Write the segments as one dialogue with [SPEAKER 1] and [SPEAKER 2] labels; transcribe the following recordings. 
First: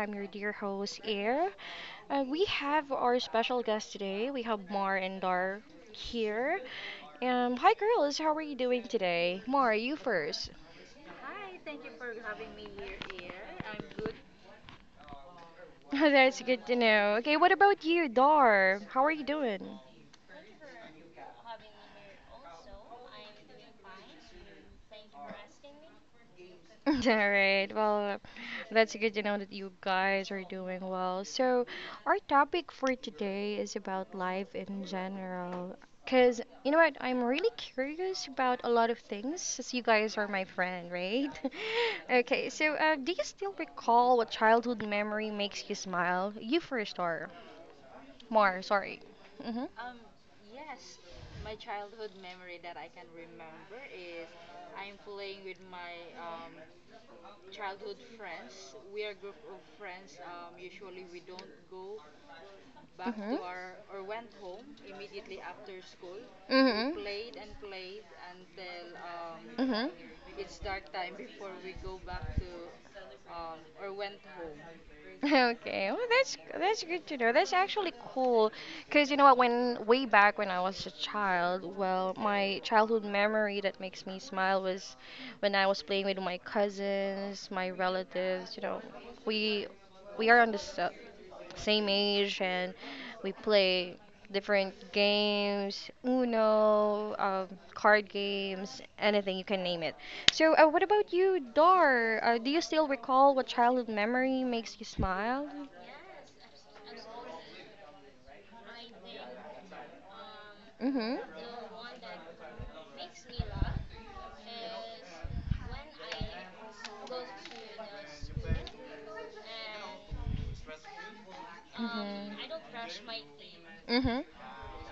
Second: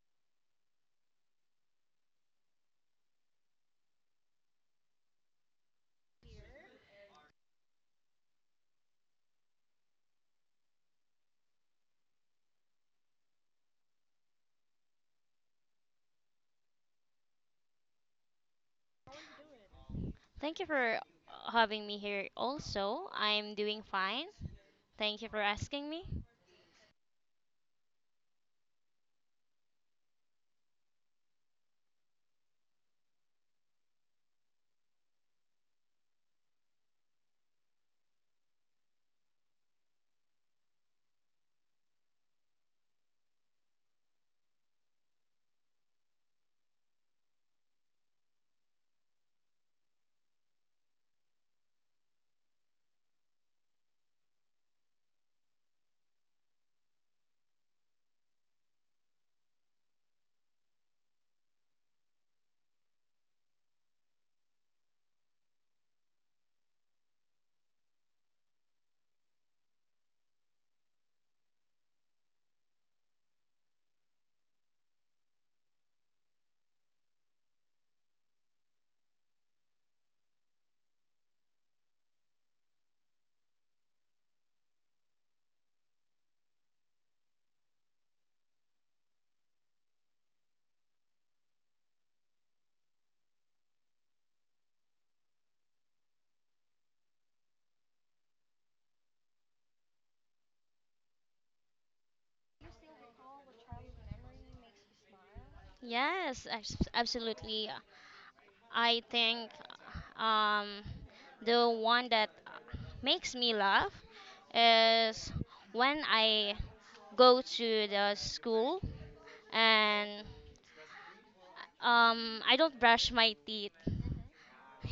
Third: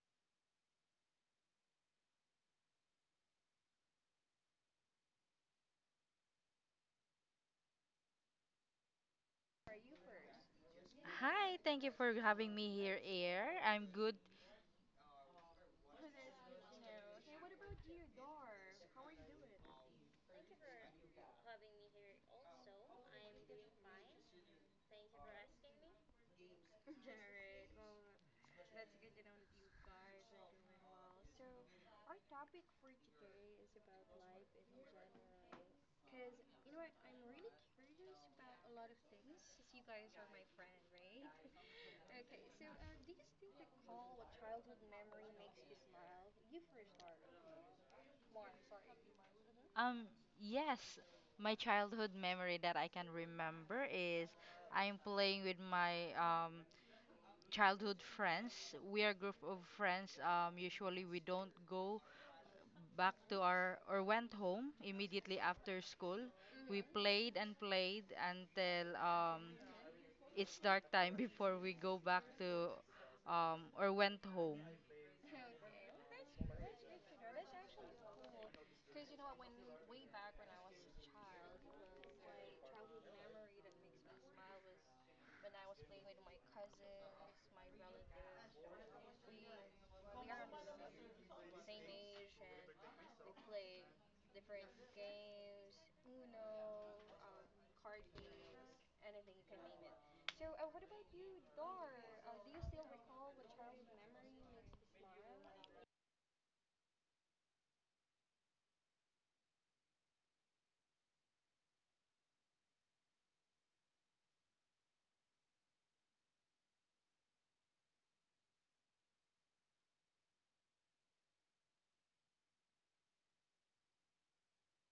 [SPEAKER 1] I'm your dear host, Air. We have our special guest today. We have Mar and Dar here. Hi, girls. How are you doing today? Mar, you first. That's good to know. Okay, what about you, Dar? How are you doing?
[SPEAKER 2] Thank you for having me here also. I'm doing fine. Thank you for asking me.
[SPEAKER 1] All right. Well, that's good to know that you guys are doing well. So, our topic for today is about life in general. Because, you know what, I'm really curious about a lot of things since you guys are my friend, right? Okay, so do you still recall what childhood memory makes you smile? You first, or more, sorry. Mm
[SPEAKER 3] Um, yes, my childhood memory that I can remember is I'm playing with my childhood friends. We are a group of friends. Usually we don't go
[SPEAKER 1] hmm.
[SPEAKER 3] back
[SPEAKER 1] Mm hmm.
[SPEAKER 3] to our or went home immediately after school.
[SPEAKER 1] Mm
[SPEAKER 3] We
[SPEAKER 1] hmm.
[SPEAKER 3] played and played until
[SPEAKER 1] Mm hmm.
[SPEAKER 3] it's dark time before we go back to or went home.
[SPEAKER 1] Okay, well that's good to know. That's actually cool, cause you know what? When way back when I was a child, well, my childhood memory that makes me smile was when I was playing with my cousins, my relatives. You know, we we are on the same age and we play different games, Uno, card games, anything you can name it. So, what about you, Dar? Do you still recall what childhood memory makes you smile?
[SPEAKER 2] Yes, absolutely. I think um,
[SPEAKER 1] Mhm.
[SPEAKER 2] the one that makes me laugh is when I go to the school and I don't brush my teeth.
[SPEAKER 1] Mhm. Mhm.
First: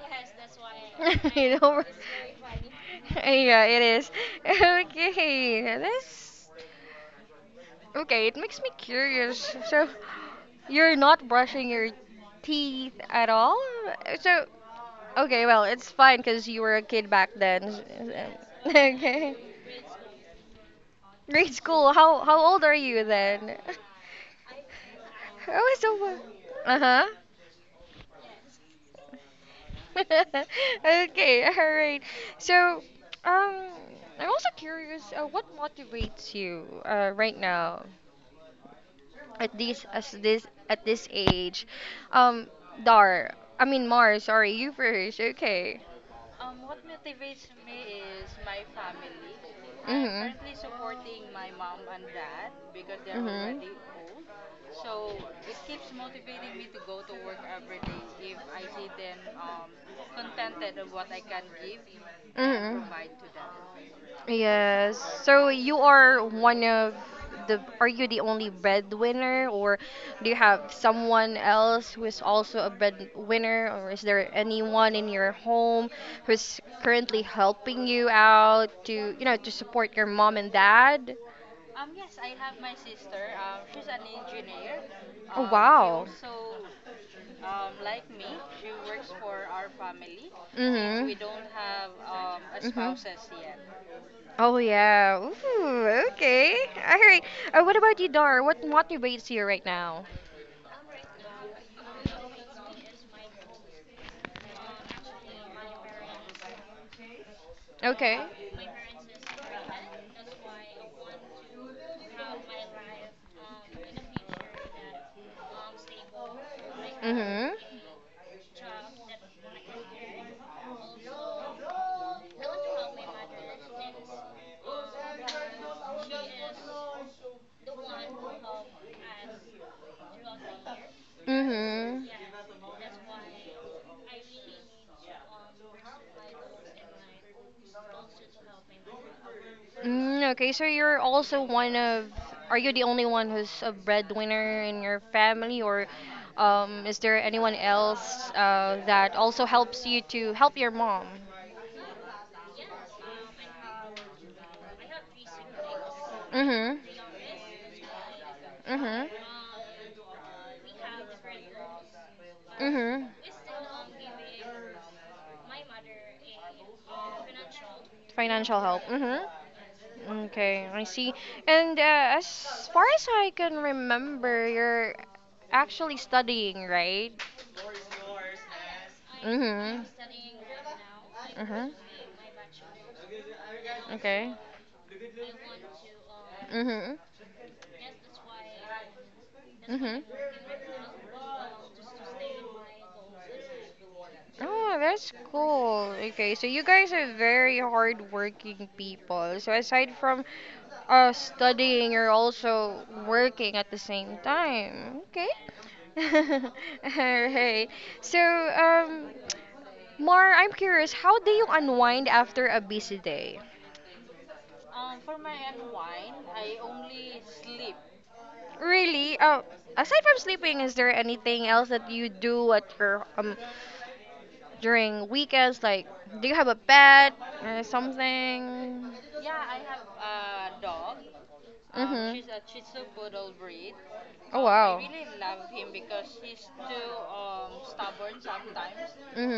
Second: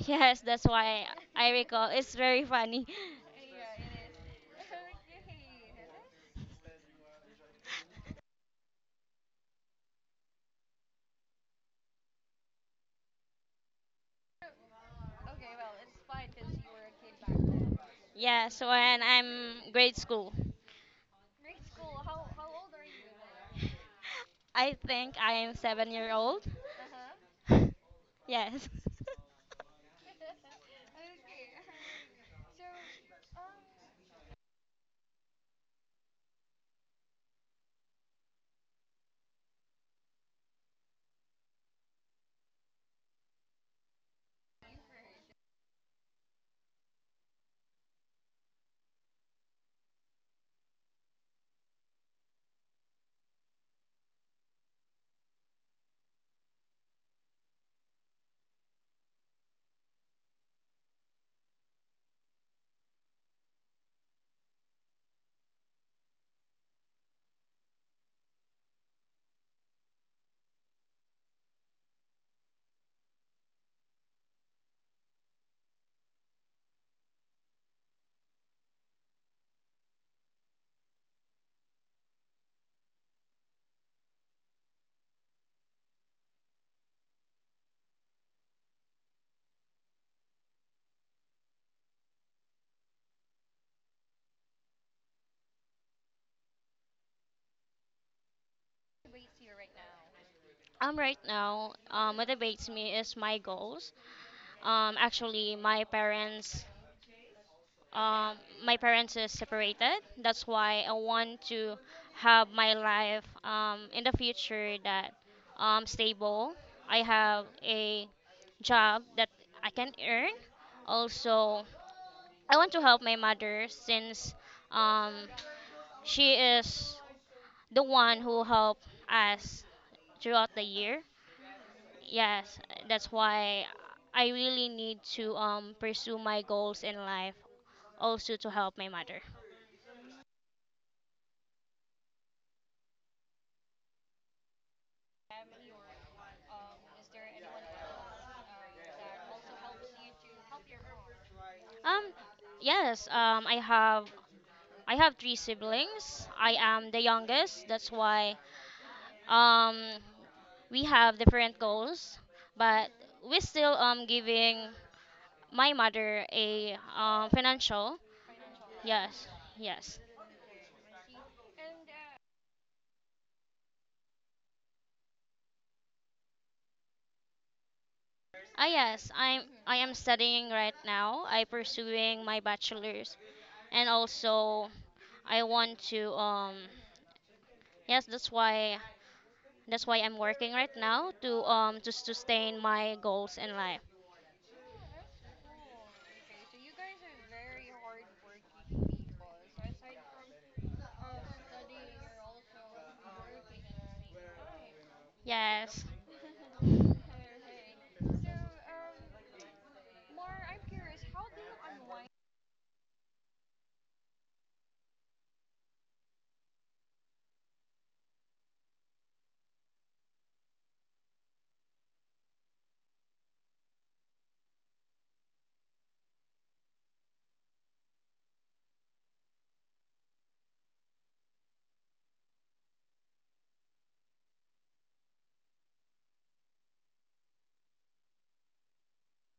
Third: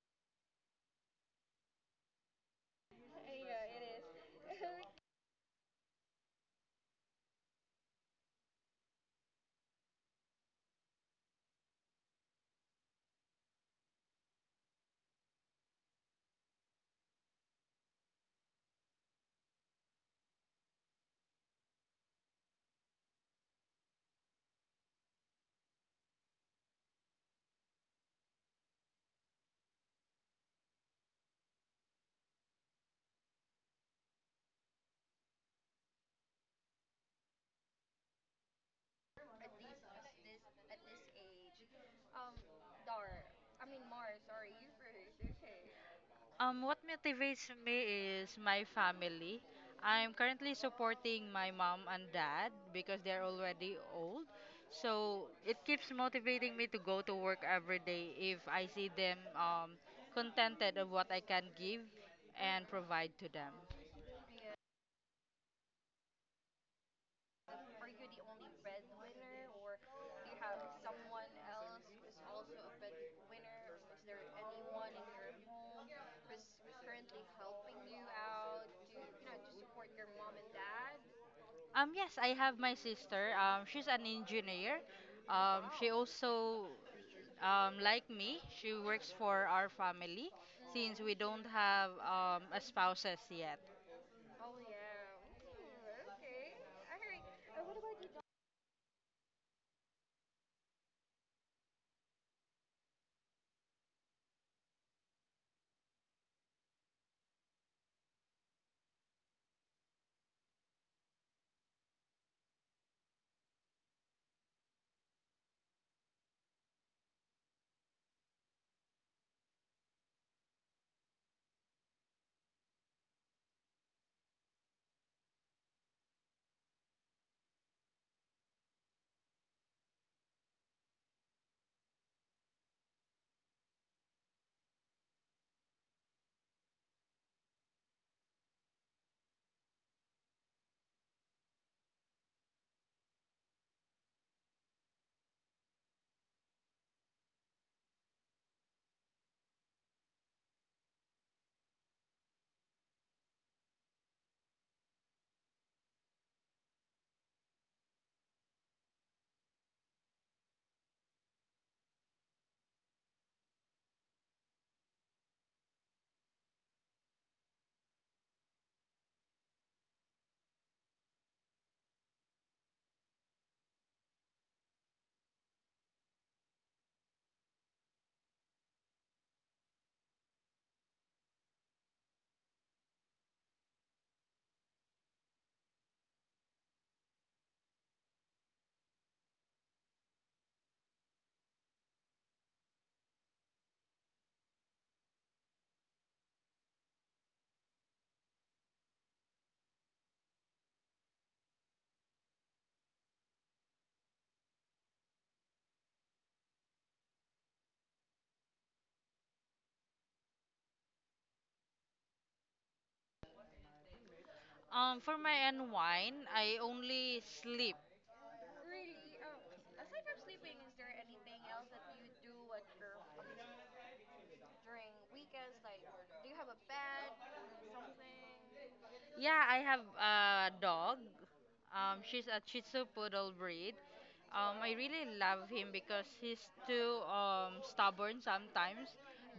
[SPEAKER 2] Yes, that's why I
[SPEAKER 1] You know,
[SPEAKER 2] recall. It's very funny.
[SPEAKER 1] yeah, it is. Okay, that's Okay, it makes me curious. So, you're not brushing your teeth at all? So, okay, well, it's fine because you were a kid back then.
[SPEAKER 2] Yes, when
[SPEAKER 1] Okay.
[SPEAKER 2] I'm grade school.
[SPEAKER 1] Grade school, how old are you then?
[SPEAKER 2] I think I am
[SPEAKER 1] Oh,
[SPEAKER 2] 7 year
[SPEAKER 1] so
[SPEAKER 2] old.
[SPEAKER 1] Uh huh.
[SPEAKER 2] Yes.
[SPEAKER 1] okay, all right. So, um, I'm also curious, what motivates you right now? At this age. Um, Dar, I mean Mar, sorry, you first. Okay.
[SPEAKER 3] What motivates me is my family. I'm
[SPEAKER 1] Mhm.
[SPEAKER 3] currently supporting my mom and dad because they're
[SPEAKER 1] Mhm.
[SPEAKER 3] already old. So it keeps motivating me to go to work every day if I see them contented of what I can give and
[SPEAKER 1] Mm.
[SPEAKER 3] provide to them.
[SPEAKER 1] Yes. So you are are you the only breadwinner, or do you have someone else who is also a breadwinner, or is there anyone in your home who's currently helping you out to, you know, to support your mom and dad?
[SPEAKER 3] Yes, I have my sister. She's an engineer.
[SPEAKER 1] Oh,
[SPEAKER 3] Um, she
[SPEAKER 1] wow.
[SPEAKER 3] also, like me, she works for our family since
[SPEAKER 1] Mm-hmm.
[SPEAKER 3] we don't have a
[SPEAKER 1] Mm-hmm.
[SPEAKER 3] spouses yet.
[SPEAKER 1] Oh yeah. Ooh, okay. All right. What about you, Dar? What motivates you right now?
[SPEAKER 2] Right now, motivates me is my goals. Actually,
[SPEAKER 1] Okay.
[SPEAKER 2] um, my parents is separated. That's why I want to have my life, in the future that, stable. I have
[SPEAKER 1] Mhm.
[SPEAKER 2] a job that I can earn. Also, I want to help my mother since, um, she is the one who helped us throughout the year. Yes, that's why I really need to
[SPEAKER 1] Mhm.
[SPEAKER 2] pursue my goals in life also to help my mother.
[SPEAKER 1] Mm, okay, so you're also are you the only one who's a breadwinner in your family, or is there anyone else that also helps you to help your mom?
[SPEAKER 2] Um, yes, um, I have three siblings. I
[SPEAKER 1] Mm-hmm.
[SPEAKER 2] am the youngest. That's why
[SPEAKER 1] Mm-hmm.
[SPEAKER 2] um we have different goals, but
[SPEAKER 1] Mm-hmm.
[SPEAKER 2] we still giving my mother a financial,
[SPEAKER 1] Financial help. Mm-hmm.
[SPEAKER 2] yes, yes.
[SPEAKER 1] Okay, I see. And as far as I can remember, you're actually studying, right?
[SPEAKER 2] Ah, yes, I'm I
[SPEAKER 1] Mm-hmm.
[SPEAKER 2] am studying right now. I
[SPEAKER 1] Mm-hmm.
[SPEAKER 2] pursuing my bachelor's, and
[SPEAKER 1] Okay.
[SPEAKER 2] also I want to um,
[SPEAKER 1] Mhm.
[SPEAKER 2] yes, that's why
[SPEAKER 1] Mhm.
[SPEAKER 2] I'm working right now to sustain my goals in life.
[SPEAKER 1] Oh, that's cool. Okay, so you guys are very hardworking people. So aside from studying, you're also working at the same time. Okay.
[SPEAKER 2] Yes.
[SPEAKER 1] All right. So, Mar, I'm curious, how do you unwind after a busy day?
[SPEAKER 3] For my unwind, I only sleep.
[SPEAKER 1] Really? Aside from sleeping, is there anything else that you do at your during weekends? Like, do you have a pet or something?
[SPEAKER 3] Yeah, I have a dog.
[SPEAKER 1] Mm-hmm.
[SPEAKER 3] She's a Shih Tzu poodle breed.
[SPEAKER 1] Oh
[SPEAKER 3] I
[SPEAKER 1] wow.
[SPEAKER 3] really love him because he's too stubborn sometimes,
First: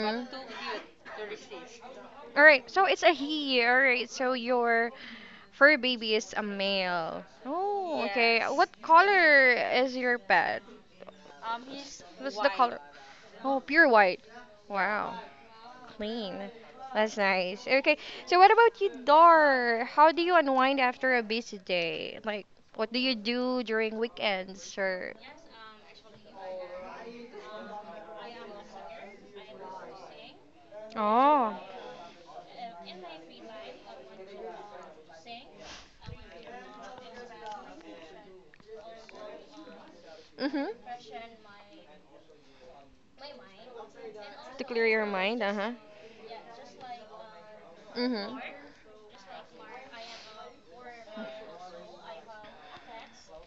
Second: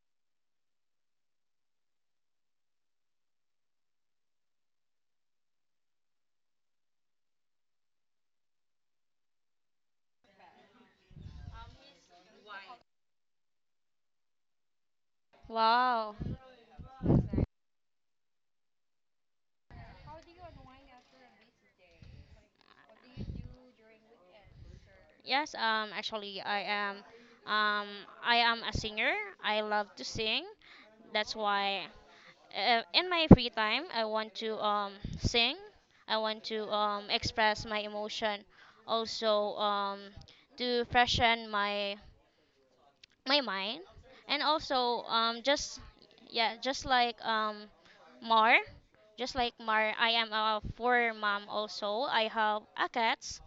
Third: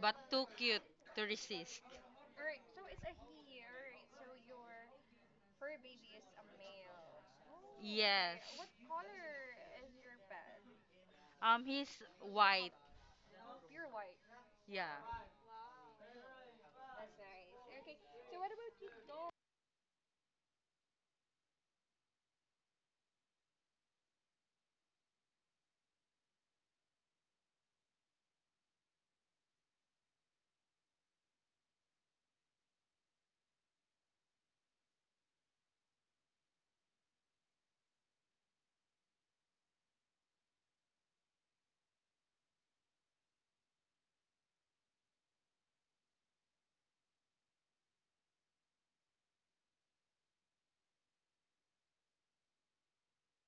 [SPEAKER 3] but too cute to resist.
[SPEAKER 1] All right, so it's a he. All right, so your fur baby is a male. Oh,
[SPEAKER 3] Yes.
[SPEAKER 1] okay. What color is your pet?
[SPEAKER 3] He's
[SPEAKER 1] What's the
[SPEAKER 3] white.
[SPEAKER 1] color? Oh, pure white.
[SPEAKER 3] Yeah.
[SPEAKER 1] Wow.
[SPEAKER 2] Wow.
[SPEAKER 1] Clean. That's nice. Okay, so what about you, Dar? How do you unwind after a busy day? Like, what do you do during weekends or?
[SPEAKER 2] Yes, actually um I am a singer. I love to sing. That's
[SPEAKER 1] Oh.
[SPEAKER 2] why in my free time, I want to sing. I want to express my emotion, also to
[SPEAKER 1] Mm-hmm.
[SPEAKER 2] freshen my mind, and
[SPEAKER 1] To clear
[SPEAKER 2] also
[SPEAKER 1] your mind, uh-huh.
[SPEAKER 2] just yeah, just like
[SPEAKER 1] Mm-hmm.
[SPEAKER 2] Mar, just like Mar, I am a four mom also. I have a cats,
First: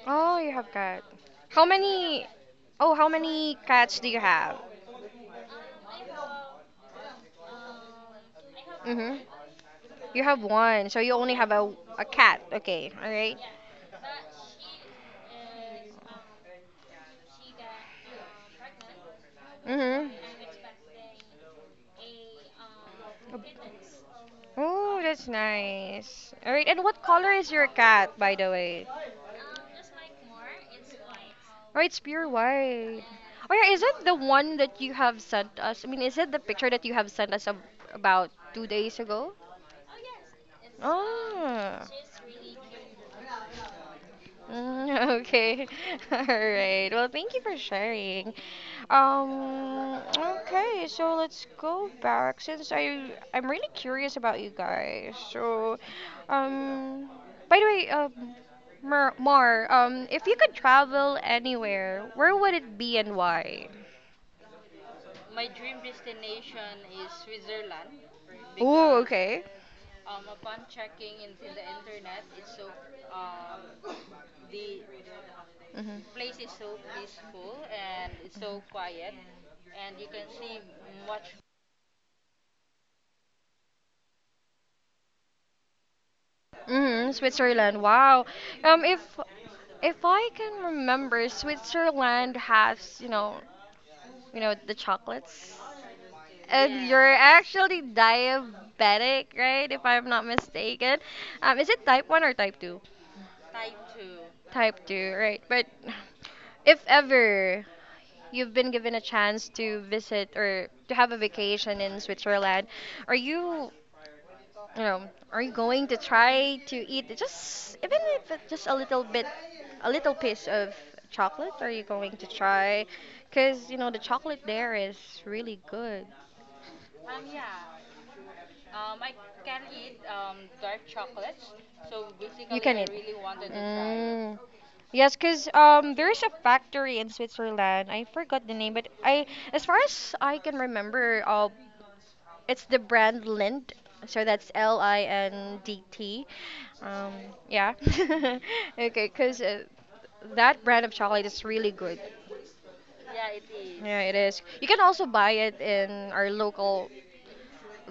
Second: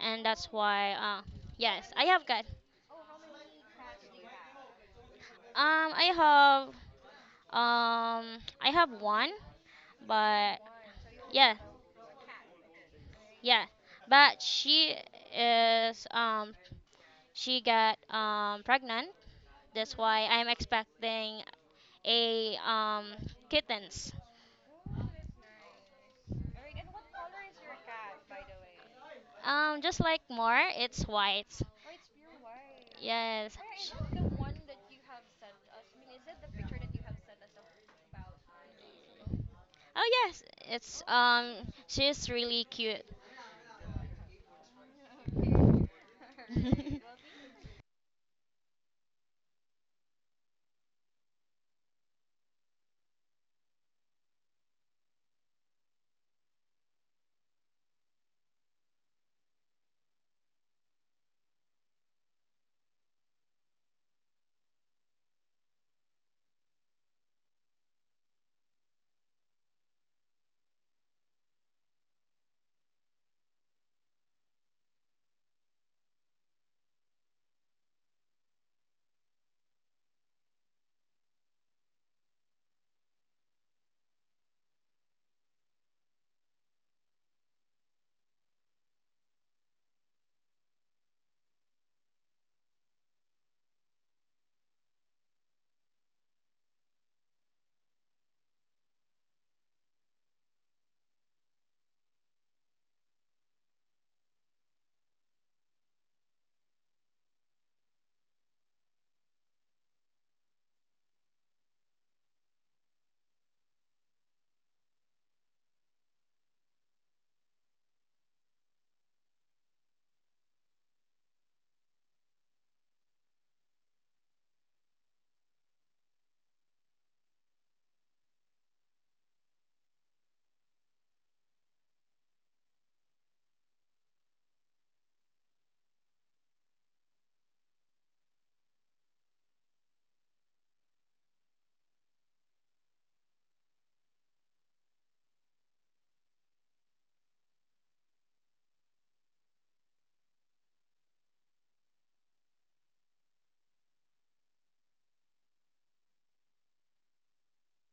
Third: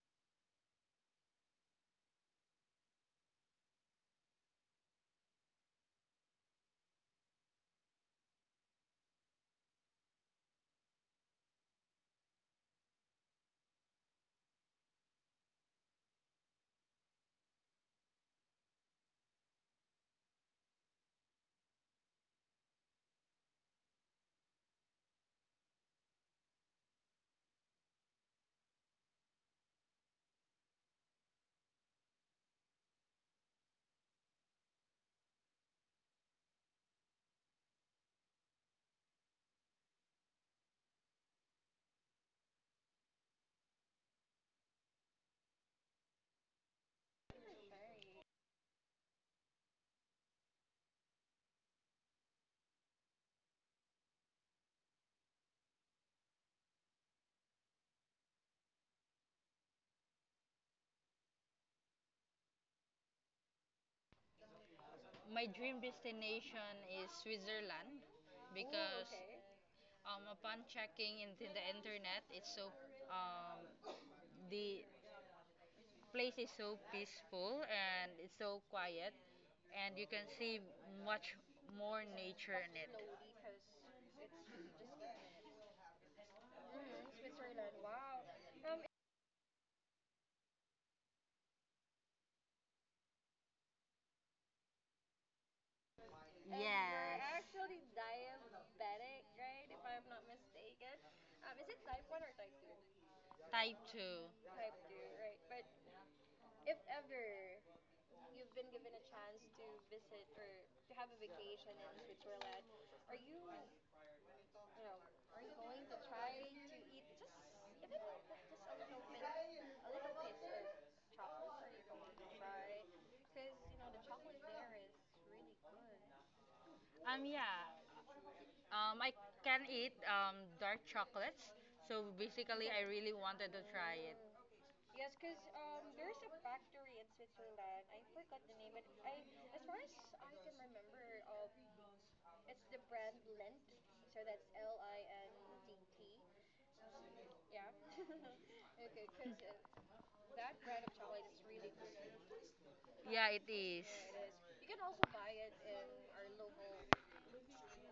[SPEAKER 2] and
[SPEAKER 1] Oh, you
[SPEAKER 2] that's
[SPEAKER 1] have
[SPEAKER 2] why
[SPEAKER 1] cat. How
[SPEAKER 2] yes, I have
[SPEAKER 1] many?
[SPEAKER 2] cat.
[SPEAKER 1] Oh, how many cats do you have?
[SPEAKER 2] Um, I have I have
[SPEAKER 1] Mm-hmm.
[SPEAKER 2] one,
[SPEAKER 1] You have
[SPEAKER 2] but
[SPEAKER 1] one, so you only have
[SPEAKER 2] yes.
[SPEAKER 1] a cat. Okay, all right.
[SPEAKER 2] Yeah, but she is she got pregnant. That's
[SPEAKER 1] Mm-hmm.
[SPEAKER 2] why I'm expecting a kittens.
[SPEAKER 1] Oh, that's nice. All right, and what color is your cat, by the way?
[SPEAKER 2] Just like more, it's white.
[SPEAKER 1] Oh, it's pure white. Oh
[SPEAKER 2] Yes.
[SPEAKER 1] yeah, is
[SPEAKER 2] Sh-
[SPEAKER 1] it the one that you have sent us? I mean, is it the picture that you have sent us about 2 days ago?
[SPEAKER 2] Oh, yes, it's
[SPEAKER 1] Oh.
[SPEAKER 2] she's really cute.
[SPEAKER 1] Mm, okay. All right. Well, thank you for sharing. Okay, so let's go back since I'm really curious about you guys. So, um, by the way, Mer- Mar, if you could travel anywhere, where would it be and why?
[SPEAKER 3] My dream destination is Switzerland
[SPEAKER 1] Oh,
[SPEAKER 3] because
[SPEAKER 1] okay.
[SPEAKER 3] Upon checking into the internet, it's so um, the
[SPEAKER 1] Mhm.
[SPEAKER 3] place is so peaceful and it's so quiet, and you can see much more nature in it.
[SPEAKER 1] Mhm. Switzerland. Wow. Um, if if I can remember, Switzerland has you know the chocolates, and you're
[SPEAKER 3] Yes.
[SPEAKER 1] actually diabetic, right? If I'm not mistaken. Is it type one or type two?
[SPEAKER 3] Type two.
[SPEAKER 1] Type two, right? But if ever you've been given a chance to visit or to have a vacation in Switzerland. Are you, you know, are you going to try to eat just even if it's just a little bit, a little piece of chocolate? Are you going to try? Because you know the chocolate there is really good.
[SPEAKER 3] Yeah. I can eat dark chocolates. So
[SPEAKER 1] You
[SPEAKER 3] basically,
[SPEAKER 1] can
[SPEAKER 3] I
[SPEAKER 1] eat.
[SPEAKER 3] really wanted to try it.
[SPEAKER 1] Mm. Yes, because there's a factory in Switzerland. I forgot the name, but as far as I can remember, it's the brand Lind. So that's Lindt. Um, yeah. okay, because that brand of chocolate is really good.
[SPEAKER 3] Yeah, it is.
[SPEAKER 1] Yeah, it is. You can also buy it in our local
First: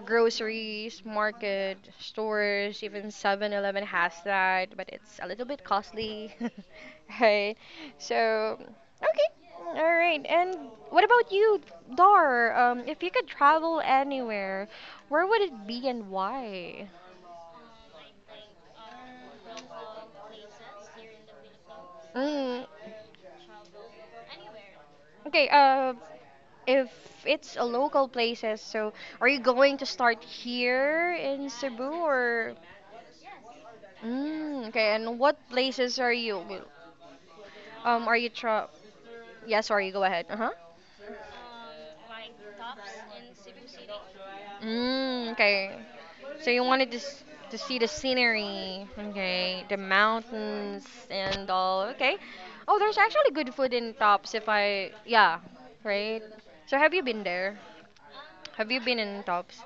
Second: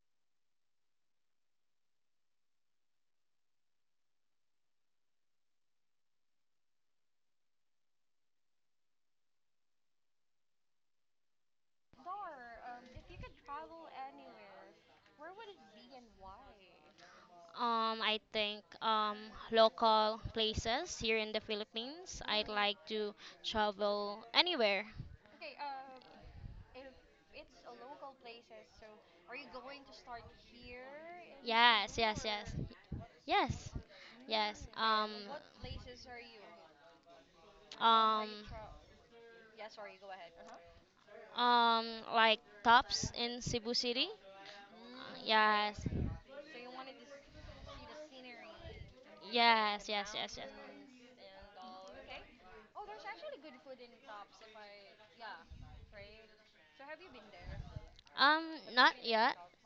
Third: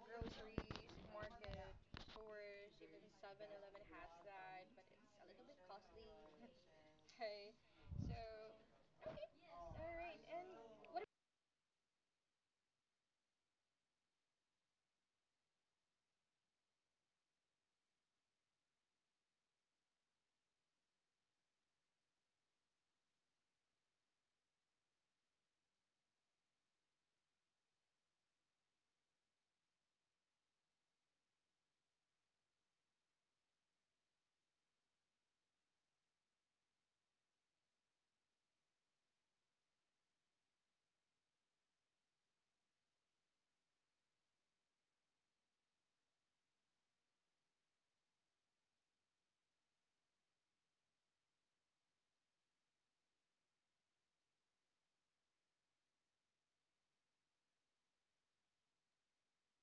[SPEAKER 1] groceries, market, stores, even 7-Eleven has that, but it's a little bit costly. Right. So, okay. All right. And what about you, Dar? If you could travel anywhere, where would it be and why?
[SPEAKER 2] I think local places here in the Philippines. I'd
[SPEAKER 1] Mm,
[SPEAKER 2] like to travel anywhere.
[SPEAKER 1] okay, if it's a local places, so are you going to start here in Cebu
[SPEAKER 2] Yes, yes, yes,
[SPEAKER 1] or?
[SPEAKER 2] yes, yes.
[SPEAKER 1] Mm, okay, and what places are you? Are
[SPEAKER 2] Um,
[SPEAKER 1] you tra Yeah, sorry, go ahead. Uh-huh.
[SPEAKER 2] um, like tops in Cebu City. Uh,
[SPEAKER 1] Mm, okay.
[SPEAKER 2] yes,
[SPEAKER 1] So you wanted to see the scenery, okay, the
[SPEAKER 2] yes, yes, yes, yes.
[SPEAKER 1] mountains and all. Okay. Oh, there's actually good food in Tops if I yeah, right? So have you been there?
[SPEAKER 2] Um,
[SPEAKER 1] Have you
[SPEAKER 2] not
[SPEAKER 1] been in
[SPEAKER 2] yet.
[SPEAKER 1] Tops?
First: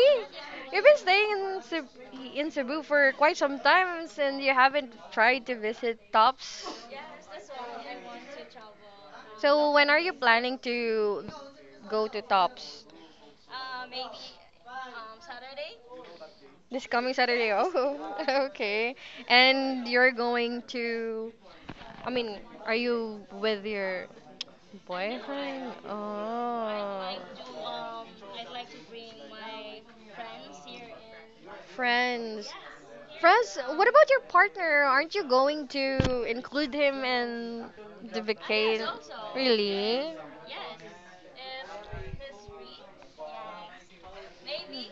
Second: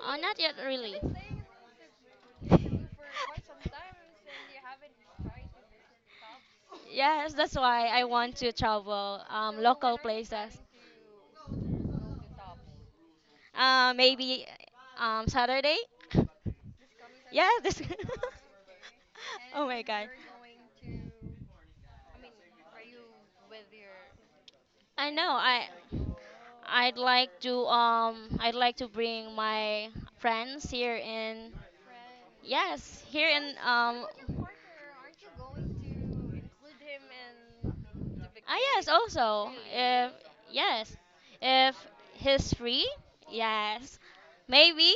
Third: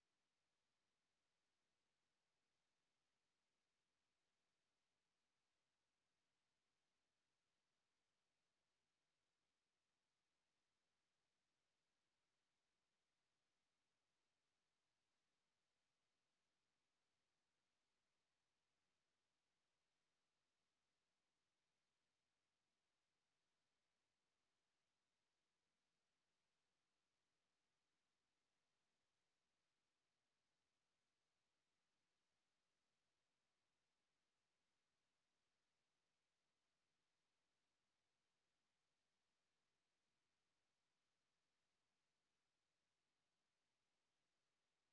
[SPEAKER 2] Oh, not yet,
[SPEAKER 1] You've been
[SPEAKER 2] really.
[SPEAKER 1] staying in Cebu for quite some time and you haven't tried to visit Tops?
[SPEAKER 2] Yes, that's why I want to travel
[SPEAKER 1] So when
[SPEAKER 2] local
[SPEAKER 1] are you
[SPEAKER 2] places.
[SPEAKER 1] planning to go to Tops?
[SPEAKER 2] Maybe Saturday.
[SPEAKER 1] This coming
[SPEAKER 2] Yeah,
[SPEAKER 1] Saturday.
[SPEAKER 2] this.
[SPEAKER 1] Oh, okay.
[SPEAKER 2] Oh my
[SPEAKER 1] And
[SPEAKER 2] god.
[SPEAKER 1] you're going to. I mean, are you with your
[SPEAKER 2] I know.
[SPEAKER 1] boyfriend? Oh.
[SPEAKER 2] I'd like to bring my friends here in,
[SPEAKER 1] Friends.
[SPEAKER 2] yes, here in
[SPEAKER 1] Friends, what
[SPEAKER 2] um.
[SPEAKER 1] about your partner? Aren't you going to include him in the
[SPEAKER 2] Ah, yes,
[SPEAKER 1] vacation?
[SPEAKER 2] also if,
[SPEAKER 1] Really?
[SPEAKER 2] yes, if he's free, yes, maybe.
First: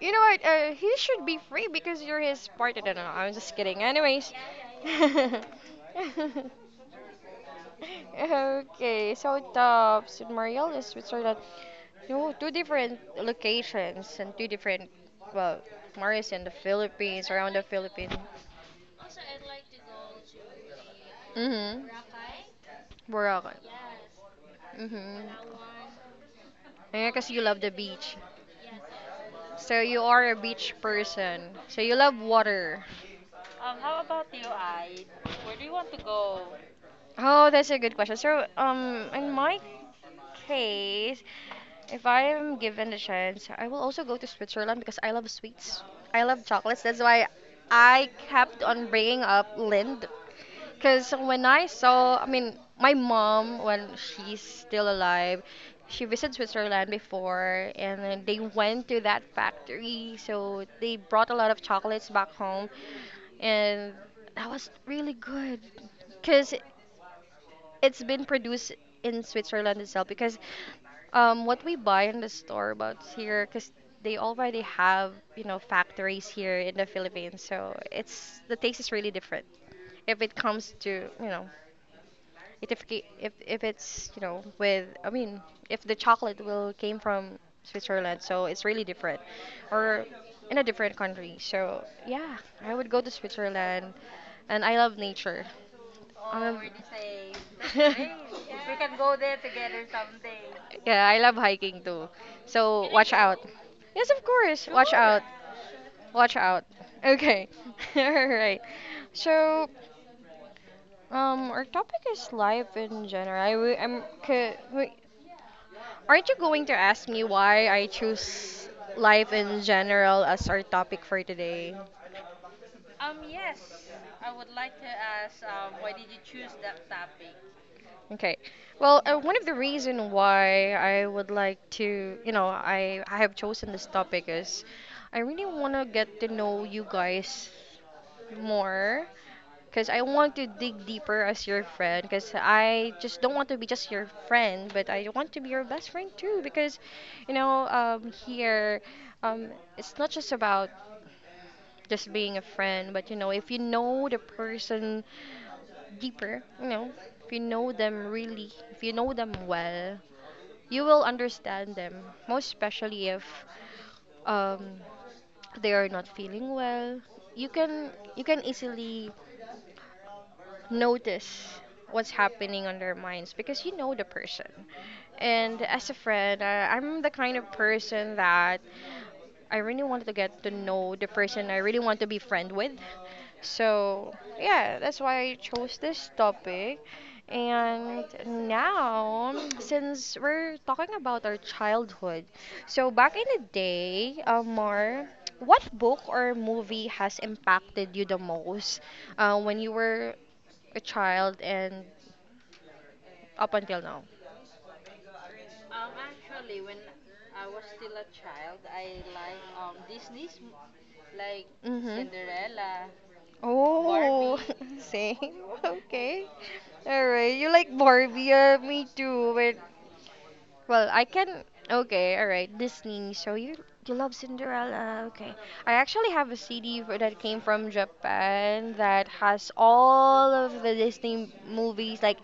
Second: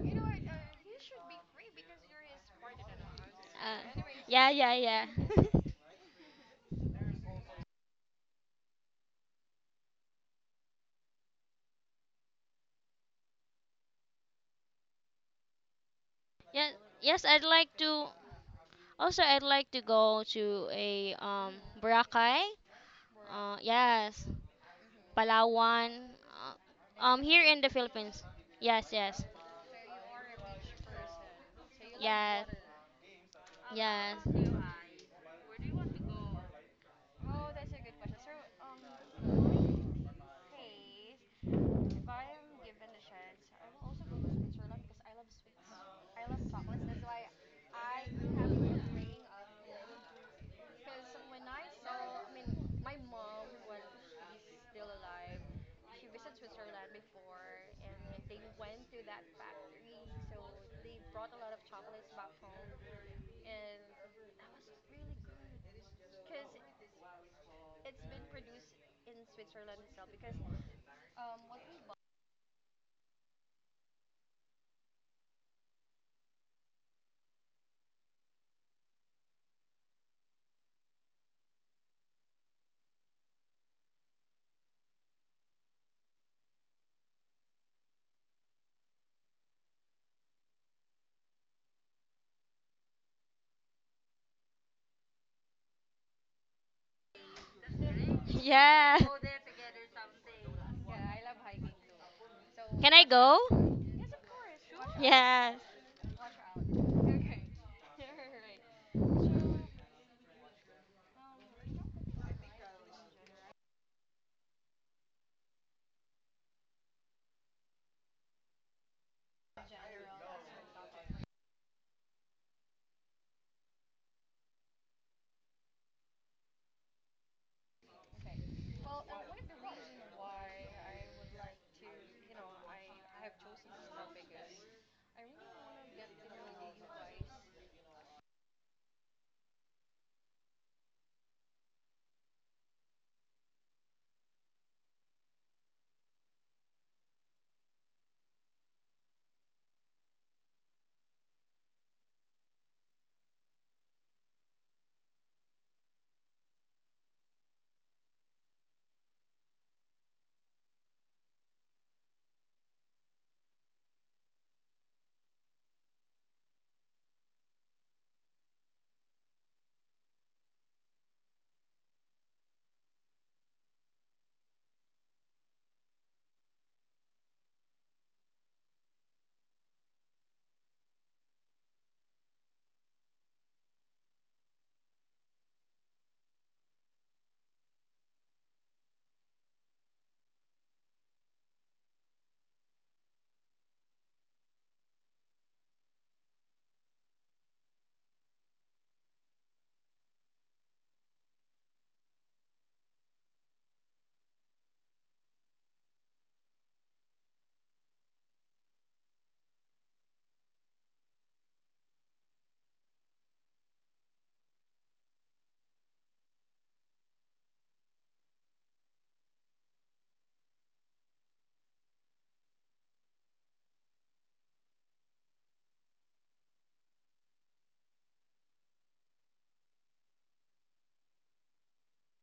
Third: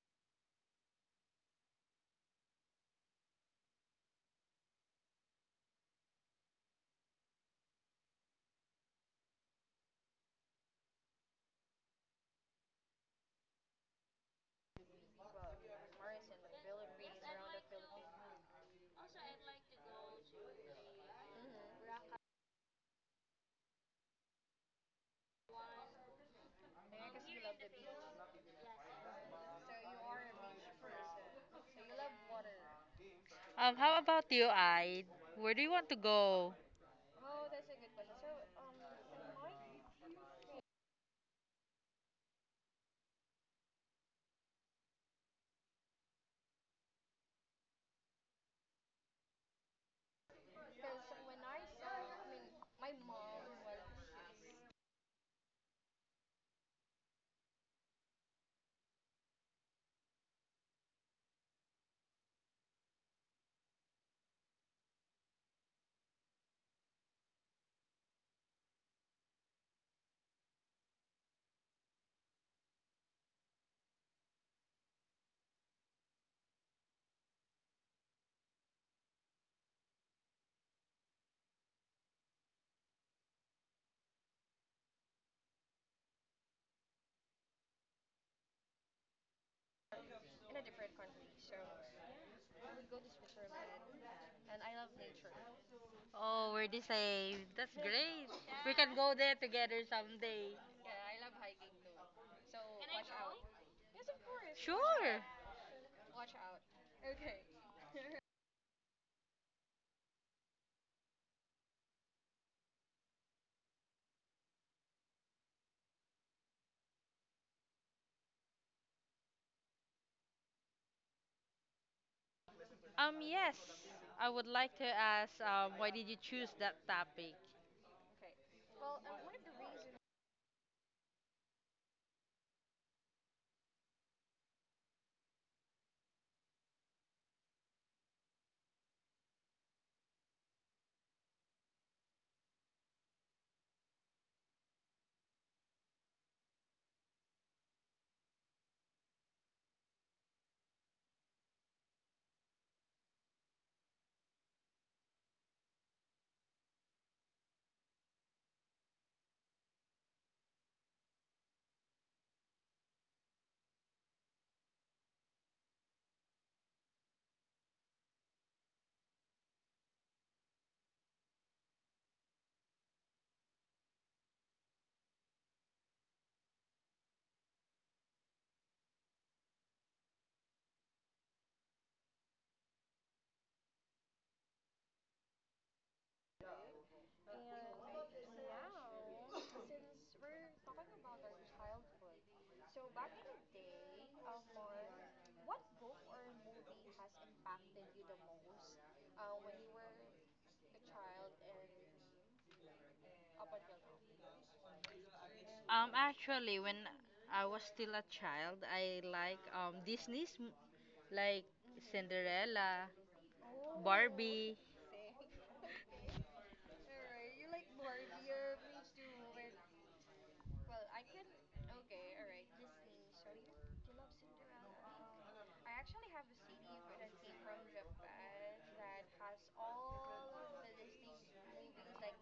[SPEAKER 1] You know what? He should be free because you're his partner. No, no, no, I'm just kidding.
[SPEAKER 2] Uh,
[SPEAKER 1] Anyways.
[SPEAKER 2] yeah, yeah, yeah.
[SPEAKER 1] Okay, so the Submariel is Switzerland. Two different locations and two different, well, Marius in the
[SPEAKER 2] Yeah, yes,
[SPEAKER 1] Philippines,
[SPEAKER 2] I'd
[SPEAKER 1] around the
[SPEAKER 2] like to.
[SPEAKER 1] Philippines.
[SPEAKER 2] Also, I'd like to go to a
[SPEAKER 1] Mm-hmm.
[SPEAKER 2] Boracay.
[SPEAKER 1] Boracay.
[SPEAKER 2] Yes.
[SPEAKER 1] Mm-hmm.
[SPEAKER 2] Palawan, uh,
[SPEAKER 1] Yeah, because you
[SPEAKER 2] here
[SPEAKER 1] love
[SPEAKER 2] in the
[SPEAKER 1] the beach.
[SPEAKER 2] Philippines. Yes, yes,
[SPEAKER 1] So you are a beach person. So you love
[SPEAKER 2] yes,
[SPEAKER 1] water.
[SPEAKER 3] How
[SPEAKER 2] yes,
[SPEAKER 3] about you, I? Where do you want to go?
[SPEAKER 1] Oh, that's a good question. So, in my case, if I am given the chance, I will also go to Switzerland because I love sweets. I love chocolates. That's why I kept on bringing up Lind. Because when I saw, I mean, my mom, when she's still alive, she visited Switzerland before and then they went to that factory. So they brought a lot of chocolates back home and that was really good. Because it's been produced in Switzerland itself because what we buy in the store about here because they already have you know factories here in the Philippines so it's the taste is really different if it comes to you know if it's you know with I mean if the chocolate will came from Switzerland so it's really different or in a different country so yeah I would go to Switzerland and I love nature I'm
[SPEAKER 3] Oh, where they say that's
[SPEAKER 1] a
[SPEAKER 3] great. We can
[SPEAKER 2] yeah.
[SPEAKER 3] go there together someday.
[SPEAKER 1] Yeah, I love hiking too. So
[SPEAKER 2] Can I
[SPEAKER 1] watch out.
[SPEAKER 2] go?
[SPEAKER 1] Yes, of course. Watch
[SPEAKER 3] Sure.
[SPEAKER 1] out.
[SPEAKER 2] Yes.
[SPEAKER 1] Watch out. Okay. All right. So, our topic is life in general. I, wi- I'm. Ca- Wait, aren't you going to ask me why I choose life in general as our topic for today?
[SPEAKER 3] Yes. I would like to ask, why did you choose that topic?
[SPEAKER 1] Okay. Well, one of the reason why I would like to, you know, I have chosen this topic is I really want to get to know you guys more because I want to dig deeper as your friend because I just don't want to be just your friend, but I want to be your best friend too because, you know, here, um, it's not just about just being a friend. But you know, if you know the person deeper, you know, if you know them really, if you know them well, you will understand them. Most especially if um, they are not feeling well, you can you can easily notice what's happening on their minds because you know the person. And as a friend, I'm the kind of person that I really wanted to get to know the person I really want to be friend with. So, yeah, that's why I chose this topic. And now, since we're talking about our childhood, so back in the day, Amar, what book or movie has impacted you the most when you were a child and up until now.
[SPEAKER 3] Actually, when I was still a child, I like Disney's like
[SPEAKER 1] Mm-hmm.
[SPEAKER 3] Cinderella,
[SPEAKER 1] Oh,
[SPEAKER 3] Barbie.
[SPEAKER 1] same. Okay. All right. You like Barbie? Me too. But well, I can. Okay. All right. Disney. So you love Cinderella? Okay. I actually have a CD that came from Japan that has all of the Disney movies. Like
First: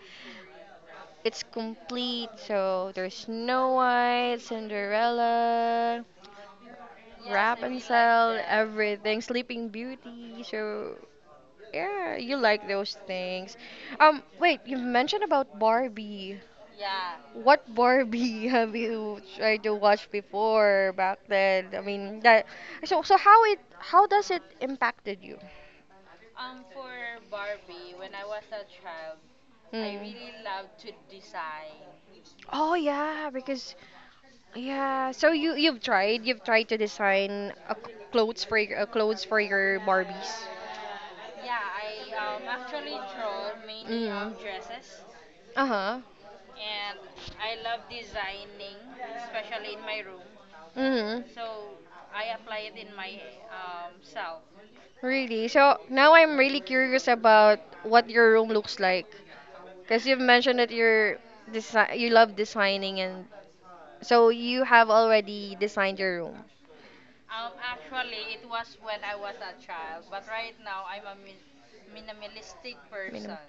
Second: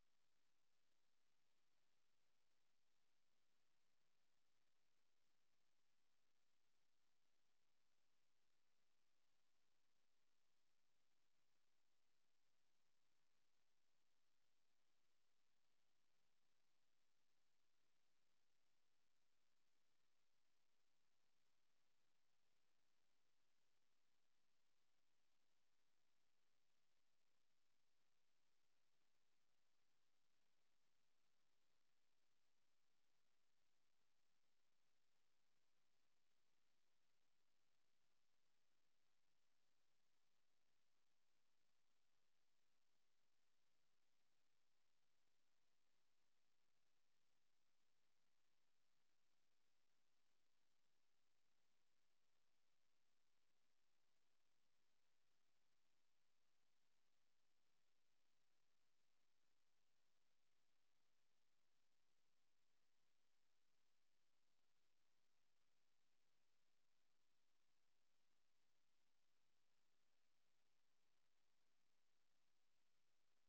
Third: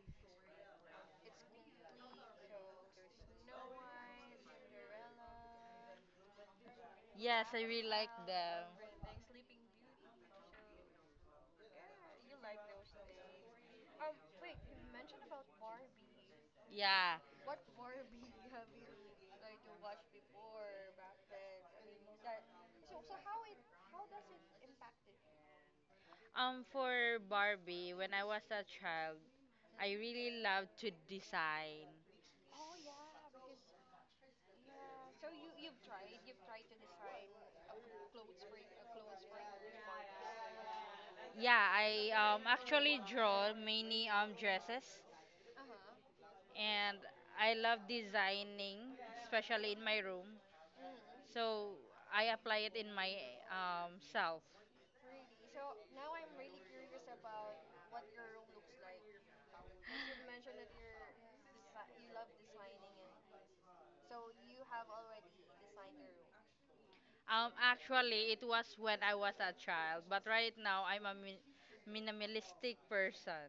[SPEAKER 1] it's complete. So there's Snow White, Cinderella.
[SPEAKER 3] Yes,
[SPEAKER 1] Wrap
[SPEAKER 3] I
[SPEAKER 1] and
[SPEAKER 3] really like
[SPEAKER 1] Sell,
[SPEAKER 3] them.
[SPEAKER 1] everything, Sleeping Beauty. So yeah, you like those things. Wait, you mentioned about Barbie.
[SPEAKER 3] Yeah.
[SPEAKER 1] What Barbie have you tried to watch before back then? I mean, that. So how it how does it impacted you?
[SPEAKER 3] For Barbie, when I was a child, I really
[SPEAKER 1] Hmm.
[SPEAKER 3] love to design.
[SPEAKER 1] Oh yeah, because yeah. So you've tried to design clothes for your Barbies.
[SPEAKER 3] Yeah, I actually draw
[SPEAKER 1] Mm.
[SPEAKER 3] many
[SPEAKER 1] Mm-hmm.
[SPEAKER 3] dresses
[SPEAKER 1] Uh-huh.
[SPEAKER 3] and I love designing, especially in my room.
[SPEAKER 1] Mm.
[SPEAKER 3] So I apply it in my self.
[SPEAKER 1] Really? So now I'm really curious about what your room looks like. Because you've mentioned that you love designing, and so you have already designed your room.
[SPEAKER 3] Actually, it was when I was a child, but right now I'm a minimalistic
[SPEAKER 1] Minimum.
[SPEAKER 3] person.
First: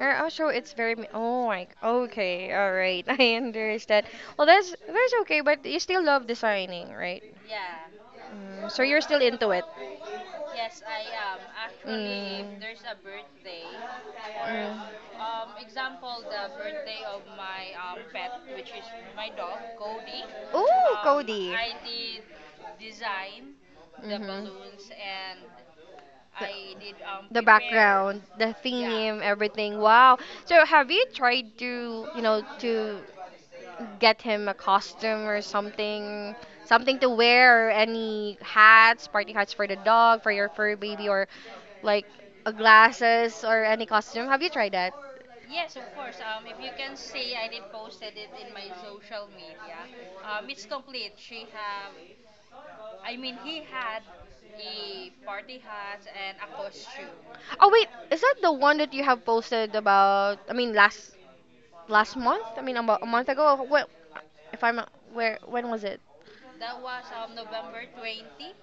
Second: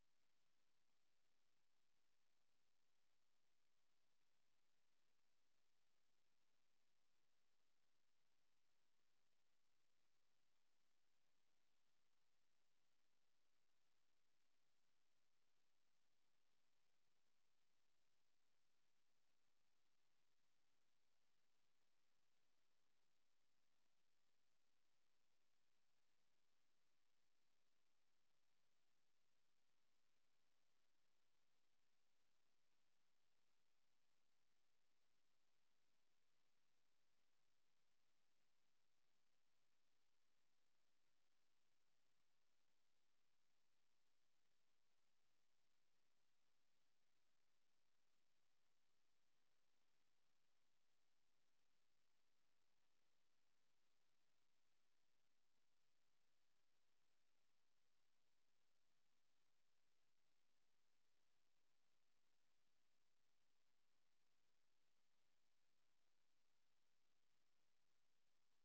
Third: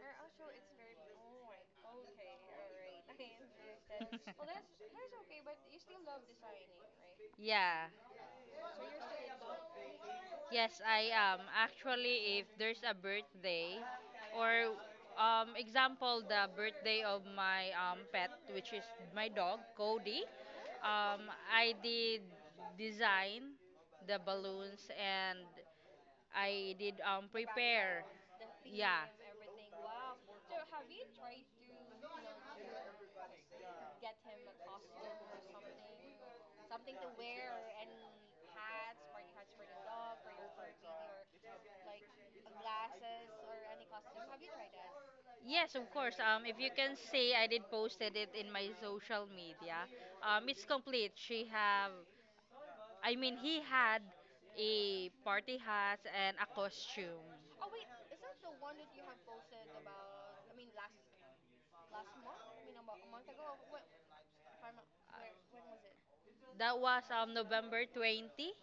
[SPEAKER 1] Oh, so it's very oh my, okay, all right. I understand. Well, that's okay, but you still love designing, right?
[SPEAKER 3] yeah.
[SPEAKER 1] Mm, so you're still into it.
[SPEAKER 3] Yes,
[SPEAKER 1] Yes.
[SPEAKER 3] I am. Actually, if
[SPEAKER 1] Mm.
[SPEAKER 3] there's a birthday
[SPEAKER 1] Or
[SPEAKER 3] or
[SPEAKER 1] mm.
[SPEAKER 3] example, the birthday of my pet, which is my dog, Cody,
[SPEAKER 1] Oh, Cody.
[SPEAKER 3] I did design the
[SPEAKER 1] Mhm.
[SPEAKER 3] balloons and
[SPEAKER 1] The,
[SPEAKER 3] I did
[SPEAKER 1] The
[SPEAKER 3] prepare.
[SPEAKER 1] background, the, yeah,
[SPEAKER 3] Yeah.
[SPEAKER 1] theme, everything. Wow. So have you tried to, you know, to get him a costume or something, something to wear, or any hats, party hats for the dog, for your fur baby, or like a glasses or any costume? Have you tried that?
[SPEAKER 3] Yes, of course. If you can see, I did posted it in my social media. It's complete. She have I mean, he had a party hat and a costume.
[SPEAKER 1] Oh wait, is that the one that you have posted about? I mean, last month. I mean, about a month ago. Well, if I'm not- where when was it?
[SPEAKER 3] That was November 20th,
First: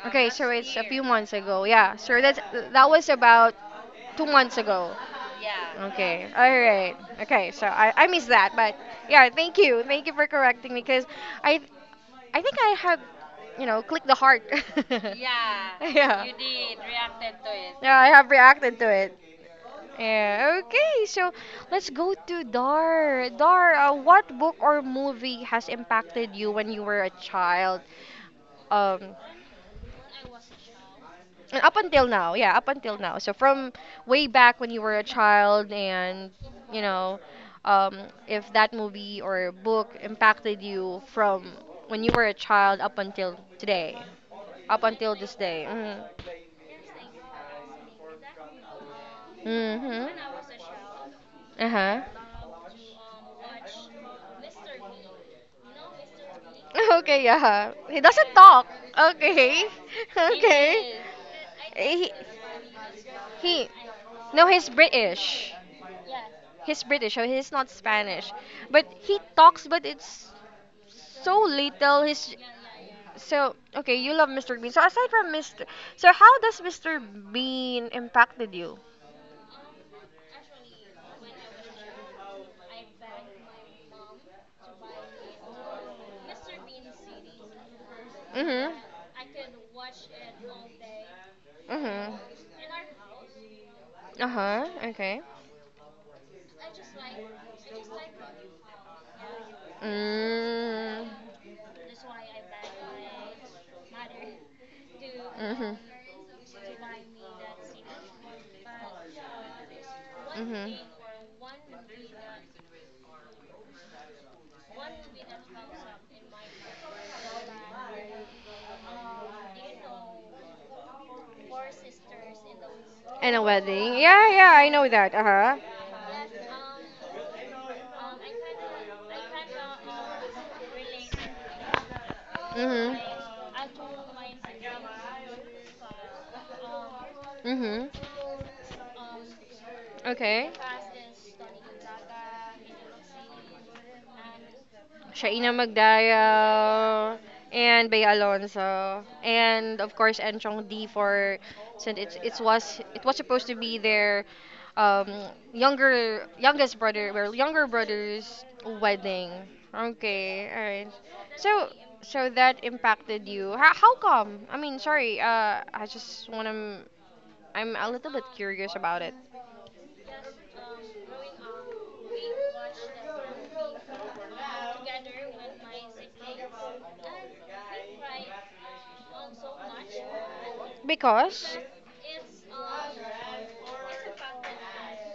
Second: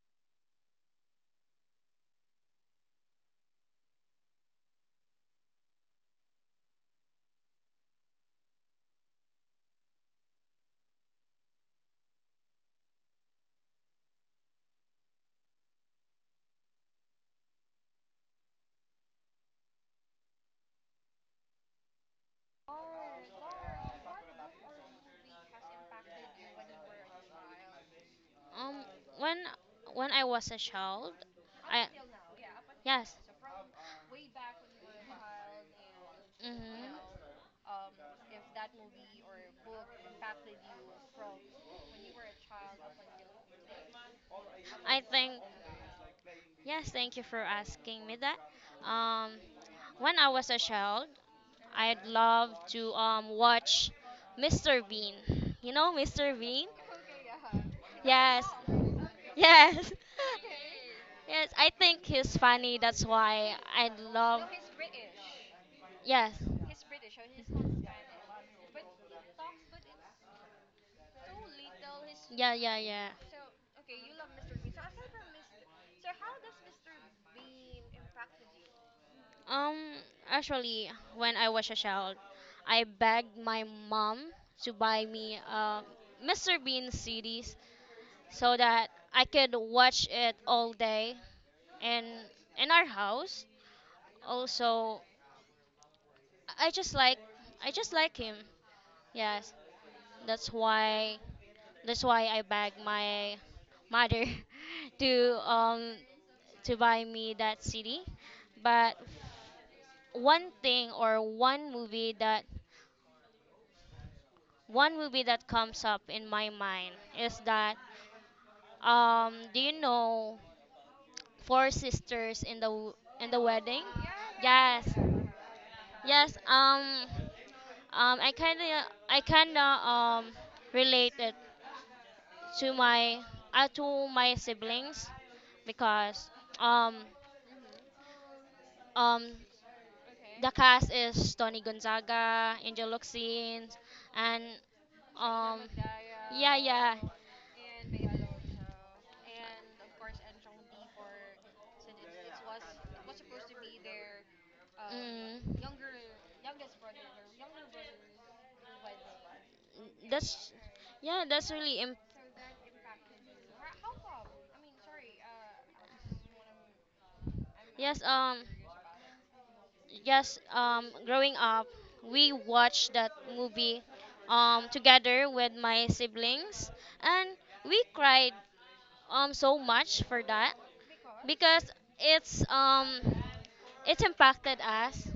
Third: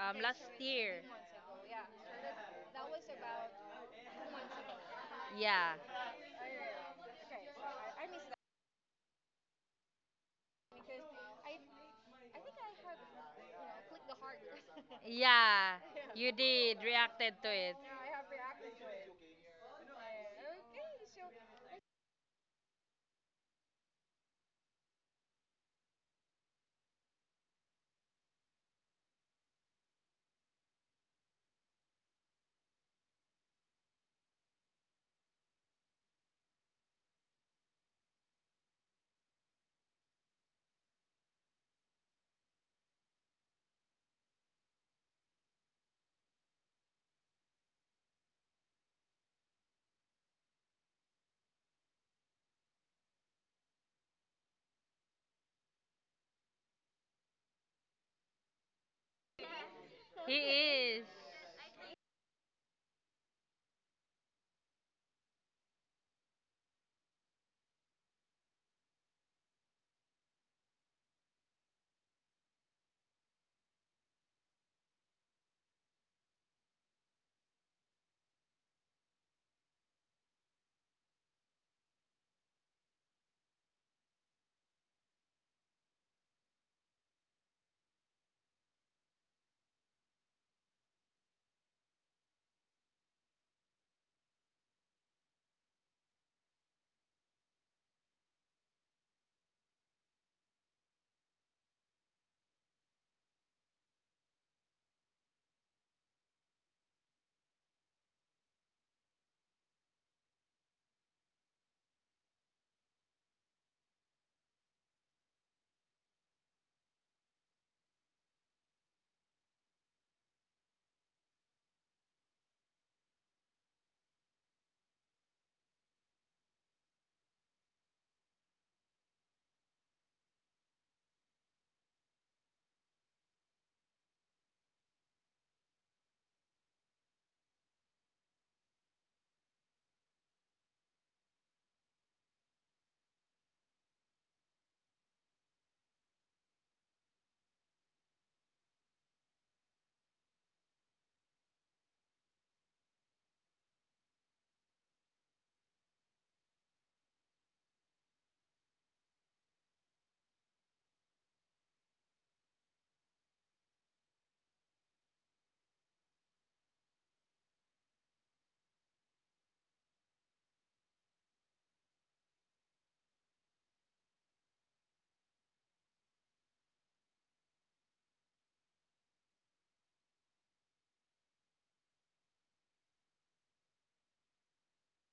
[SPEAKER 1] Okay,
[SPEAKER 3] last
[SPEAKER 1] so it's a few
[SPEAKER 3] year.
[SPEAKER 1] months ago. Yeah, so that's that was about 2 months ago.
[SPEAKER 3] Yeah.
[SPEAKER 1] Okay, all right. Okay, so I missed that, but yeah, thank you for correcting me because I I think I had you know clicked the heart. Yeah.
[SPEAKER 3] Yeah,
[SPEAKER 1] Yeah,
[SPEAKER 3] you did reacted to it.
[SPEAKER 1] I have reacted to it. Yeah, okay, so let's go to Dar. Dar, what book or movie has impacted you when you were a child?
[SPEAKER 2] Um,
[SPEAKER 1] Um,
[SPEAKER 2] when when I was a child,
[SPEAKER 1] and up
[SPEAKER 2] I,
[SPEAKER 1] until now, yeah, up until
[SPEAKER 2] yes.
[SPEAKER 1] now. So from way back when you were a child, and you
[SPEAKER 2] Mm-hmm.
[SPEAKER 1] know, um, if that movie or book impacted you from when you were a child up until today, up
[SPEAKER 2] I
[SPEAKER 1] until
[SPEAKER 2] think,
[SPEAKER 1] this day.
[SPEAKER 2] yes. Thank you for asking me that. Um,
[SPEAKER 1] Mm-hmm. Hmm.
[SPEAKER 2] when I was a child,
[SPEAKER 1] Uh huh.
[SPEAKER 2] I'd love to watch Mr. Bean. You know Mr. Bean?
[SPEAKER 1] Okay, yeah. He doesn't
[SPEAKER 2] Yes.
[SPEAKER 1] talk. Okay.
[SPEAKER 2] Yes.
[SPEAKER 3] He
[SPEAKER 1] Okay.
[SPEAKER 3] is.
[SPEAKER 2] Yes, I think
[SPEAKER 1] He,
[SPEAKER 2] he's funny. That's why
[SPEAKER 1] he
[SPEAKER 2] I love.
[SPEAKER 1] No, he's British.
[SPEAKER 2] Yes.
[SPEAKER 1] He's British, so he's not Spanish. But he talks, but it's so little. He's
[SPEAKER 2] Yeah, yeah, yeah.
[SPEAKER 1] so okay. You love Mr. Bean. So aside from Mr. So how does Mr. Bean impacted you?
[SPEAKER 2] Um, actually, when I was a child, I begged my mom to buy me Mr. Bean CDs so
[SPEAKER 1] Mhm.
[SPEAKER 2] that I could watch it all day and
[SPEAKER 1] Mhm.
[SPEAKER 2] in our house.
[SPEAKER 1] Uh huh.
[SPEAKER 2] Also,
[SPEAKER 1] Okay.
[SPEAKER 2] I just like I just like him. Yes, that's
[SPEAKER 1] Mm.
[SPEAKER 2] why that's why I begged my mother to
[SPEAKER 1] Mhm.
[SPEAKER 2] um to buy me that CD. But one
[SPEAKER 1] Mhm.
[SPEAKER 2] thing or one movie that comes up in my mind is that um, do you know four sisters in the in
[SPEAKER 1] And
[SPEAKER 2] the
[SPEAKER 1] a
[SPEAKER 2] wedding.
[SPEAKER 1] wedding. Yeah, yeah. I know
[SPEAKER 2] Yes,
[SPEAKER 1] that. Uh huh.
[SPEAKER 2] yes. I kinda um, related to
[SPEAKER 1] Mhm.
[SPEAKER 2] my to my siblings because um,
[SPEAKER 1] Mhm.
[SPEAKER 2] um, the
[SPEAKER 1] Okay.
[SPEAKER 2] cast is Tony Gonzaga, Angel Locsin, and
[SPEAKER 1] Shaina
[SPEAKER 2] um, yeah, yeah.
[SPEAKER 1] Magdaya, and Bea Alonso, and of course Enchong D, for since it was supposed to be their um,
[SPEAKER 2] Mm,
[SPEAKER 1] younger youngest brother, well, younger brother's wedding. Okay,
[SPEAKER 2] that's
[SPEAKER 1] all right.
[SPEAKER 2] yeah that's
[SPEAKER 1] So
[SPEAKER 2] really
[SPEAKER 1] so that impacted you. How come? I mean, sorry. I just wanna. I'm a
[SPEAKER 2] yes,
[SPEAKER 1] little bit
[SPEAKER 2] um.
[SPEAKER 1] curious about it.
[SPEAKER 2] Yes, growing up, we watched that movie together with my siblings, and we cried so much for that
[SPEAKER 1] Because,
[SPEAKER 2] because it's it impacted us.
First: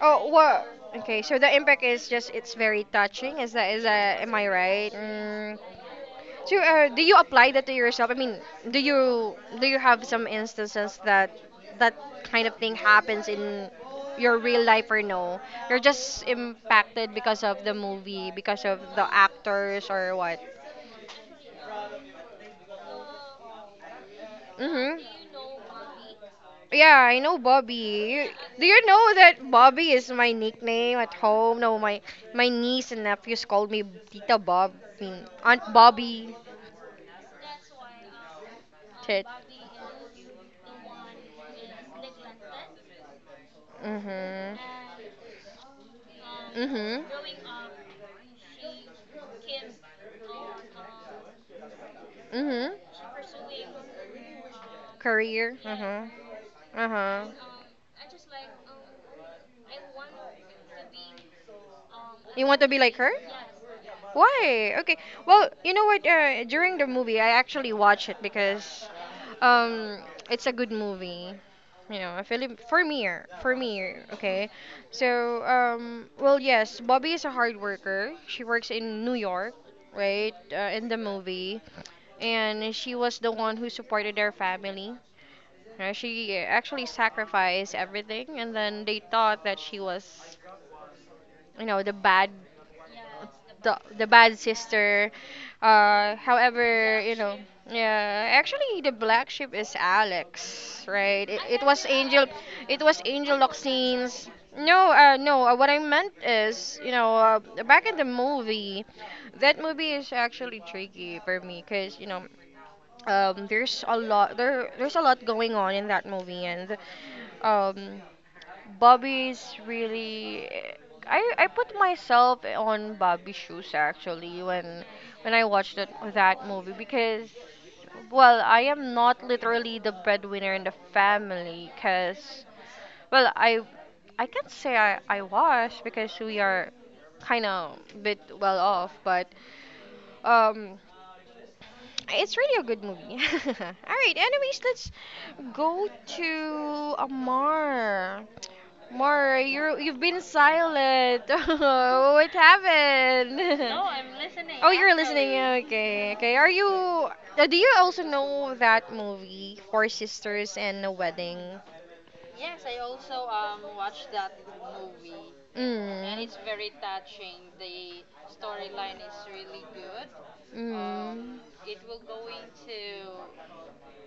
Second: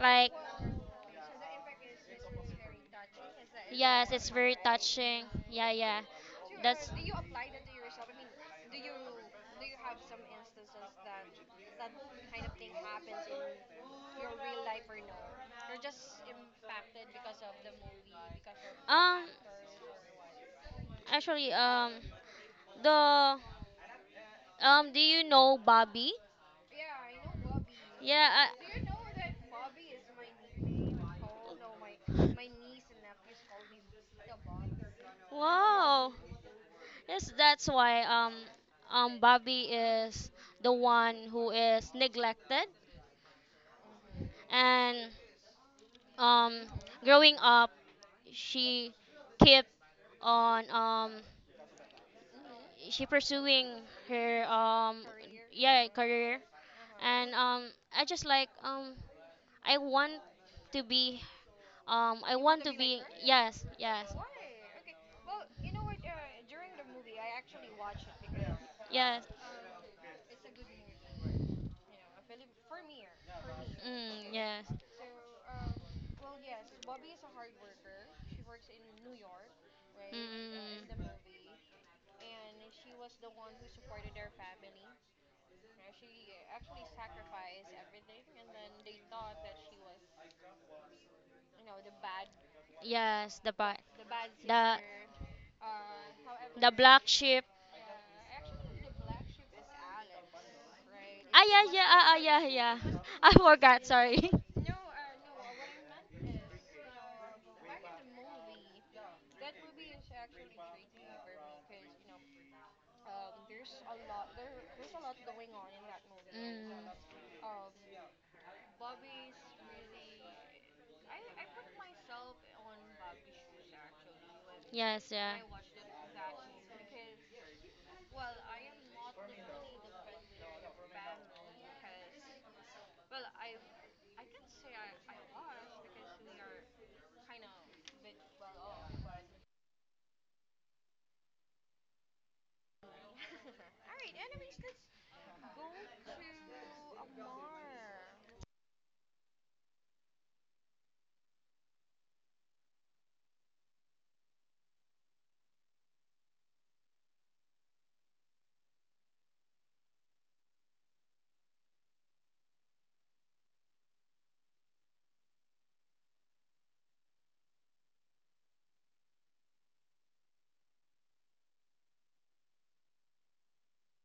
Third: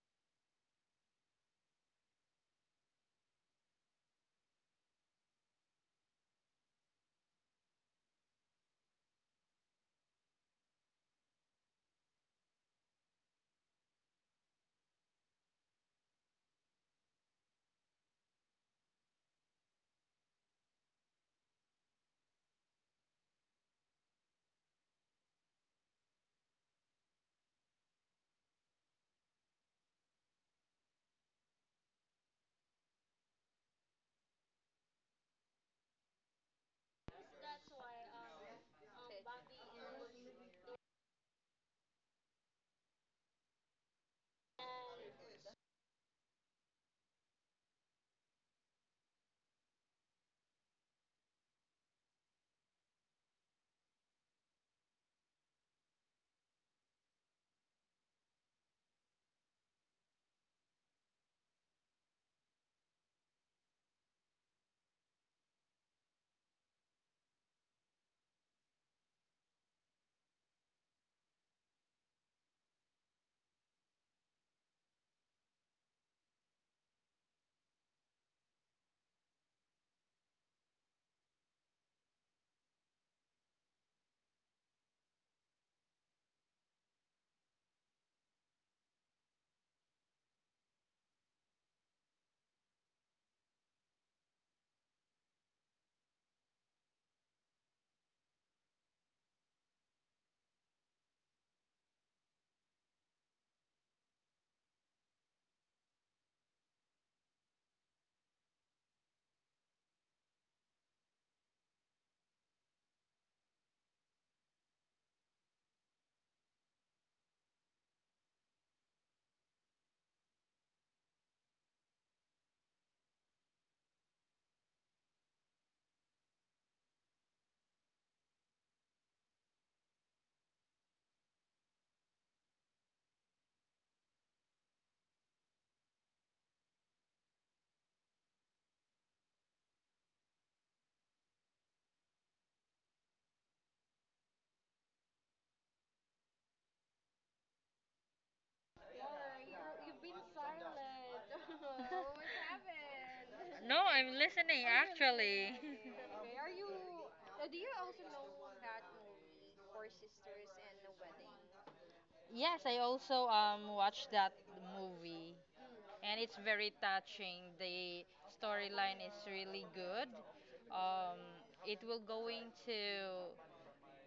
[SPEAKER 1] oh well, okay, so the impact is just it's very touching, is that, is
[SPEAKER 2] yes,
[SPEAKER 1] that,
[SPEAKER 2] it's
[SPEAKER 1] am I
[SPEAKER 2] very
[SPEAKER 1] right?
[SPEAKER 2] touching.
[SPEAKER 1] Mm.
[SPEAKER 2] Yeah, yeah.
[SPEAKER 1] So
[SPEAKER 2] That's
[SPEAKER 1] do you apply that to yourself? I mean, do you have some instances that that kind of thing happens in your real life, or no? You're just impacted because of the movie, because of the
[SPEAKER 2] um.
[SPEAKER 1] actors, or what?
[SPEAKER 2] Actually, the do you
[SPEAKER 1] Mm-hmm.
[SPEAKER 2] know Bobby?
[SPEAKER 1] Yeah, I know Bobby. You,
[SPEAKER 2] Yeah.
[SPEAKER 1] do you
[SPEAKER 2] I,
[SPEAKER 1] know that Bobby is my nickname at home? No, my niece and nephews called me Tita Bob, I mean, Aunt
[SPEAKER 2] wow.
[SPEAKER 1] Bobby.
[SPEAKER 2] Yes, that's why
[SPEAKER 1] Shit.
[SPEAKER 2] Bobby is the one who is neglected,
[SPEAKER 1] Mhm.
[SPEAKER 2] and um,
[SPEAKER 1] Mhm.
[SPEAKER 2] growing up, she kept on
[SPEAKER 1] Mhm.
[SPEAKER 2] she pursuing her
[SPEAKER 1] Career.
[SPEAKER 2] yeah,
[SPEAKER 1] Mhm.
[SPEAKER 2] career,
[SPEAKER 1] Uh huh.
[SPEAKER 2] and I just like I want to be I
[SPEAKER 1] You want
[SPEAKER 2] want
[SPEAKER 1] to
[SPEAKER 2] to
[SPEAKER 1] be like
[SPEAKER 2] be,
[SPEAKER 1] her?
[SPEAKER 2] yes, yes.
[SPEAKER 1] Why? Okay. Well, you know what? During the movie, I actually watched it because
[SPEAKER 2] Yes.
[SPEAKER 1] um, it's a good movie. You know, a Philip for me, for me.
[SPEAKER 2] Mm,
[SPEAKER 1] Okay.
[SPEAKER 2] yes.
[SPEAKER 1] So, well, yes, Bobby is a hard worker. She works in New York,
[SPEAKER 2] Mm,
[SPEAKER 1] right? In the
[SPEAKER 2] mm, mm.
[SPEAKER 1] movie, and she was the one who supported their family. She actually sacrificed everything, and then they thought that she was, you know, the bad,
[SPEAKER 2] Yes, the but
[SPEAKER 1] the bad
[SPEAKER 2] the
[SPEAKER 1] sister.
[SPEAKER 2] the
[SPEAKER 1] However,
[SPEAKER 2] black
[SPEAKER 1] you know,
[SPEAKER 2] sheep.
[SPEAKER 1] yeah, actually, the black sheep is Alex, right?
[SPEAKER 2] Ah,
[SPEAKER 1] It
[SPEAKER 2] yeah,
[SPEAKER 1] was
[SPEAKER 2] yeah, ah, ah,
[SPEAKER 1] Angel,
[SPEAKER 2] yeah, yeah.
[SPEAKER 1] it was
[SPEAKER 2] I
[SPEAKER 1] Angel
[SPEAKER 2] forgot, sorry.
[SPEAKER 1] Loxine's. No, no. What I meant is, you know, back in the movie, that movie is actually tricky for me, cause you know, there's a lot there's a lot going on in that movie, and
[SPEAKER 2] Mm.
[SPEAKER 1] um, Bobby's really, I put myself on Bobby's shoes actually when
[SPEAKER 2] Yes, yeah.
[SPEAKER 1] I watched that movie, because well, I am not literally the breadwinner in the family, because well, I can't say I was, because we are kind of bit well off, but um it's really a good movie. All right. Anyways, let's go to Amar. Amar, you've been silent. What happened?
[SPEAKER 3] No, I'm listening
[SPEAKER 1] Oh, you're listening.
[SPEAKER 3] actually.
[SPEAKER 1] Yeah, okay. Okay. Are you? Do you also know that movie, Four Sisters and a Wedding?
[SPEAKER 3] yes, I also watched that movie, and it's
[SPEAKER 1] Mm.
[SPEAKER 3] very touching. The storyline is really good. Um,
[SPEAKER 1] Mm.
[SPEAKER 3] it will going to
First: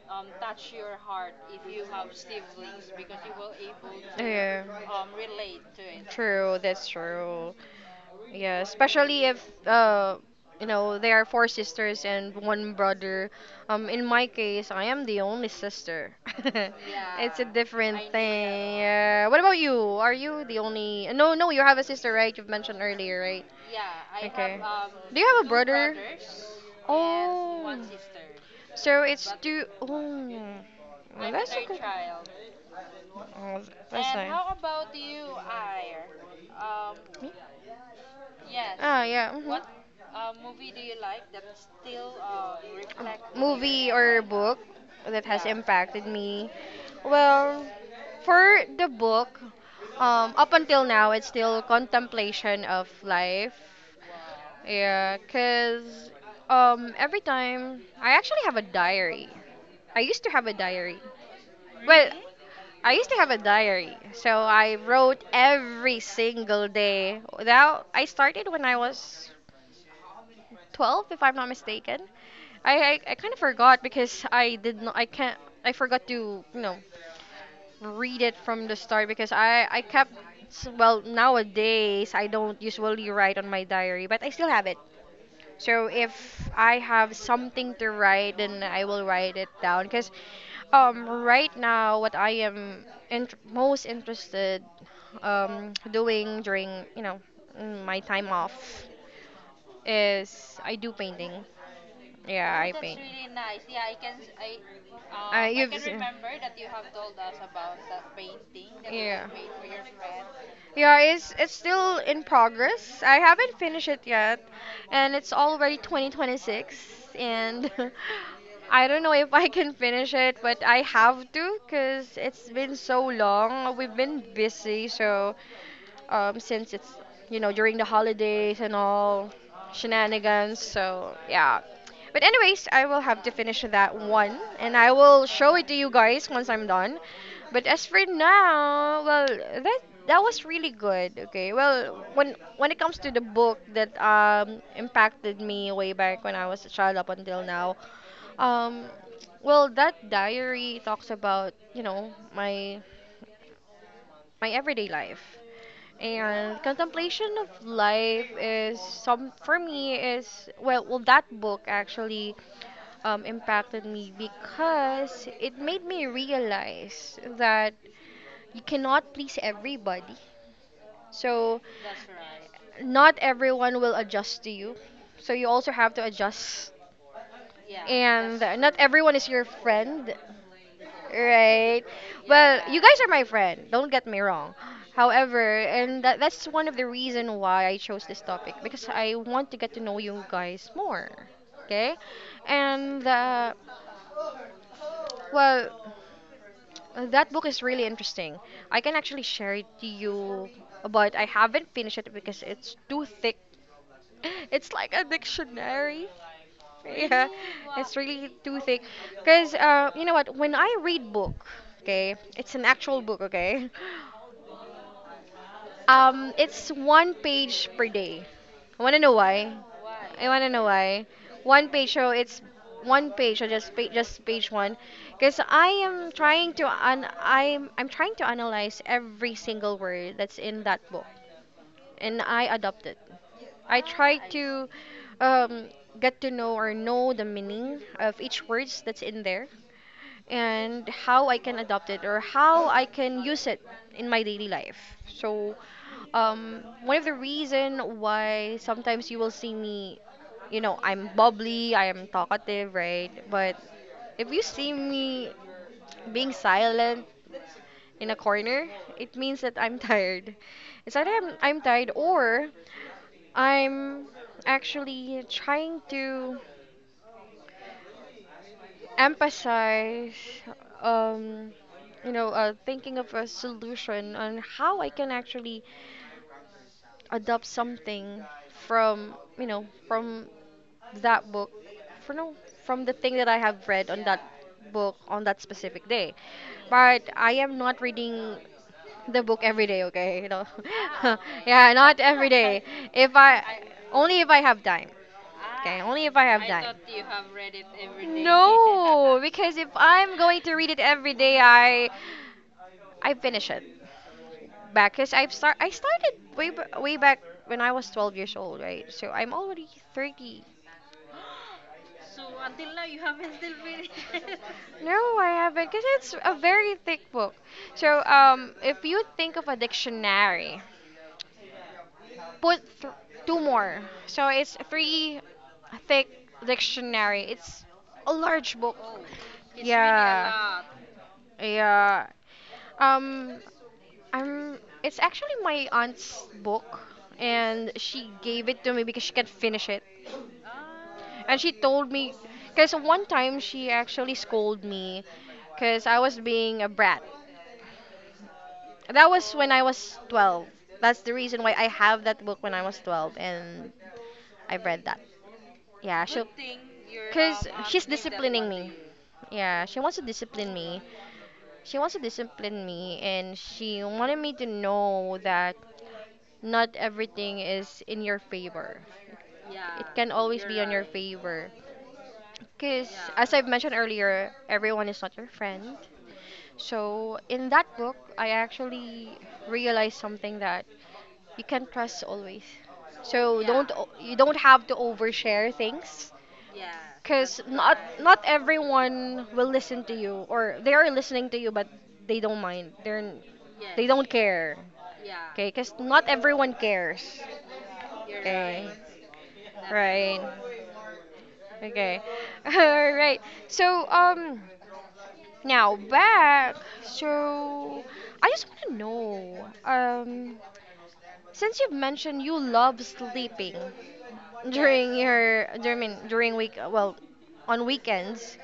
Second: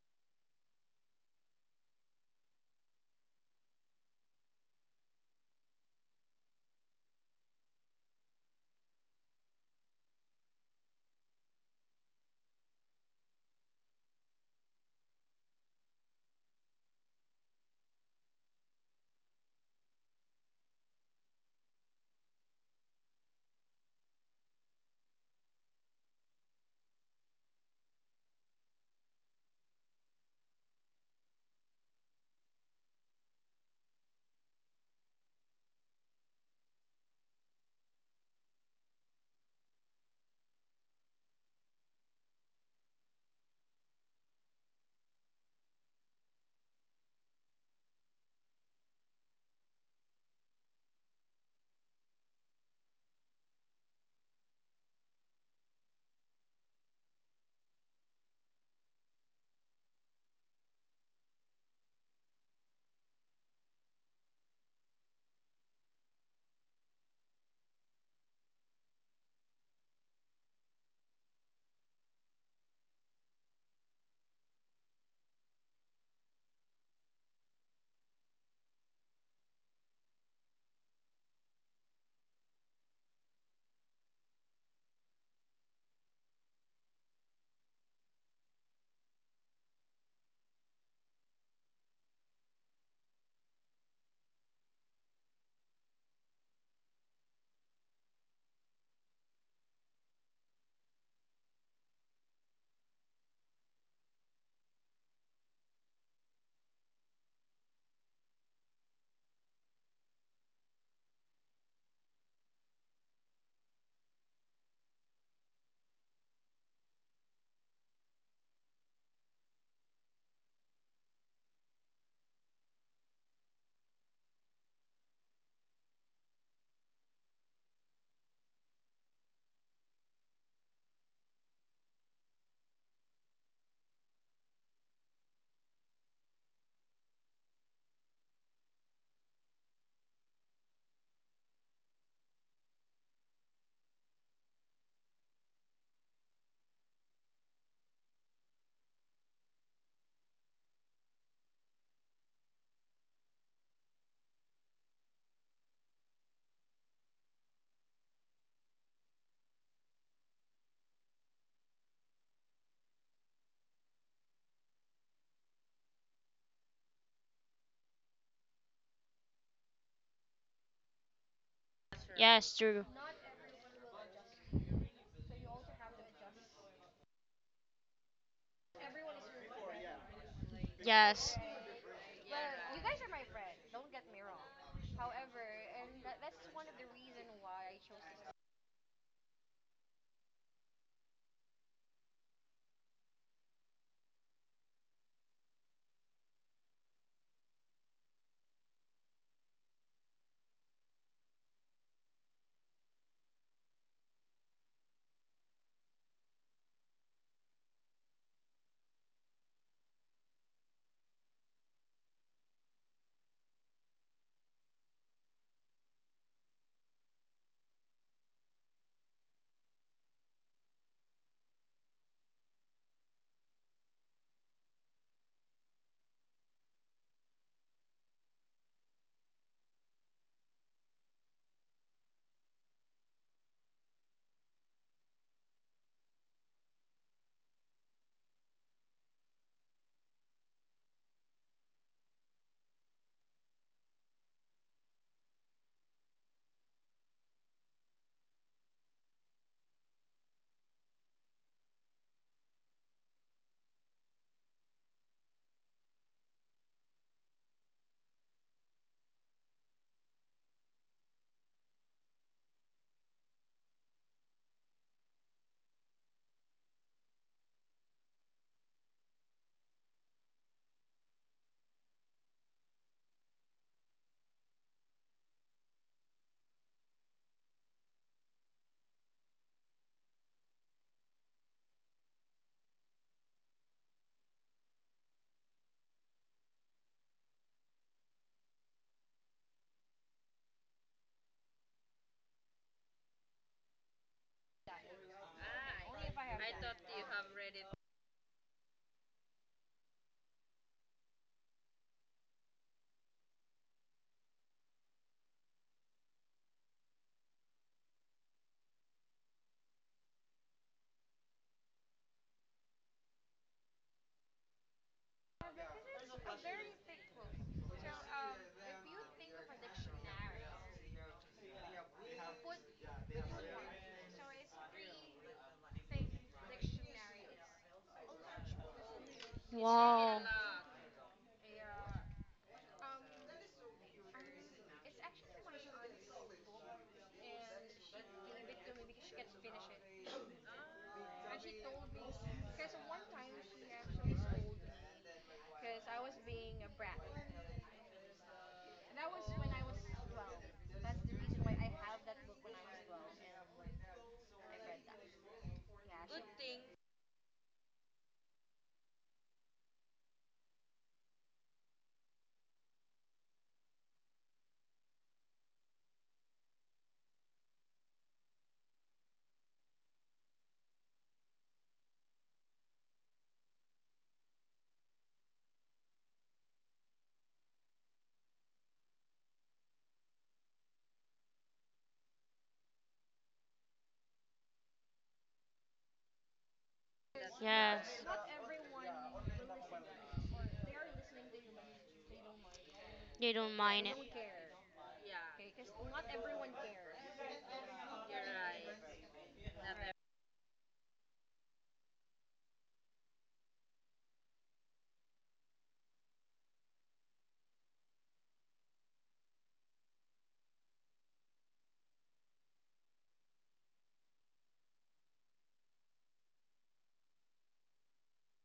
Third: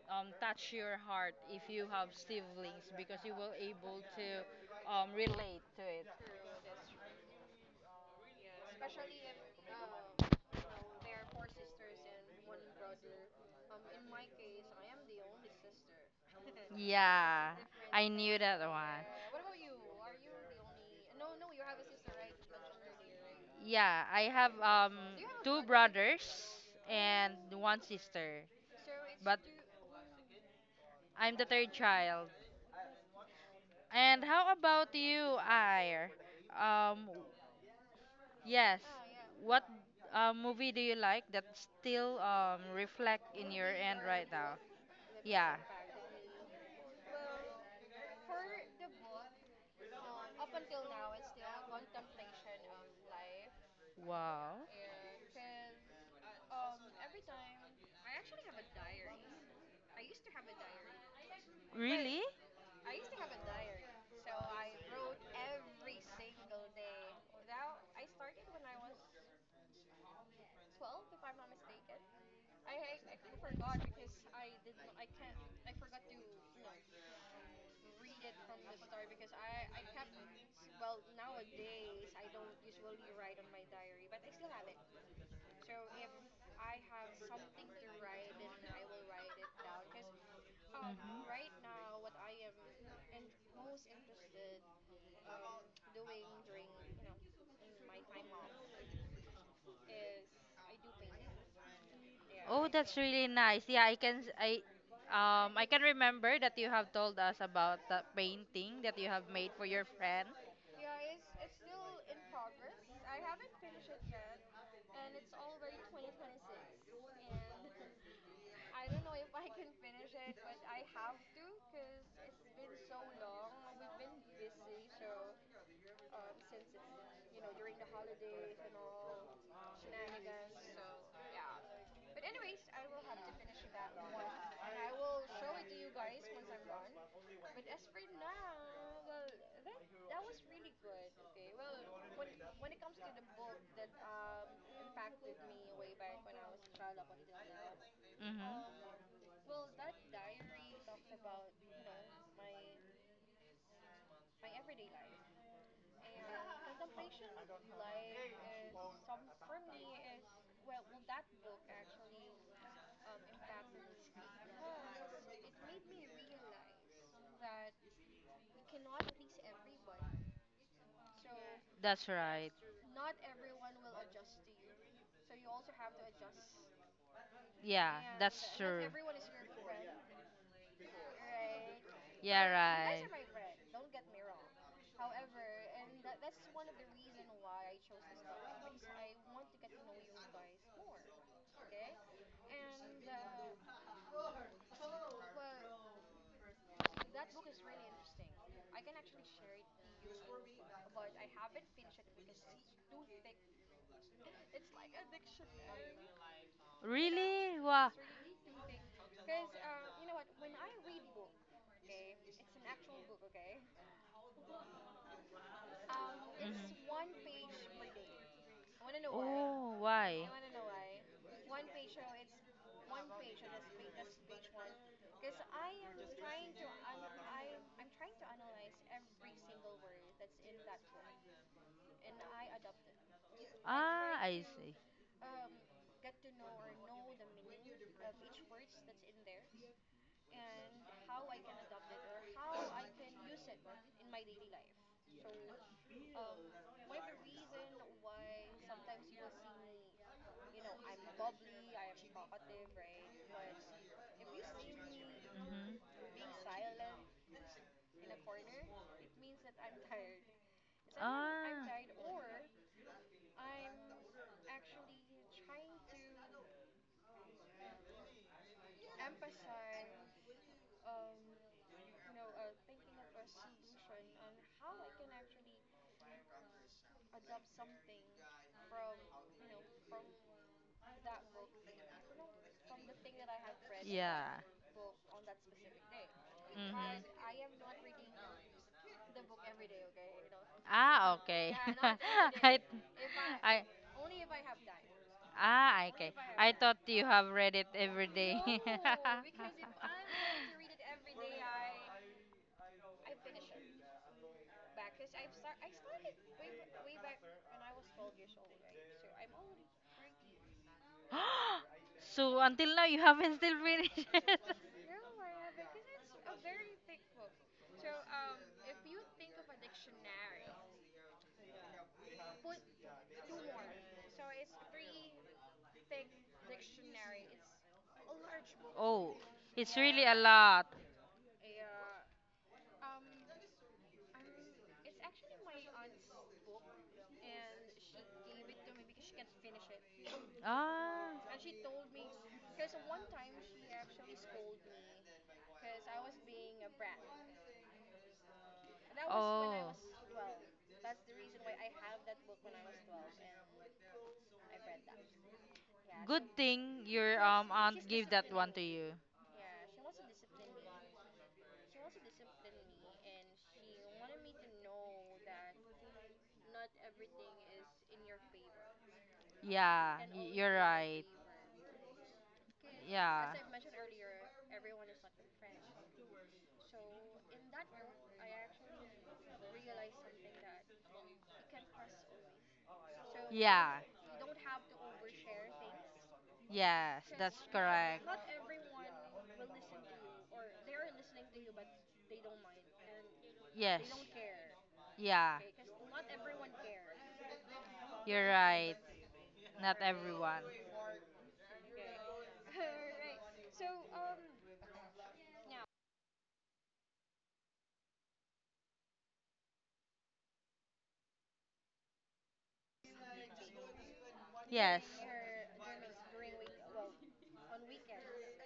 [SPEAKER 3] touch your heart if you have siblings because you will able to
[SPEAKER 1] to
[SPEAKER 3] relate to it.
[SPEAKER 1] True, that's true. Yeah, especially if you know there are four sisters and one brother. In my case, I am the only sister. A
[SPEAKER 3] Yeah, I
[SPEAKER 1] different
[SPEAKER 3] knew that
[SPEAKER 1] thing.
[SPEAKER 3] one.
[SPEAKER 1] Yeah. What about you? Are you the only? No, no, you have a sister, right? You've mentioned earlier, right?
[SPEAKER 3] Yeah, I have
[SPEAKER 1] Do you have a
[SPEAKER 3] two
[SPEAKER 1] brother?
[SPEAKER 3] brothers and
[SPEAKER 1] Oh,
[SPEAKER 3] one sister,
[SPEAKER 1] so it's
[SPEAKER 3] but
[SPEAKER 1] two. Oh, well,
[SPEAKER 3] I'm the
[SPEAKER 1] that's.
[SPEAKER 3] third child.
[SPEAKER 1] Oh, that's
[SPEAKER 3] And how about you, Ayer? Um,
[SPEAKER 1] me?
[SPEAKER 3] Yes.
[SPEAKER 1] Ah, yeah. Mhm.
[SPEAKER 3] What movie do you like that still reflect in your
[SPEAKER 1] Movie
[SPEAKER 3] end
[SPEAKER 1] or
[SPEAKER 3] right now?
[SPEAKER 1] book that has
[SPEAKER 3] Yeah.
[SPEAKER 1] impacted me. Well, for the book, up until now, it's still contemplation of life.
[SPEAKER 3] Wow.
[SPEAKER 1] Yeah, cause every time, I actually have a diary. I used to have a diary. Well,
[SPEAKER 3] Really?
[SPEAKER 1] I used to have a diary. So I wrote every single day. That I started when I was 12 if I'm not mistaken. I kind of forgot because I did not I can't, I forgot to, you know, read it from the start because I kept, well, nowadays I don't usually write on my diary, but I still have it. So if I have something to write, then I will write it down. Cause
[SPEAKER 3] Mhm.
[SPEAKER 1] right now what I am most interested doing during, you know, my time off is I do painting. Yeah,
[SPEAKER 3] Oh,
[SPEAKER 1] I
[SPEAKER 3] that's
[SPEAKER 1] paint.
[SPEAKER 3] really nice. Yeah, I can I
[SPEAKER 1] You've
[SPEAKER 3] can remember that you have told us about the painting that you have
[SPEAKER 1] yeah.
[SPEAKER 3] made for your friend.
[SPEAKER 1] Yeah, it's still in progress. I haven't finished it yet, and it's already 2026, and I don't know if I can finish it, but I have to because it's been so long. We've been busy, so since it's, you know, during the holidays and all shenanigans, so yeah. But anyways, I will have to finish that one and I will show it to you guys once I'm done. But as for now, well, that was really good. Okay. Well, when it comes to the book that impacted me way back when I was a child up until now, um
[SPEAKER 3] Mm-hmm.
[SPEAKER 1] well, that diary talks about, you know, my everyday life. And contemplation of life is some for me is well, well that book actually impacted me because it made me realize that you cannot please everybody. So
[SPEAKER 3] That's right.
[SPEAKER 2] Yes, true.
[SPEAKER 1] not everyone will adjust to you. So you also have to adjust.
[SPEAKER 3] Yeah,
[SPEAKER 1] And
[SPEAKER 3] that's
[SPEAKER 1] not
[SPEAKER 3] true.
[SPEAKER 1] everyone is your friend.
[SPEAKER 2] Yes.
[SPEAKER 1] Right.
[SPEAKER 3] Yeah,
[SPEAKER 1] Well, you guys
[SPEAKER 3] right.
[SPEAKER 1] are my friend. Don't get me wrong. However, that's one of the reason why I chose this topic, because I want to get to know you guys more. Okay? And well, that book is really interesting. I can actually share it to you, but I haven't finished it because it's too thick. It's like a dictionary. Yeah,
[SPEAKER 3] Really? Wow.
[SPEAKER 1] it's really too thick. Cause you know what? When I read book, okay, it's an actual book, okay.
[SPEAKER 3] Mhm.
[SPEAKER 1] It's one page per day. I wanna know why?
[SPEAKER 3] Oh, why?
[SPEAKER 1] I wanna know why. One page, so it's one page, so just page one, because I am trying to I'm trying to analyze every single word that's in that book, and I adopt it. I
[SPEAKER 3] Ah,
[SPEAKER 1] try
[SPEAKER 3] I
[SPEAKER 1] to
[SPEAKER 3] see.
[SPEAKER 1] um, get to know or know the meaning of each words that's in there, and how I can adopt it, or how I can use it in my daily life. So, one of the reason why sometimes you will see me, you know, I'm bubbly, I am talkative, right? But if you see me
[SPEAKER 3] Mhm.
[SPEAKER 1] being silent in a corner, it means that I'm tired. It's either
[SPEAKER 3] Ah.
[SPEAKER 1] I'm tired or I'm actually trying to emphasize um you know thinking of a solution on how I can actually adopt something from, you know, from that book, for no from the thing that I have read on that
[SPEAKER 3] Yeah.
[SPEAKER 1] book on that specific day, but
[SPEAKER 3] Mhm.
[SPEAKER 1] I am not reading the book every day, okay, you know.
[SPEAKER 3] Ah, okay.
[SPEAKER 1] Yeah, not every
[SPEAKER 3] I,
[SPEAKER 1] day. If I
[SPEAKER 3] I,
[SPEAKER 1] Only if I have time, okay, only
[SPEAKER 3] okay.
[SPEAKER 1] if I have.
[SPEAKER 3] I thought you have read it every day.
[SPEAKER 1] No, because if I'm going to read it every day, I finish it back because I started way back when I was 12 years old, right? So I'm already 30.
[SPEAKER 3] so until now you haven't still finished it.
[SPEAKER 1] No, I haven't because it's a very thick book. So if you think of a dictionary, put th- two more. So it's three thick dictionary. It's a large book.
[SPEAKER 3] Oh, it's really a
[SPEAKER 2] Wow.
[SPEAKER 1] Yeah.
[SPEAKER 3] lot.
[SPEAKER 1] Yeah. Um, Um, it's actually my aunt's book, and she gave it to me because she can't finish it.
[SPEAKER 3] Ah.
[SPEAKER 1] And she told me, because one time she actually scolded me because I was being a brat. That was when
[SPEAKER 3] Oh.
[SPEAKER 1] I was 12. That's the reason why I have that book when I was 12, and I've read that. Yeah,
[SPEAKER 3] Good thing your
[SPEAKER 1] because she's
[SPEAKER 3] aunt gave that
[SPEAKER 1] disciplining
[SPEAKER 3] one to
[SPEAKER 1] me.
[SPEAKER 3] you.
[SPEAKER 1] Yeah, she wants to discipline me. She wants to discipline me, and she wanted me to know that not everything is in your favor. It
[SPEAKER 3] Yeah,
[SPEAKER 1] can always
[SPEAKER 3] you're
[SPEAKER 1] be on your
[SPEAKER 3] right.
[SPEAKER 1] favor. Because,
[SPEAKER 3] Yeah.
[SPEAKER 1] as I've mentioned earlier, everyone is not your friend. So, in that book, I actually realized something that you can trust always. So, don't
[SPEAKER 3] Yeah.
[SPEAKER 1] o- you don't have to overshare things
[SPEAKER 3] Yes, that's
[SPEAKER 1] because not
[SPEAKER 3] correct.
[SPEAKER 2] Yes.
[SPEAKER 1] not everyone will listen to you or they are listening to you but they don't mind.
[SPEAKER 2] They don't
[SPEAKER 3] Yes.
[SPEAKER 2] mind
[SPEAKER 1] They
[SPEAKER 2] it.
[SPEAKER 1] don't care.
[SPEAKER 3] Yeah,
[SPEAKER 1] Okay, because not everyone cares.
[SPEAKER 3] you're
[SPEAKER 1] Okay,
[SPEAKER 3] right. Not
[SPEAKER 1] right.
[SPEAKER 3] everyone.
[SPEAKER 1] Okay. All right. So, now back. So, I just want to know, since you've mentioned you love sleeping
[SPEAKER 3] Yes.
[SPEAKER 1] I mean, during week, well, on weekends.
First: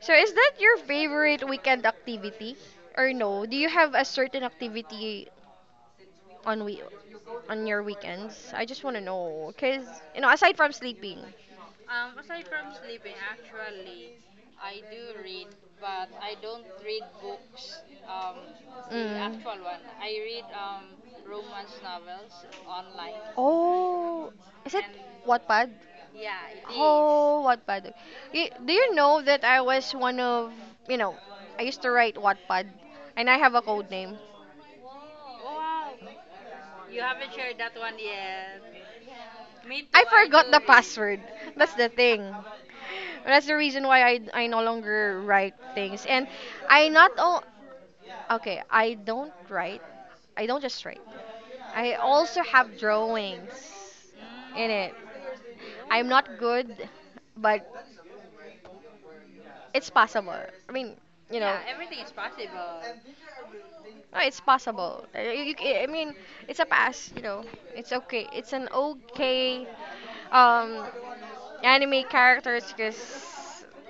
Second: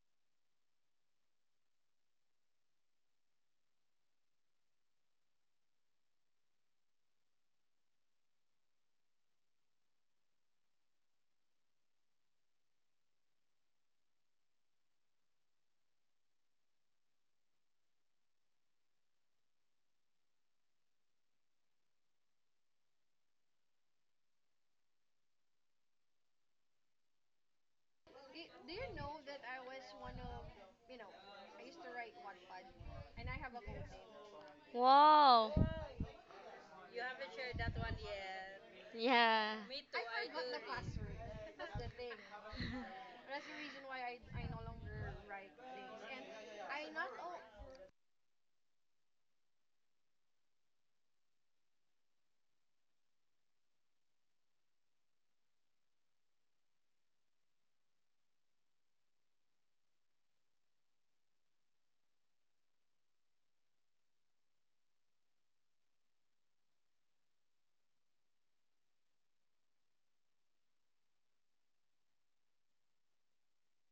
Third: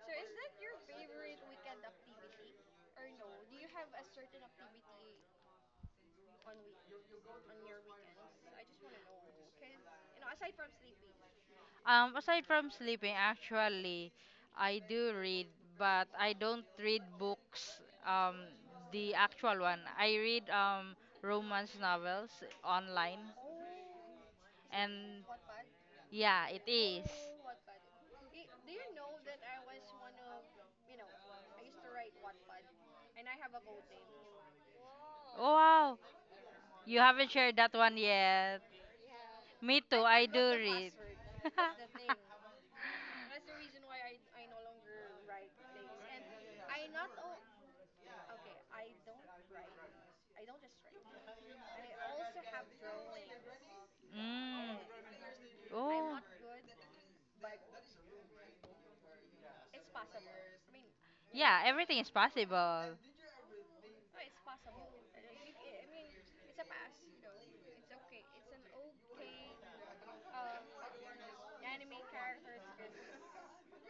[SPEAKER 1] So, is that your favorite weekend activity? Or no? Do you have a certain activity on we on your weekends? I just want to know, cause you know, aside from sleeping.
[SPEAKER 3] Aside from sleeping, actually, I do read, but I don't read books, um, the
[SPEAKER 1] Mm.
[SPEAKER 3] actual one. I read romance novels online,
[SPEAKER 1] Oh, is it
[SPEAKER 3] and
[SPEAKER 1] Wattpad?
[SPEAKER 3] yeah, it is.
[SPEAKER 1] Oh, Wattpad. Y- Do you know that I was one of, you know, I used to write Wattpad and I have a code name.
[SPEAKER 2] Wow.
[SPEAKER 3] Wow, you haven't shared that one yet.
[SPEAKER 2] Yeah.
[SPEAKER 3] Me
[SPEAKER 1] I
[SPEAKER 3] too, I do
[SPEAKER 1] forgot the
[SPEAKER 3] read.
[SPEAKER 1] password. That's the thing. That's the reason why I no longer write things. And I not o- okay, I don't write. I don't just write. I also have drawings in
[SPEAKER 3] Mm.
[SPEAKER 1] it. I'm
[SPEAKER 3] Oh.
[SPEAKER 1] not good, but it's possible. I mean, you know,
[SPEAKER 3] Yeah, everything is possible.
[SPEAKER 1] no, it's possible. I mean, it's a pass. You know, it's okay. It's an okay um anime characters because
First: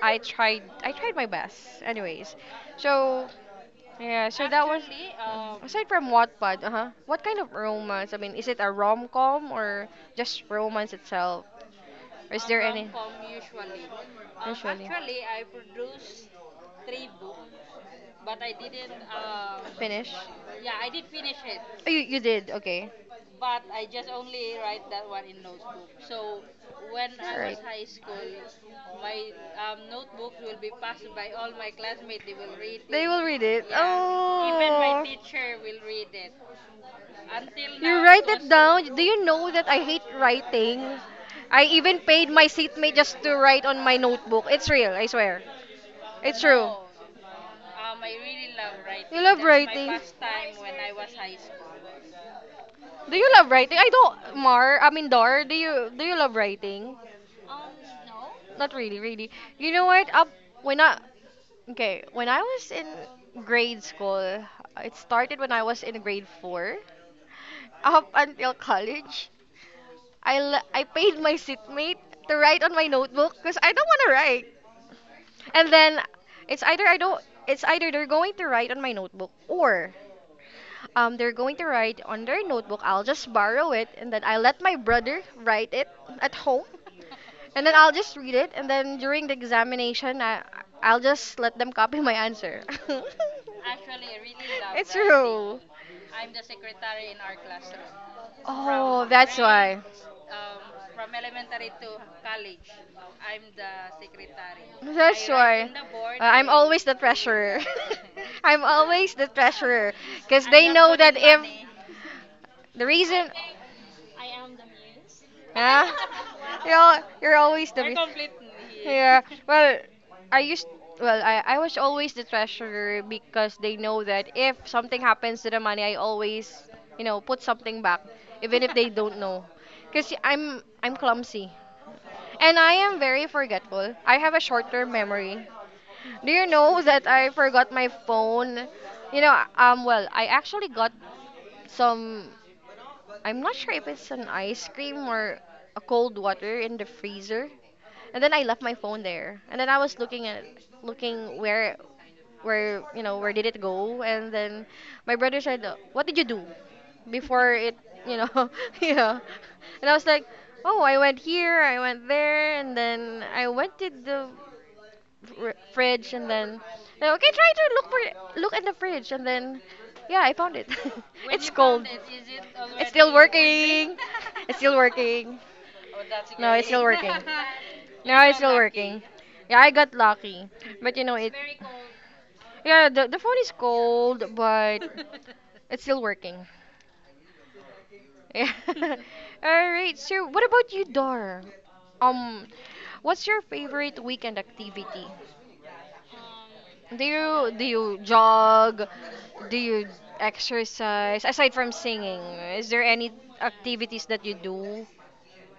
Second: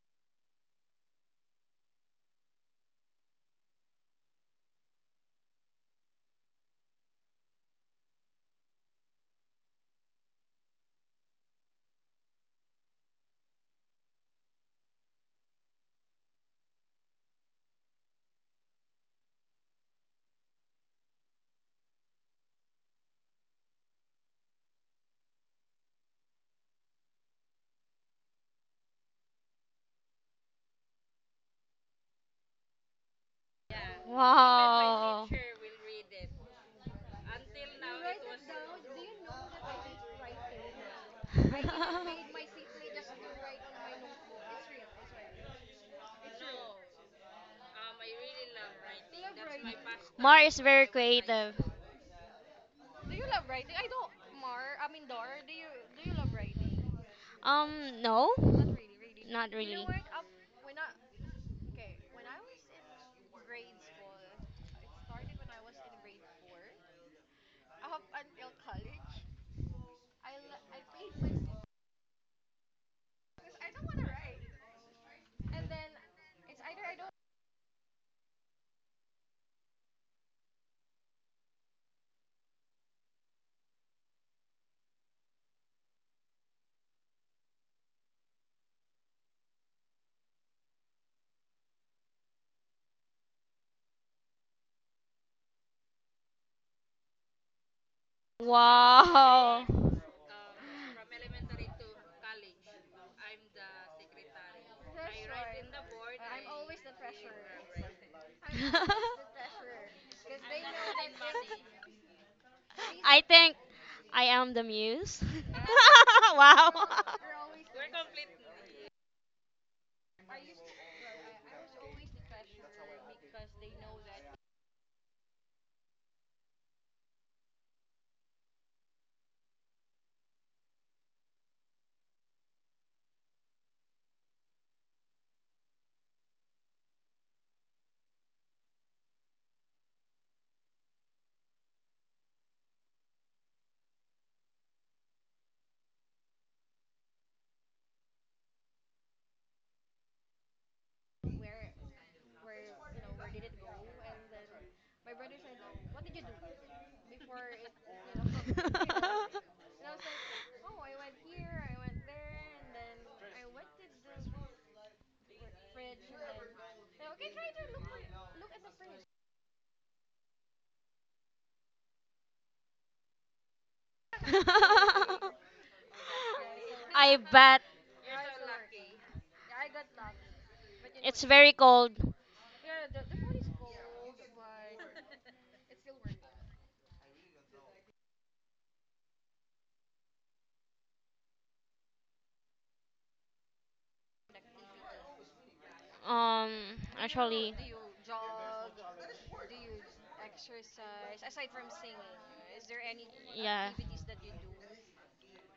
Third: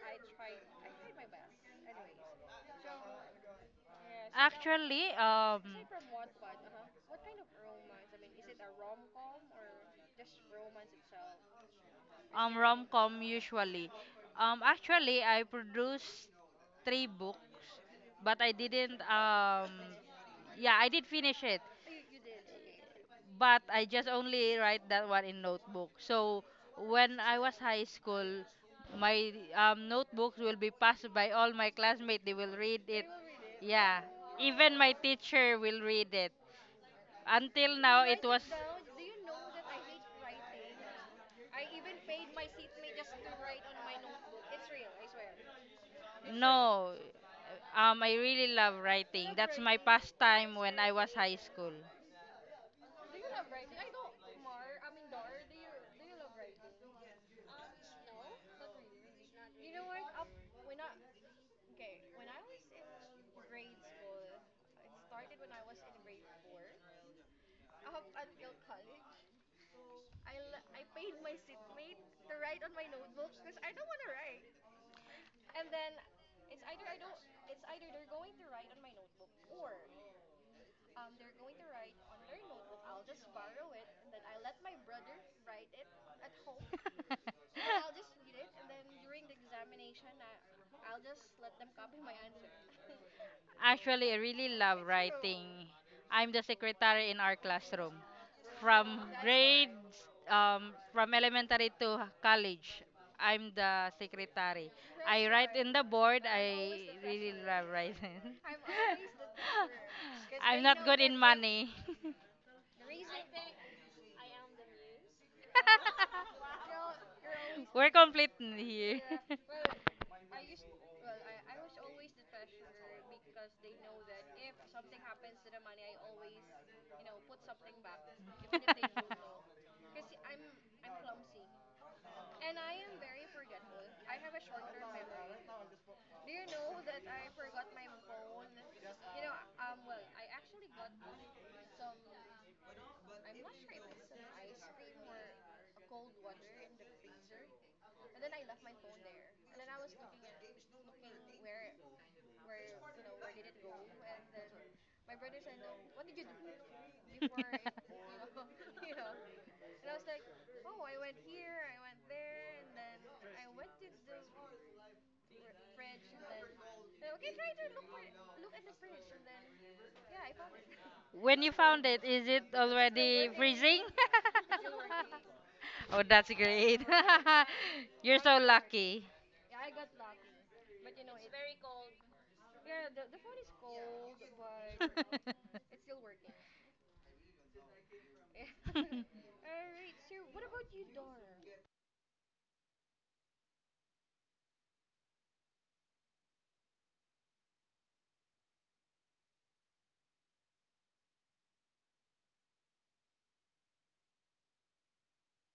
[SPEAKER 1] I tried. I tried my best. Anyways, so yeah, so that was.
[SPEAKER 3] Actually, um,
[SPEAKER 1] Aside from Wattpad, uh-huh, what kind of romance? I mean, is it a rom-com or just romance itself? Or is there any
[SPEAKER 3] rom-com usually.
[SPEAKER 1] usually
[SPEAKER 3] Actually, I produced three books, but I didn't.
[SPEAKER 1] finish?
[SPEAKER 3] Yeah, I did finish it.
[SPEAKER 1] Oh, you did, okay.
[SPEAKER 3] But I just only write that one in notebook. So when I was high school, my notebooks will be passed by all my classmates. They will read
[SPEAKER 1] They
[SPEAKER 3] it.
[SPEAKER 1] will read it.
[SPEAKER 3] Yeah, even my
[SPEAKER 1] Oh.
[SPEAKER 2] Wow.
[SPEAKER 3] teacher will read it. Until
[SPEAKER 1] You
[SPEAKER 3] now, it
[SPEAKER 1] write
[SPEAKER 3] was
[SPEAKER 1] it down. Do you know that I hate writing? I even paid my seatmate just to write on my notebook. It's real, I swear. It's true.
[SPEAKER 3] no. I really love
[SPEAKER 1] You
[SPEAKER 3] writing.
[SPEAKER 1] love
[SPEAKER 3] That's my
[SPEAKER 1] writing.
[SPEAKER 2] Mar
[SPEAKER 3] pastime
[SPEAKER 2] is
[SPEAKER 3] when
[SPEAKER 2] very
[SPEAKER 3] I was high
[SPEAKER 2] creative.
[SPEAKER 3] school.
[SPEAKER 1] Do you love writing? I don't, Mar. I mean, Dar. Do you love writing?
[SPEAKER 2] Um, no,
[SPEAKER 1] Not really, really.
[SPEAKER 2] not
[SPEAKER 1] You
[SPEAKER 2] really.
[SPEAKER 1] know what? Up when I Okay, when I was in grade school, it started when I was in grade 4 up until college. I paid my seatmate to write on my notebook because I don't want to write. And then it's either I don't it's either they're going to write on my notebook or they're going to write on their notebook. I'll just borrow it and then I let my brother write it at home and then I'll just read it and then during the examination I'll just let them copy my answer.
[SPEAKER 3] Actually, I really love
[SPEAKER 1] It's true.
[SPEAKER 3] writing. I'm the secretary in our classroom. From
[SPEAKER 1] Oh, that's
[SPEAKER 2] Wow.
[SPEAKER 1] why.
[SPEAKER 3] grades, from elementary to college, I'm the secretary.
[SPEAKER 1] That's
[SPEAKER 3] I write
[SPEAKER 1] why.
[SPEAKER 3] in the board.
[SPEAKER 1] I'm always
[SPEAKER 3] I
[SPEAKER 1] the
[SPEAKER 3] really
[SPEAKER 1] treasurer.
[SPEAKER 3] love writing.
[SPEAKER 1] I'm always the treasurer. Because
[SPEAKER 3] I'm
[SPEAKER 1] they
[SPEAKER 3] not
[SPEAKER 1] know
[SPEAKER 3] good
[SPEAKER 1] that
[SPEAKER 3] in
[SPEAKER 1] if
[SPEAKER 3] money.
[SPEAKER 1] the
[SPEAKER 2] I
[SPEAKER 1] reason.
[SPEAKER 2] think I am the muse.
[SPEAKER 1] Huh?
[SPEAKER 2] Wow.
[SPEAKER 1] You're always the.
[SPEAKER 3] We're complete here.
[SPEAKER 1] Yeah. Well, I used. Well, I was always the treasurer because they know that if something happens to the money, I always, you know, put something back, even if they don't know. Because I'm clumsy. And I am very forgetful. I have a short-term memory. Do you know that I forgot my phone? You know, well, I actually got some. I'm not sure if it's an ice cream or a cold water in the freezer. And then I left my phone there. And then I was looking where you know where did it go and then my brother said what did you do before it you know yeah and I was like oh I went here I went there and then I went to the fridge and then "Now, okay try to look at the fridge and then yeah I found it
[SPEAKER 3] When
[SPEAKER 1] it's
[SPEAKER 3] you
[SPEAKER 1] cold
[SPEAKER 3] found it, is it
[SPEAKER 1] it's still
[SPEAKER 3] already freezing?
[SPEAKER 1] working it's still working
[SPEAKER 3] Oh, that's
[SPEAKER 1] no it's still
[SPEAKER 3] great.
[SPEAKER 1] working
[SPEAKER 2] I bet
[SPEAKER 1] no
[SPEAKER 3] You're
[SPEAKER 1] it's
[SPEAKER 3] so
[SPEAKER 1] still working
[SPEAKER 3] lucky.
[SPEAKER 1] yeah I got lucky but you know
[SPEAKER 2] it's
[SPEAKER 1] it
[SPEAKER 2] very cold.
[SPEAKER 1] yeah, the phone is cold, but it's still working. Yeah. All right. So, what about you, Dar? Um, what's your favorite weekend activity?
[SPEAKER 2] Um,
[SPEAKER 1] Do you
[SPEAKER 2] actually.
[SPEAKER 1] do you jog? Do you exercise aside from singing? Is there any
[SPEAKER 2] Yeah.
[SPEAKER 1] activities that you do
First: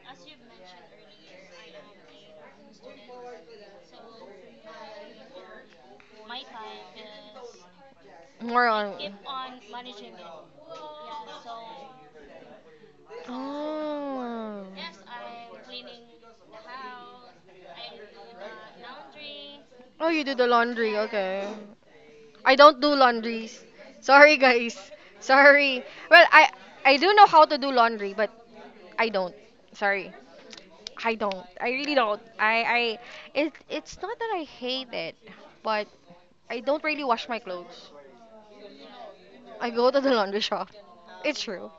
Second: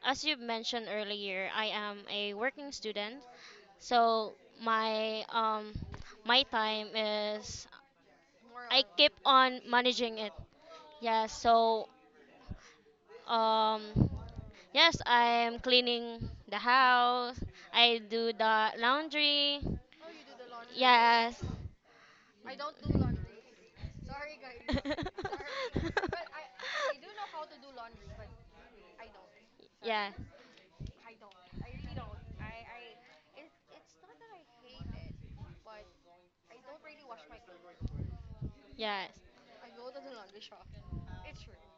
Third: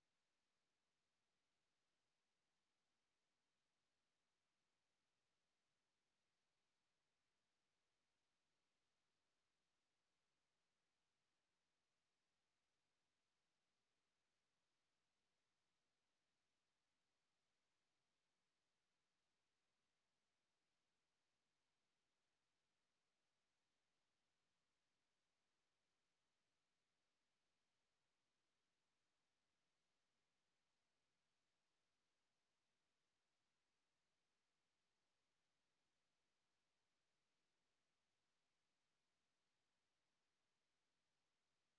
[SPEAKER 2] As you mentioned earlier, I am a working student, so my um, time is
[SPEAKER 1] more
[SPEAKER 2] I
[SPEAKER 1] on?
[SPEAKER 2] keep on managing it. Yeah, so um,
[SPEAKER 1] Oh.
[SPEAKER 2] yes, I'm cleaning the house. I do the laundry. Oh,
[SPEAKER 1] Oh, you do the laundry.
[SPEAKER 2] yes.
[SPEAKER 1] Okay. I don't do laundries. Sorry, guys.
[SPEAKER 2] Sorry.
[SPEAKER 1] Sorry. Well, I do know how to do laundry, but I don't. Sorry,
[SPEAKER 2] Yeah,
[SPEAKER 1] I don't. I really don't. I it it's not that I hate it, but I don't really wash my clothes.
[SPEAKER 2] yeah,
[SPEAKER 1] I go to the laundry shop. It's true.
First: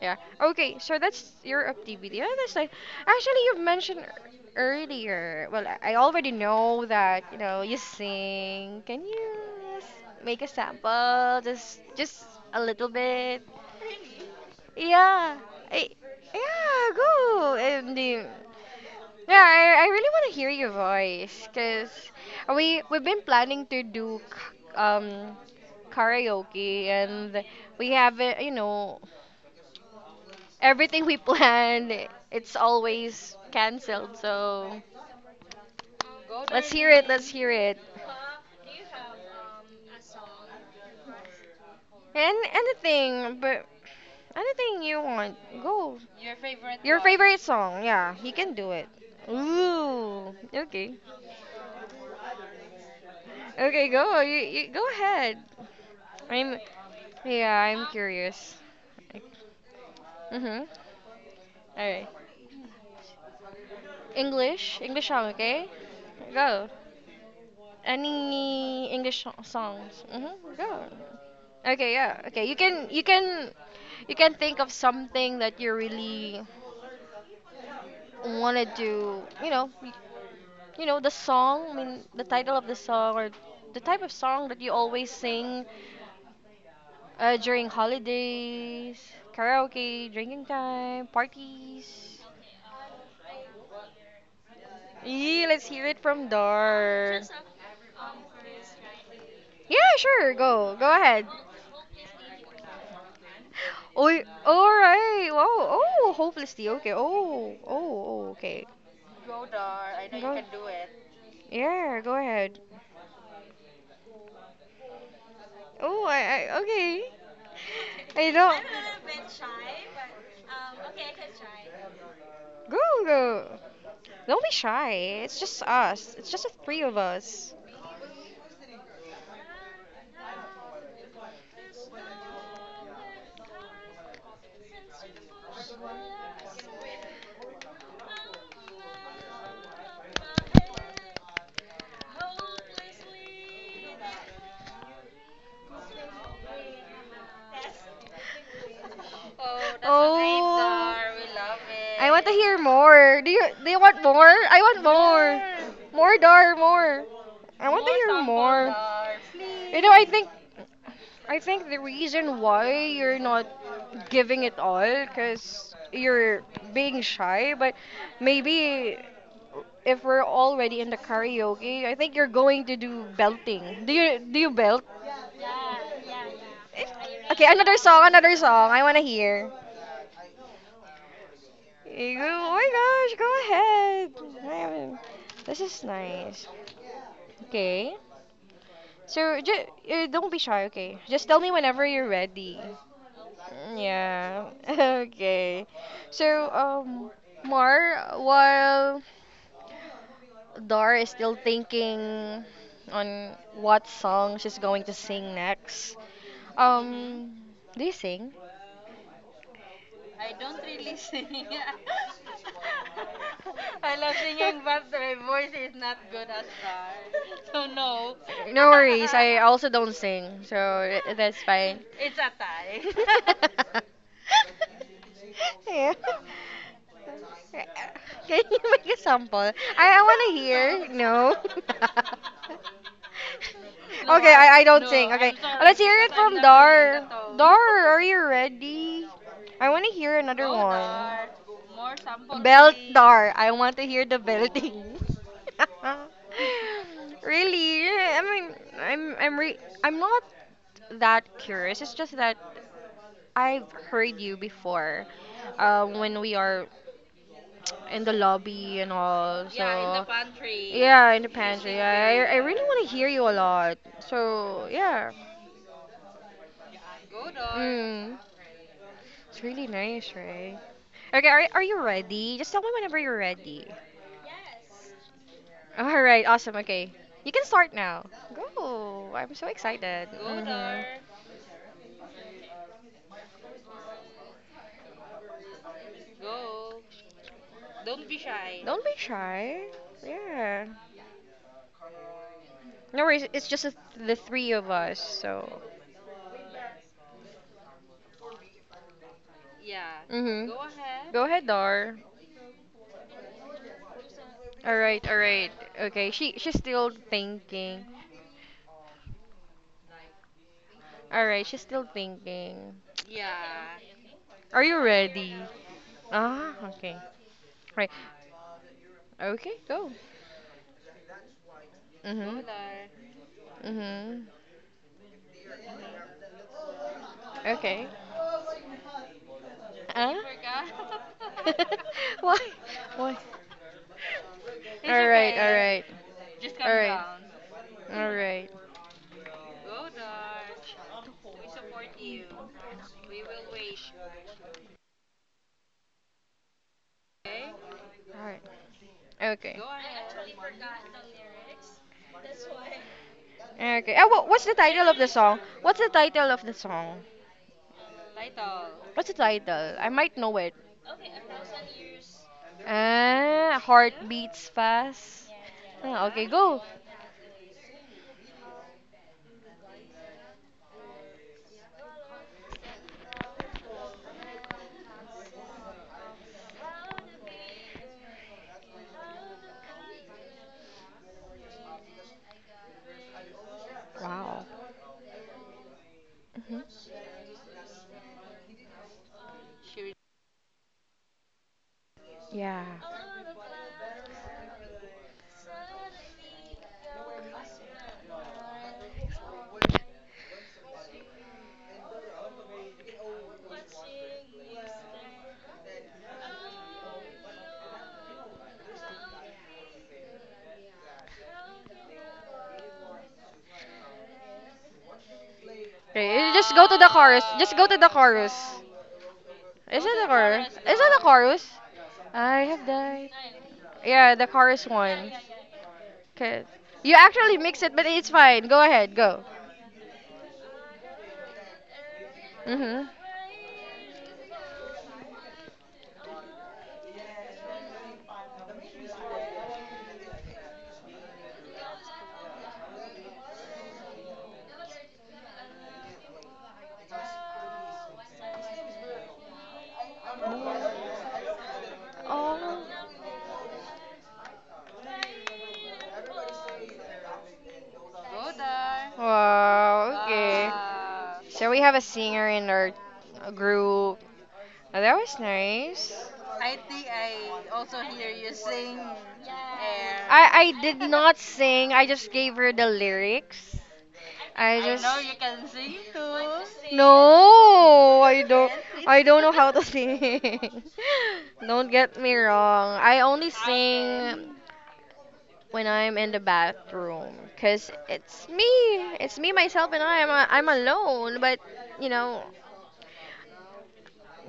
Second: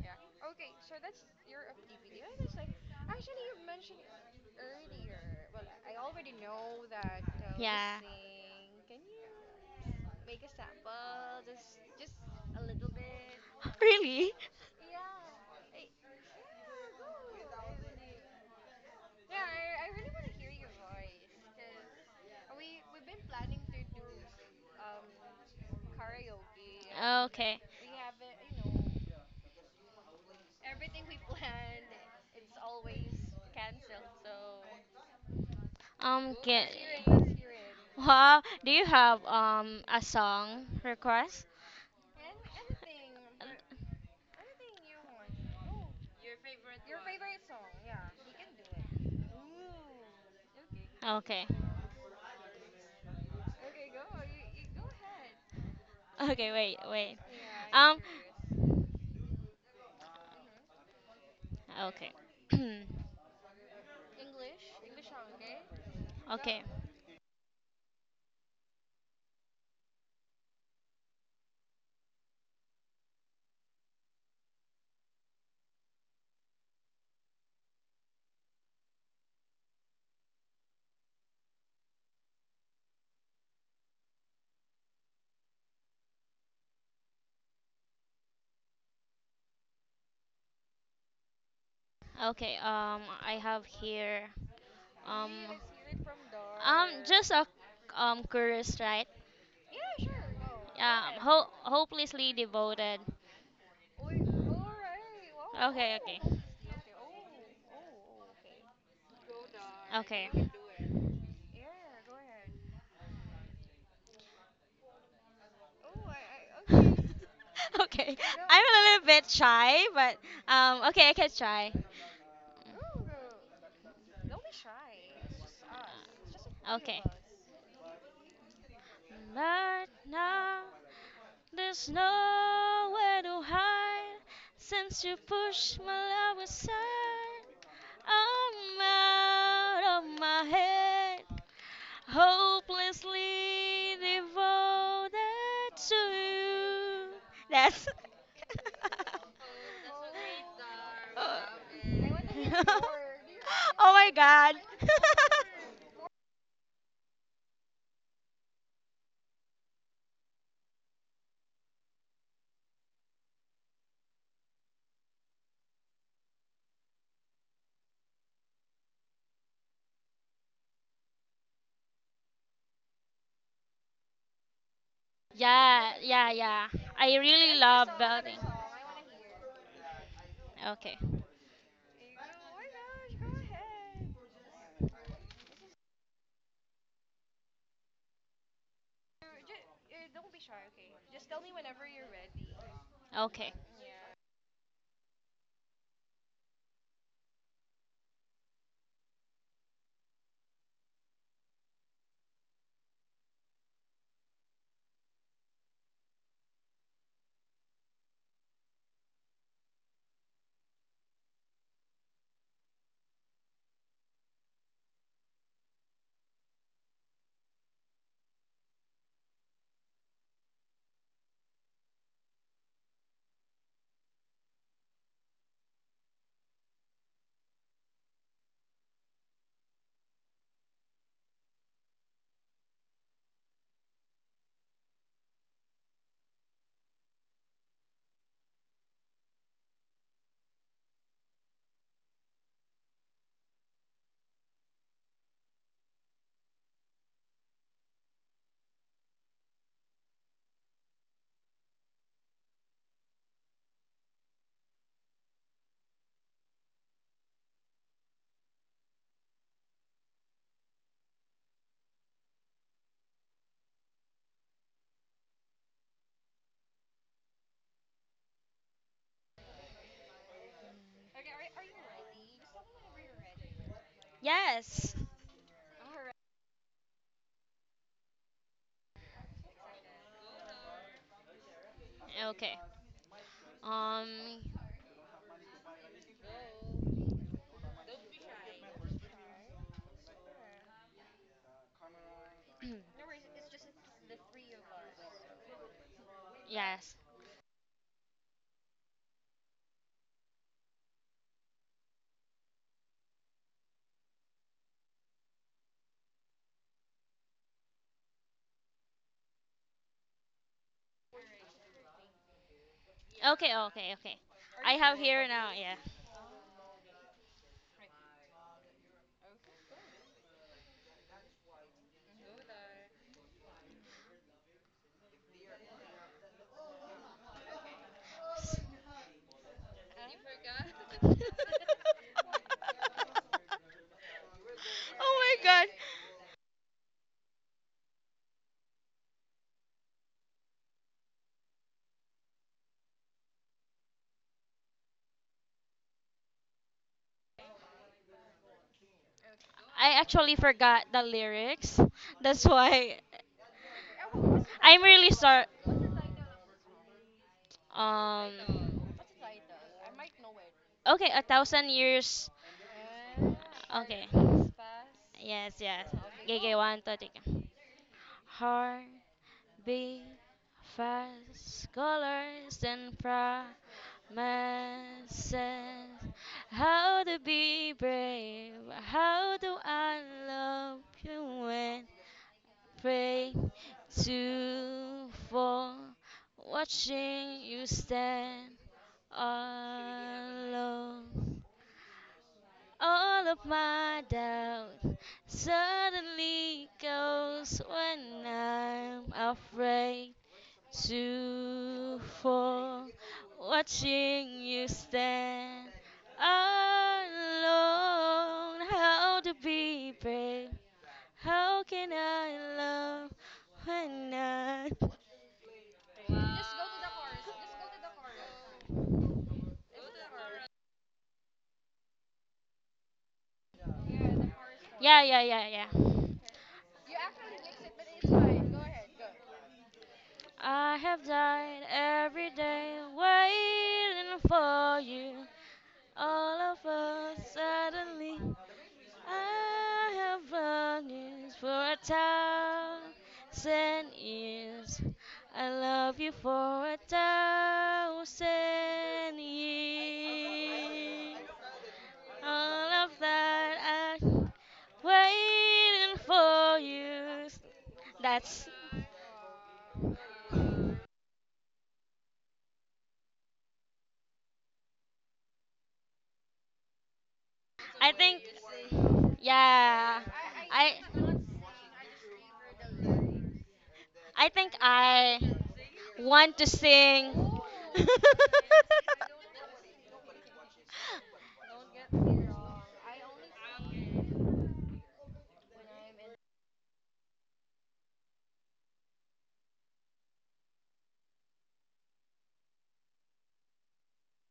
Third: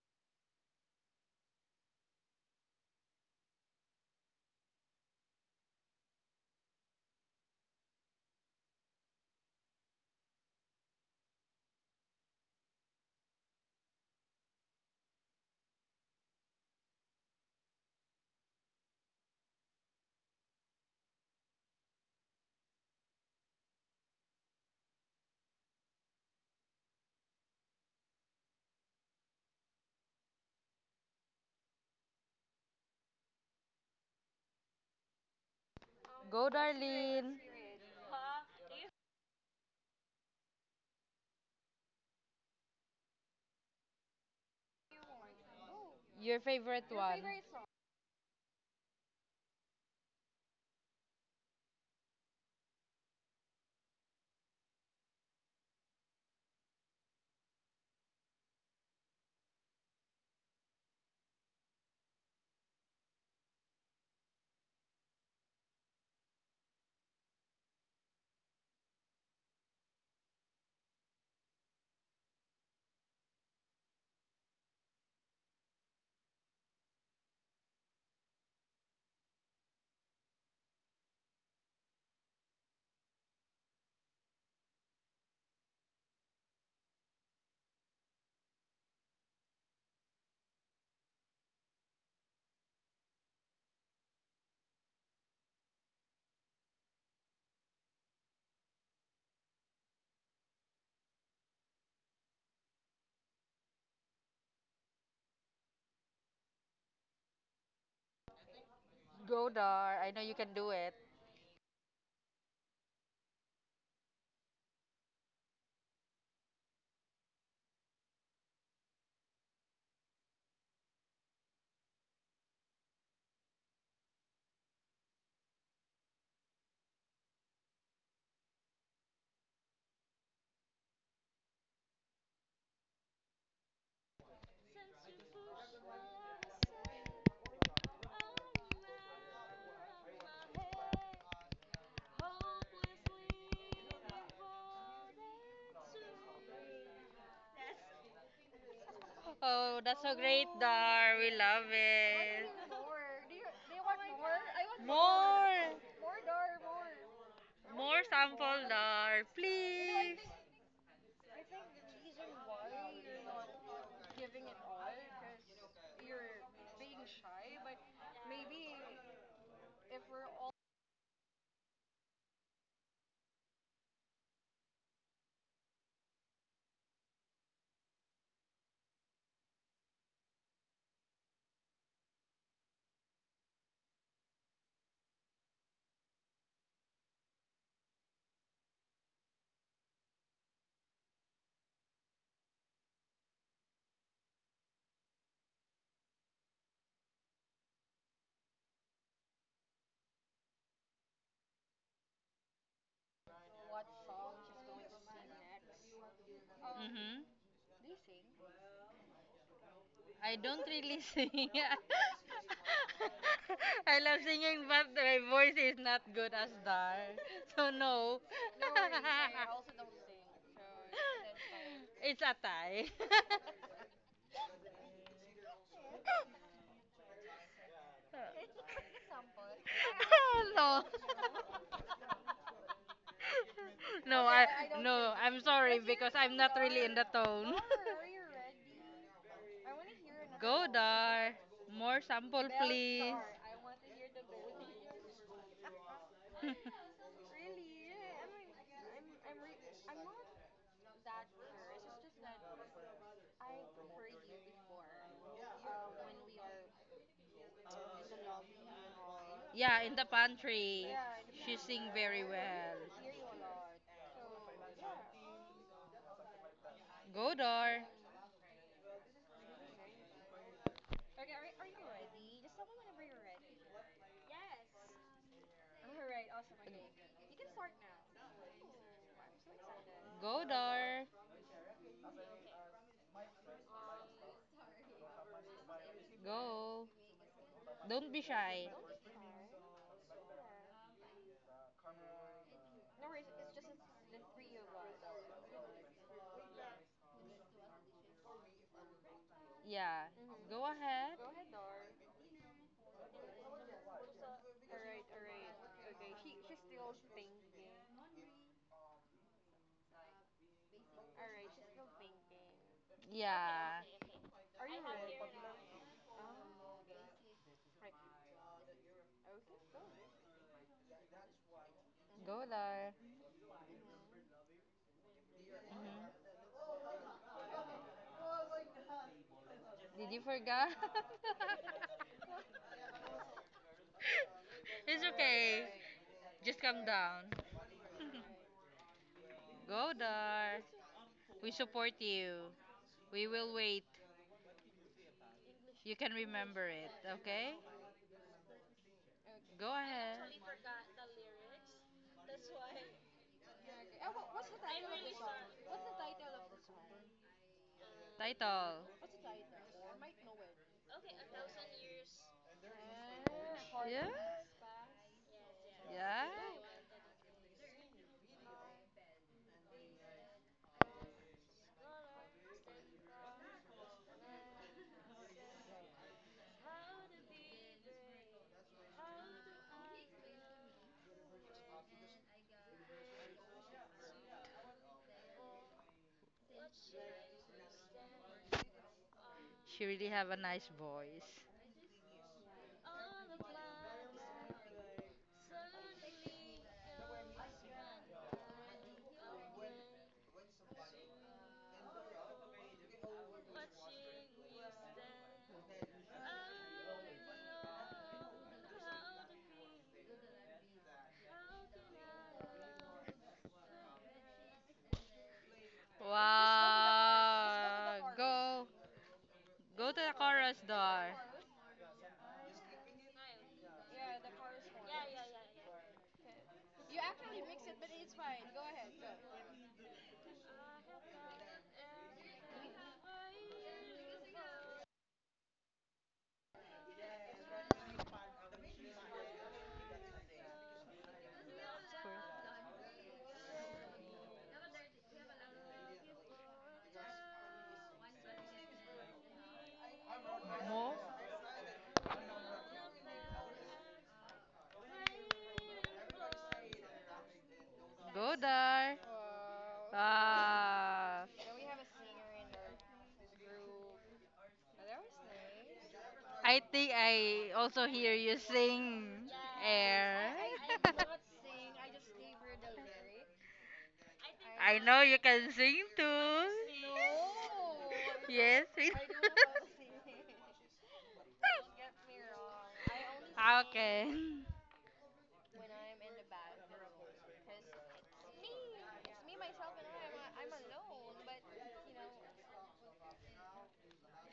[SPEAKER 1] Yeah. Okay, so that's your activity. And that's like, actually, you've mentioned earlier. Well, I already know that, you know, you
[SPEAKER 2] yeah.
[SPEAKER 1] sing. Can you just make a sample? Just a little bit.
[SPEAKER 2] Really?
[SPEAKER 1] Yeah. I, yeah, go. And yeah, I really want to hear your voice cuz we've been planning to do karaoke and
[SPEAKER 2] Okay.
[SPEAKER 1] we have you know Everything we plan, it's always canceled. So
[SPEAKER 3] Go,
[SPEAKER 2] Get.
[SPEAKER 1] let's hear it. Let's
[SPEAKER 3] Darlene.
[SPEAKER 1] hear it.
[SPEAKER 2] It. Wow. Do you have um, a song request?
[SPEAKER 1] And anything, but anything you want, go.
[SPEAKER 3] Your favorite
[SPEAKER 1] Your
[SPEAKER 3] one.
[SPEAKER 1] favorite song, yeah, you can do it. Ooh, okay,
[SPEAKER 2] Okay.
[SPEAKER 1] okay, go. You go ahead.
[SPEAKER 2] Okay.
[SPEAKER 1] I'm
[SPEAKER 2] Wait. Wait.
[SPEAKER 1] yeah, I'm curious.
[SPEAKER 2] Um,
[SPEAKER 1] Mhm. All
[SPEAKER 2] curious.
[SPEAKER 1] right.
[SPEAKER 2] Okay.
[SPEAKER 1] English, English song, okay?
[SPEAKER 2] Okay.
[SPEAKER 1] Go. Any English songs? Mm-hmm. Go. Okay, yeah. Okay, you can you can think of something that you really want to do. You know, you know the song. I mean, the title of the song or the type of song that you always sing during holidays, karaoke, drinking time, parties.
[SPEAKER 2] Okay. Um, I have here. Um.
[SPEAKER 1] Yee, let's hear it from Dar.
[SPEAKER 2] Just a um, curious, right?
[SPEAKER 1] Yeah, sure. Go. Go ahead.
[SPEAKER 2] Hopelessly devoted.
[SPEAKER 1] Oh, all right. Wow.
[SPEAKER 2] Okay,
[SPEAKER 1] Oh,
[SPEAKER 2] okay,
[SPEAKER 1] hopelessly. Okay. Oh, oh, oh. Okay.
[SPEAKER 3] Go,
[SPEAKER 2] oh, oh,
[SPEAKER 3] Dar. I know
[SPEAKER 2] okay.
[SPEAKER 3] you can
[SPEAKER 1] Go.
[SPEAKER 3] do it.
[SPEAKER 1] Yeah. Go ahead. Oh, I. I
[SPEAKER 2] Okay. I
[SPEAKER 1] okay.
[SPEAKER 2] okay. Okay,
[SPEAKER 1] I
[SPEAKER 2] I'm
[SPEAKER 1] don't.
[SPEAKER 2] a little bit shy, but okay, I can try.
[SPEAKER 1] Go, go. Don't be shy. It's just us. It's just the three of
[SPEAKER 2] Okay.
[SPEAKER 1] us.
[SPEAKER 2] But now there's nowhere to hide since you pushed my love aside. I'm out of my head, hopelessly devoted to you. That's.
[SPEAKER 3] Oh, that's so great,
[SPEAKER 1] Oh.
[SPEAKER 3] Dar. We love
[SPEAKER 1] I want to
[SPEAKER 3] it.
[SPEAKER 1] hear
[SPEAKER 2] Oh
[SPEAKER 1] more. Do you want
[SPEAKER 2] my
[SPEAKER 1] more?
[SPEAKER 2] god.
[SPEAKER 1] I want more.
[SPEAKER 3] More.
[SPEAKER 1] More dar, more. I want to
[SPEAKER 3] More
[SPEAKER 1] hear
[SPEAKER 3] sample,
[SPEAKER 1] more.
[SPEAKER 3] Dar.
[SPEAKER 1] You know,
[SPEAKER 3] Please.
[SPEAKER 1] I think the reason why you're not giving it all because you're being shy, but maybe if we're already in the karaoke, I think you're going to do belting. Do you belt?
[SPEAKER 2] Yeah, yeah, yeah.
[SPEAKER 1] Eh,
[SPEAKER 2] I
[SPEAKER 1] okay,
[SPEAKER 2] really
[SPEAKER 1] another
[SPEAKER 2] love
[SPEAKER 1] song, another
[SPEAKER 2] belting.
[SPEAKER 1] song. I wanna hear.
[SPEAKER 2] Okay,
[SPEAKER 1] Go, oh my gosh, go ahead. I haven't- this is nice. Okay. So don't be shy, okay? Just tell me whenever you're ready.
[SPEAKER 2] okay.
[SPEAKER 1] Yeah. Okay. So, Mar, while Dar is still thinking on what song she's going to sing next,
[SPEAKER 3] Mm-hmm.
[SPEAKER 1] um, do you sing?
[SPEAKER 3] I don't really sing. I love singing, but my voice is not good as that. So no.
[SPEAKER 1] No worries. I also don't sing, so I- that's fine.
[SPEAKER 3] It's a tie.
[SPEAKER 1] yeah. Can you make a sample? I want to
[SPEAKER 3] no.
[SPEAKER 1] hear. No.
[SPEAKER 3] No,
[SPEAKER 1] okay,
[SPEAKER 3] I
[SPEAKER 1] I don't
[SPEAKER 3] no.
[SPEAKER 1] sing. Okay,
[SPEAKER 3] I'm sorry
[SPEAKER 1] Let's hear
[SPEAKER 3] because
[SPEAKER 1] it
[SPEAKER 3] I'm
[SPEAKER 1] from in
[SPEAKER 3] not really in the
[SPEAKER 1] Dar.
[SPEAKER 3] tone.
[SPEAKER 1] Dar, are you ready? I want to hear another
[SPEAKER 3] Go
[SPEAKER 1] one.
[SPEAKER 3] Dar. More sample, please.
[SPEAKER 1] Beltar. I want to hear the belting. really? I mean, I'm not that curious. It's just that I've heard you before, when we are in the lobby and all. So
[SPEAKER 3] yeah, in the
[SPEAKER 1] yeah,
[SPEAKER 3] pantry.
[SPEAKER 1] in the
[SPEAKER 3] She
[SPEAKER 1] pantry.
[SPEAKER 3] sing very
[SPEAKER 1] I really
[SPEAKER 3] well.
[SPEAKER 1] want to hear you a lot. So yeah.
[SPEAKER 3] Go Dar.
[SPEAKER 1] Mm, it's really nice, right? Okay, are you ready? Just tell me whenever you're ready.
[SPEAKER 2] Yes.
[SPEAKER 1] All right, awesome. Okay. You can start now. Go. I'm so excited. Go,
[SPEAKER 3] Go,
[SPEAKER 1] Mhm. Dar.
[SPEAKER 3] Dar.
[SPEAKER 2] Okay. Um.
[SPEAKER 3] Go. Don't
[SPEAKER 1] Don't
[SPEAKER 3] be
[SPEAKER 1] be shy.
[SPEAKER 3] shy.
[SPEAKER 1] Don't be shy. Yeah. No worries. It's just the three of us, so.
[SPEAKER 2] Yes.
[SPEAKER 1] Yeah.
[SPEAKER 3] Yeah.
[SPEAKER 1] Mhm. Go
[SPEAKER 3] Go ahead.
[SPEAKER 1] ahead, go ahead, Dar. All right, all right. Okay. She's still thinking. All right, she's still thinking.
[SPEAKER 2] Okay,
[SPEAKER 3] Yeah.
[SPEAKER 2] okay, okay.
[SPEAKER 1] Are
[SPEAKER 2] I
[SPEAKER 1] you
[SPEAKER 2] have here
[SPEAKER 1] ready?
[SPEAKER 2] now.
[SPEAKER 1] Ah, okay. Right. Okay, go. Go,
[SPEAKER 3] Go,
[SPEAKER 1] Mhm.
[SPEAKER 3] Dar.
[SPEAKER 1] Dar. Mhm.
[SPEAKER 3] Hmm.
[SPEAKER 1] Okay.
[SPEAKER 2] Yeah.
[SPEAKER 3] Did you
[SPEAKER 1] Ah.
[SPEAKER 3] forget?
[SPEAKER 1] Why? Why? It's all
[SPEAKER 3] it's
[SPEAKER 2] Oh
[SPEAKER 1] right,
[SPEAKER 2] my
[SPEAKER 3] okay.
[SPEAKER 2] god.
[SPEAKER 1] right,
[SPEAKER 3] Just
[SPEAKER 1] all
[SPEAKER 3] calm
[SPEAKER 1] right,
[SPEAKER 3] down.
[SPEAKER 1] all right,
[SPEAKER 3] Go, Dar. We support you. We will wait. You can remember it, okay?
[SPEAKER 1] all right. Okay,
[SPEAKER 3] Go
[SPEAKER 2] I
[SPEAKER 3] ahead.
[SPEAKER 2] actually forgot the lyrics. That's why
[SPEAKER 1] ahead. Okay. Oh, what, what's the
[SPEAKER 2] I'm
[SPEAKER 1] title of
[SPEAKER 2] really
[SPEAKER 1] the song?
[SPEAKER 2] sorry.
[SPEAKER 1] What's the title of the song?
[SPEAKER 3] Title.
[SPEAKER 2] Um,
[SPEAKER 1] What's the title? I might know it.
[SPEAKER 2] okay, a thousand years.
[SPEAKER 1] Ah, heart
[SPEAKER 3] Yeah.
[SPEAKER 2] Okay.
[SPEAKER 1] beats fast.
[SPEAKER 2] Yes, yes.
[SPEAKER 1] Ah,
[SPEAKER 3] Yeah.
[SPEAKER 1] okay,
[SPEAKER 2] GG
[SPEAKER 1] go.
[SPEAKER 2] one to take. Heart beat fast colors and pride. Man says, how to be brave? How do I love you when pray
[SPEAKER 1] Wow.
[SPEAKER 2] to fall?
[SPEAKER 1] Hmm.
[SPEAKER 2] Watching you stand
[SPEAKER 3] She really have a nice voice.
[SPEAKER 2] alone.
[SPEAKER 1] Yeah.
[SPEAKER 2] All of my doubt suddenly goes when I'm afraid to for watching you stand alone. How to be brave? How can I love when I?
[SPEAKER 3] Wow.
[SPEAKER 1] Okay, you just go to the chorus. Just go to the
[SPEAKER 3] Wow.
[SPEAKER 1] chorus.
[SPEAKER 3] Go.
[SPEAKER 1] Wow. Is
[SPEAKER 3] Go
[SPEAKER 1] it
[SPEAKER 3] to
[SPEAKER 1] to the
[SPEAKER 3] the
[SPEAKER 1] chorus?
[SPEAKER 3] chorus
[SPEAKER 1] Is it the
[SPEAKER 3] door.
[SPEAKER 1] chorus? I have died. Yeah, the chorus
[SPEAKER 2] Yeah,
[SPEAKER 1] one.
[SPEAKER 2] yeah, yeah, yeah.
[SPEAKER 1] Okay. You actually mix it, but it's fine. Go ahead, go.
[SPEAKER 2] I have died every day
[SPEAKER 1] Mm-hmm.
[SPEAKER 2] waiting for you. All of us suddenly I have longings for a thousand years. I love you for a thousand
[SPEAKER 3] Mo.
[SPEAKER 2] years.
[SPEAKER 1] Oh.
[SPEAKER 2] All of that I'm waiting for you.
[SPEAKER 3] Go
[SPEAKER 2] That's.
[SPEAKER 3] there.
[SPEAKER 1] Wow, okay.
[SPEAKER 3] Ah.
[SPEAKER 1] So we have a singer in our group. Oh, that was nice.
[SPEAKER 3] I think I also
[SPEAKER 2] I
[SPEAKER 3] hear
[SPEAKER 2] think.
[SPEAKER 3] you sing.
[SPEAKER 2] Yeah.
[SPEAKER 3] Air.
[SPEAKER 1] I
[SPEAKER 2] I.
[SPEAKER 1] did not sing. I just gave her the lyrics.
[SPEAKER 2] I think
[SPEAKER 1] I
[SPEAKER 3] I know you
[SPEAKER 2] I
[SPEAKER 3] can sing
[SPEAKER 2] want
[SPEAKER 3] too.
[SPEAKER 2] to
[SPEAKER 1] just
[SPEAKER 2] sing.
[SPEAKER 1] no,
[SPEAKER 3] Yes.
[SPEAKER 1] I don't know how to sing. Don't get me wrong. I only
[SPEAKER 3] Okay.
[SPEAKER 1] sing when I'm in the bathroom, cause it's me myself and I. I'm alone, but you know,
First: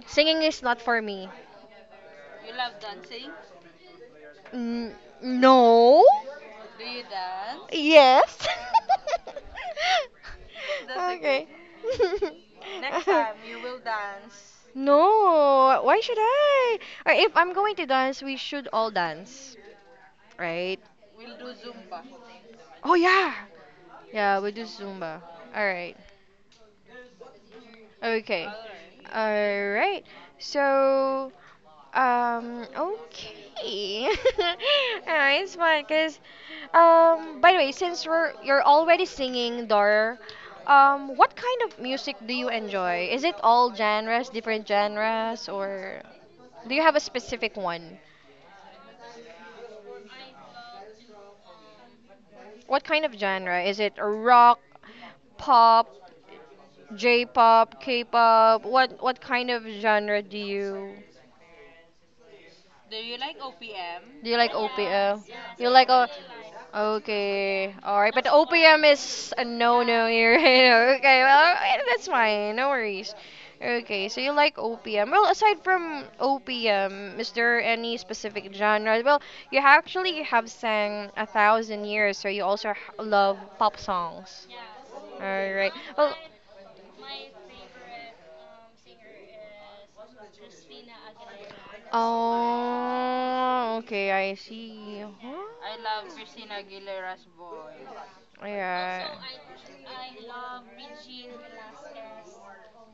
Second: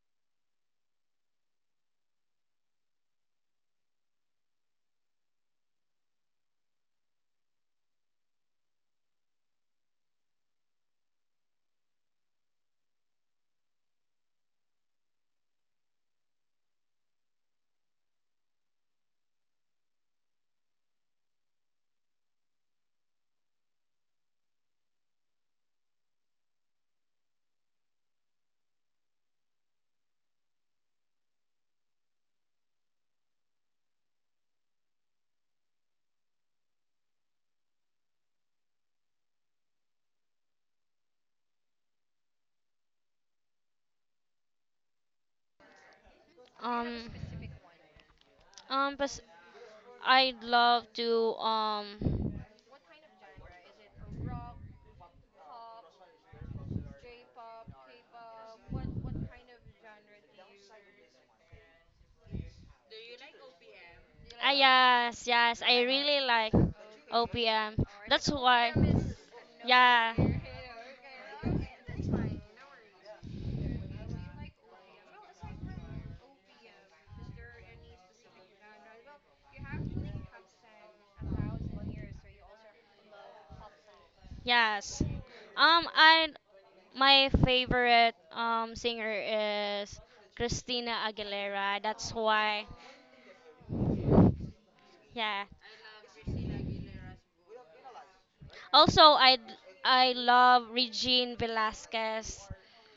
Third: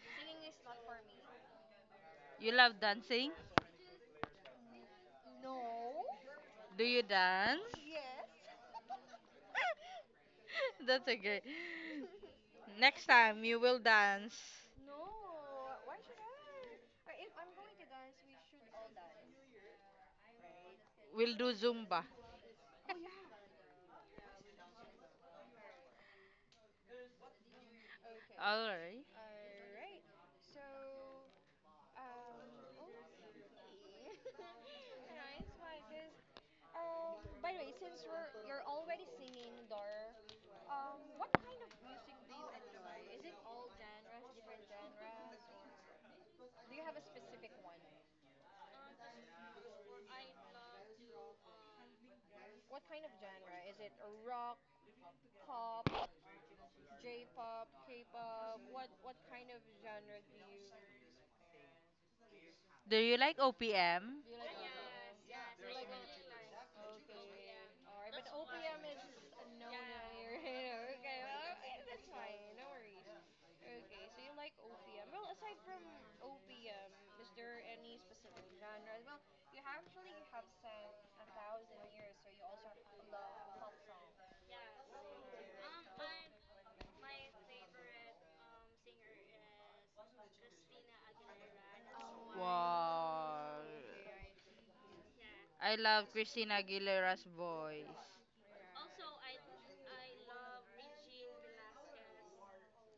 [SPEAKER 1] singing is not for me.
[SPEAKER 3] You love dancing?
[SPEAKER 1] N- no.
[SPEAKER 3] Do you dance?
[SPEAKER 1] Yes.
[SPEAKER 3] That's a great.
[SPEAKER 1] Okay.
[SPEAKER 3] Next time you will dance,
[SPEAKER 1] No, why should I? Or if I'm going to dance, we should all dance, right?
[SPEAKER 3] we'll do Zumba.
[SPEAKER 1] Oh yeah. Yeah, we do Zumba. All right. Okay.
[SPEAKER 3] Alright.
[SPEAKER 1] All right. So okay. Ah, it's fun because, by the way, since we're you're already singing, Dor. What kind of music do you enjoy? Is it all genres, different genres, or do you have a
[SPEAKER 2] Um.
[SPEAKER 1] specific one?
[SPEAKER 2] But I'd love to
[SPEAKER 1] What kind of genre? Is it rock, pop, J-pop, K-pop? What kind of genre do you?
[SPEAKER 3] Do you like OPM?
[SPEAKER 1] Do you
[SPEAKER 2] ah,
[SPEAKER 1] like
[SPEAKER 2] yes,
[SPEAKER 1] OPM?
[SPEAKER 2] yes,
[SPEAKER 1] You
[SPEAKER 2] I
[SPEAKER 1] like o
[SPEAKER 2] really like OPM.
[SPEAKER 1] Okay, alright.
[SPEAKER 2] That's
[SPEAKER 1] But
[SPEAKER 2] why
[SPEAKER 1] OPM is a no-no
[SPEAKER 2] yeah.
[SPEAKER 1] here. Okay, well, that's fine. No worries. Okay, so you like OPM. Well, aside from OPM, is there any specific genre? Well, you actually have sang a thousand years, so you also love pop songs.
[SPEAKER 2] Yes.
[SPEAKER 1] Alright. Well,
[SPEAKER 2] I My favorite um, singer is Christina Aguilera. That's why
[SPEAKER 3] Wow.
[SPEAKER 1] oh, okay, I see.
[SPEAKER 2] yeah.
[SPEAKER 3] I
[SPEAKER 1] Huh?
[SPEAKER 3] love Christina Aguilera's voice.
[SPEAKER 2] Also,
[SPEAKER 1] Yeah.
[SPEAKER 2] I love Regine Velasquez.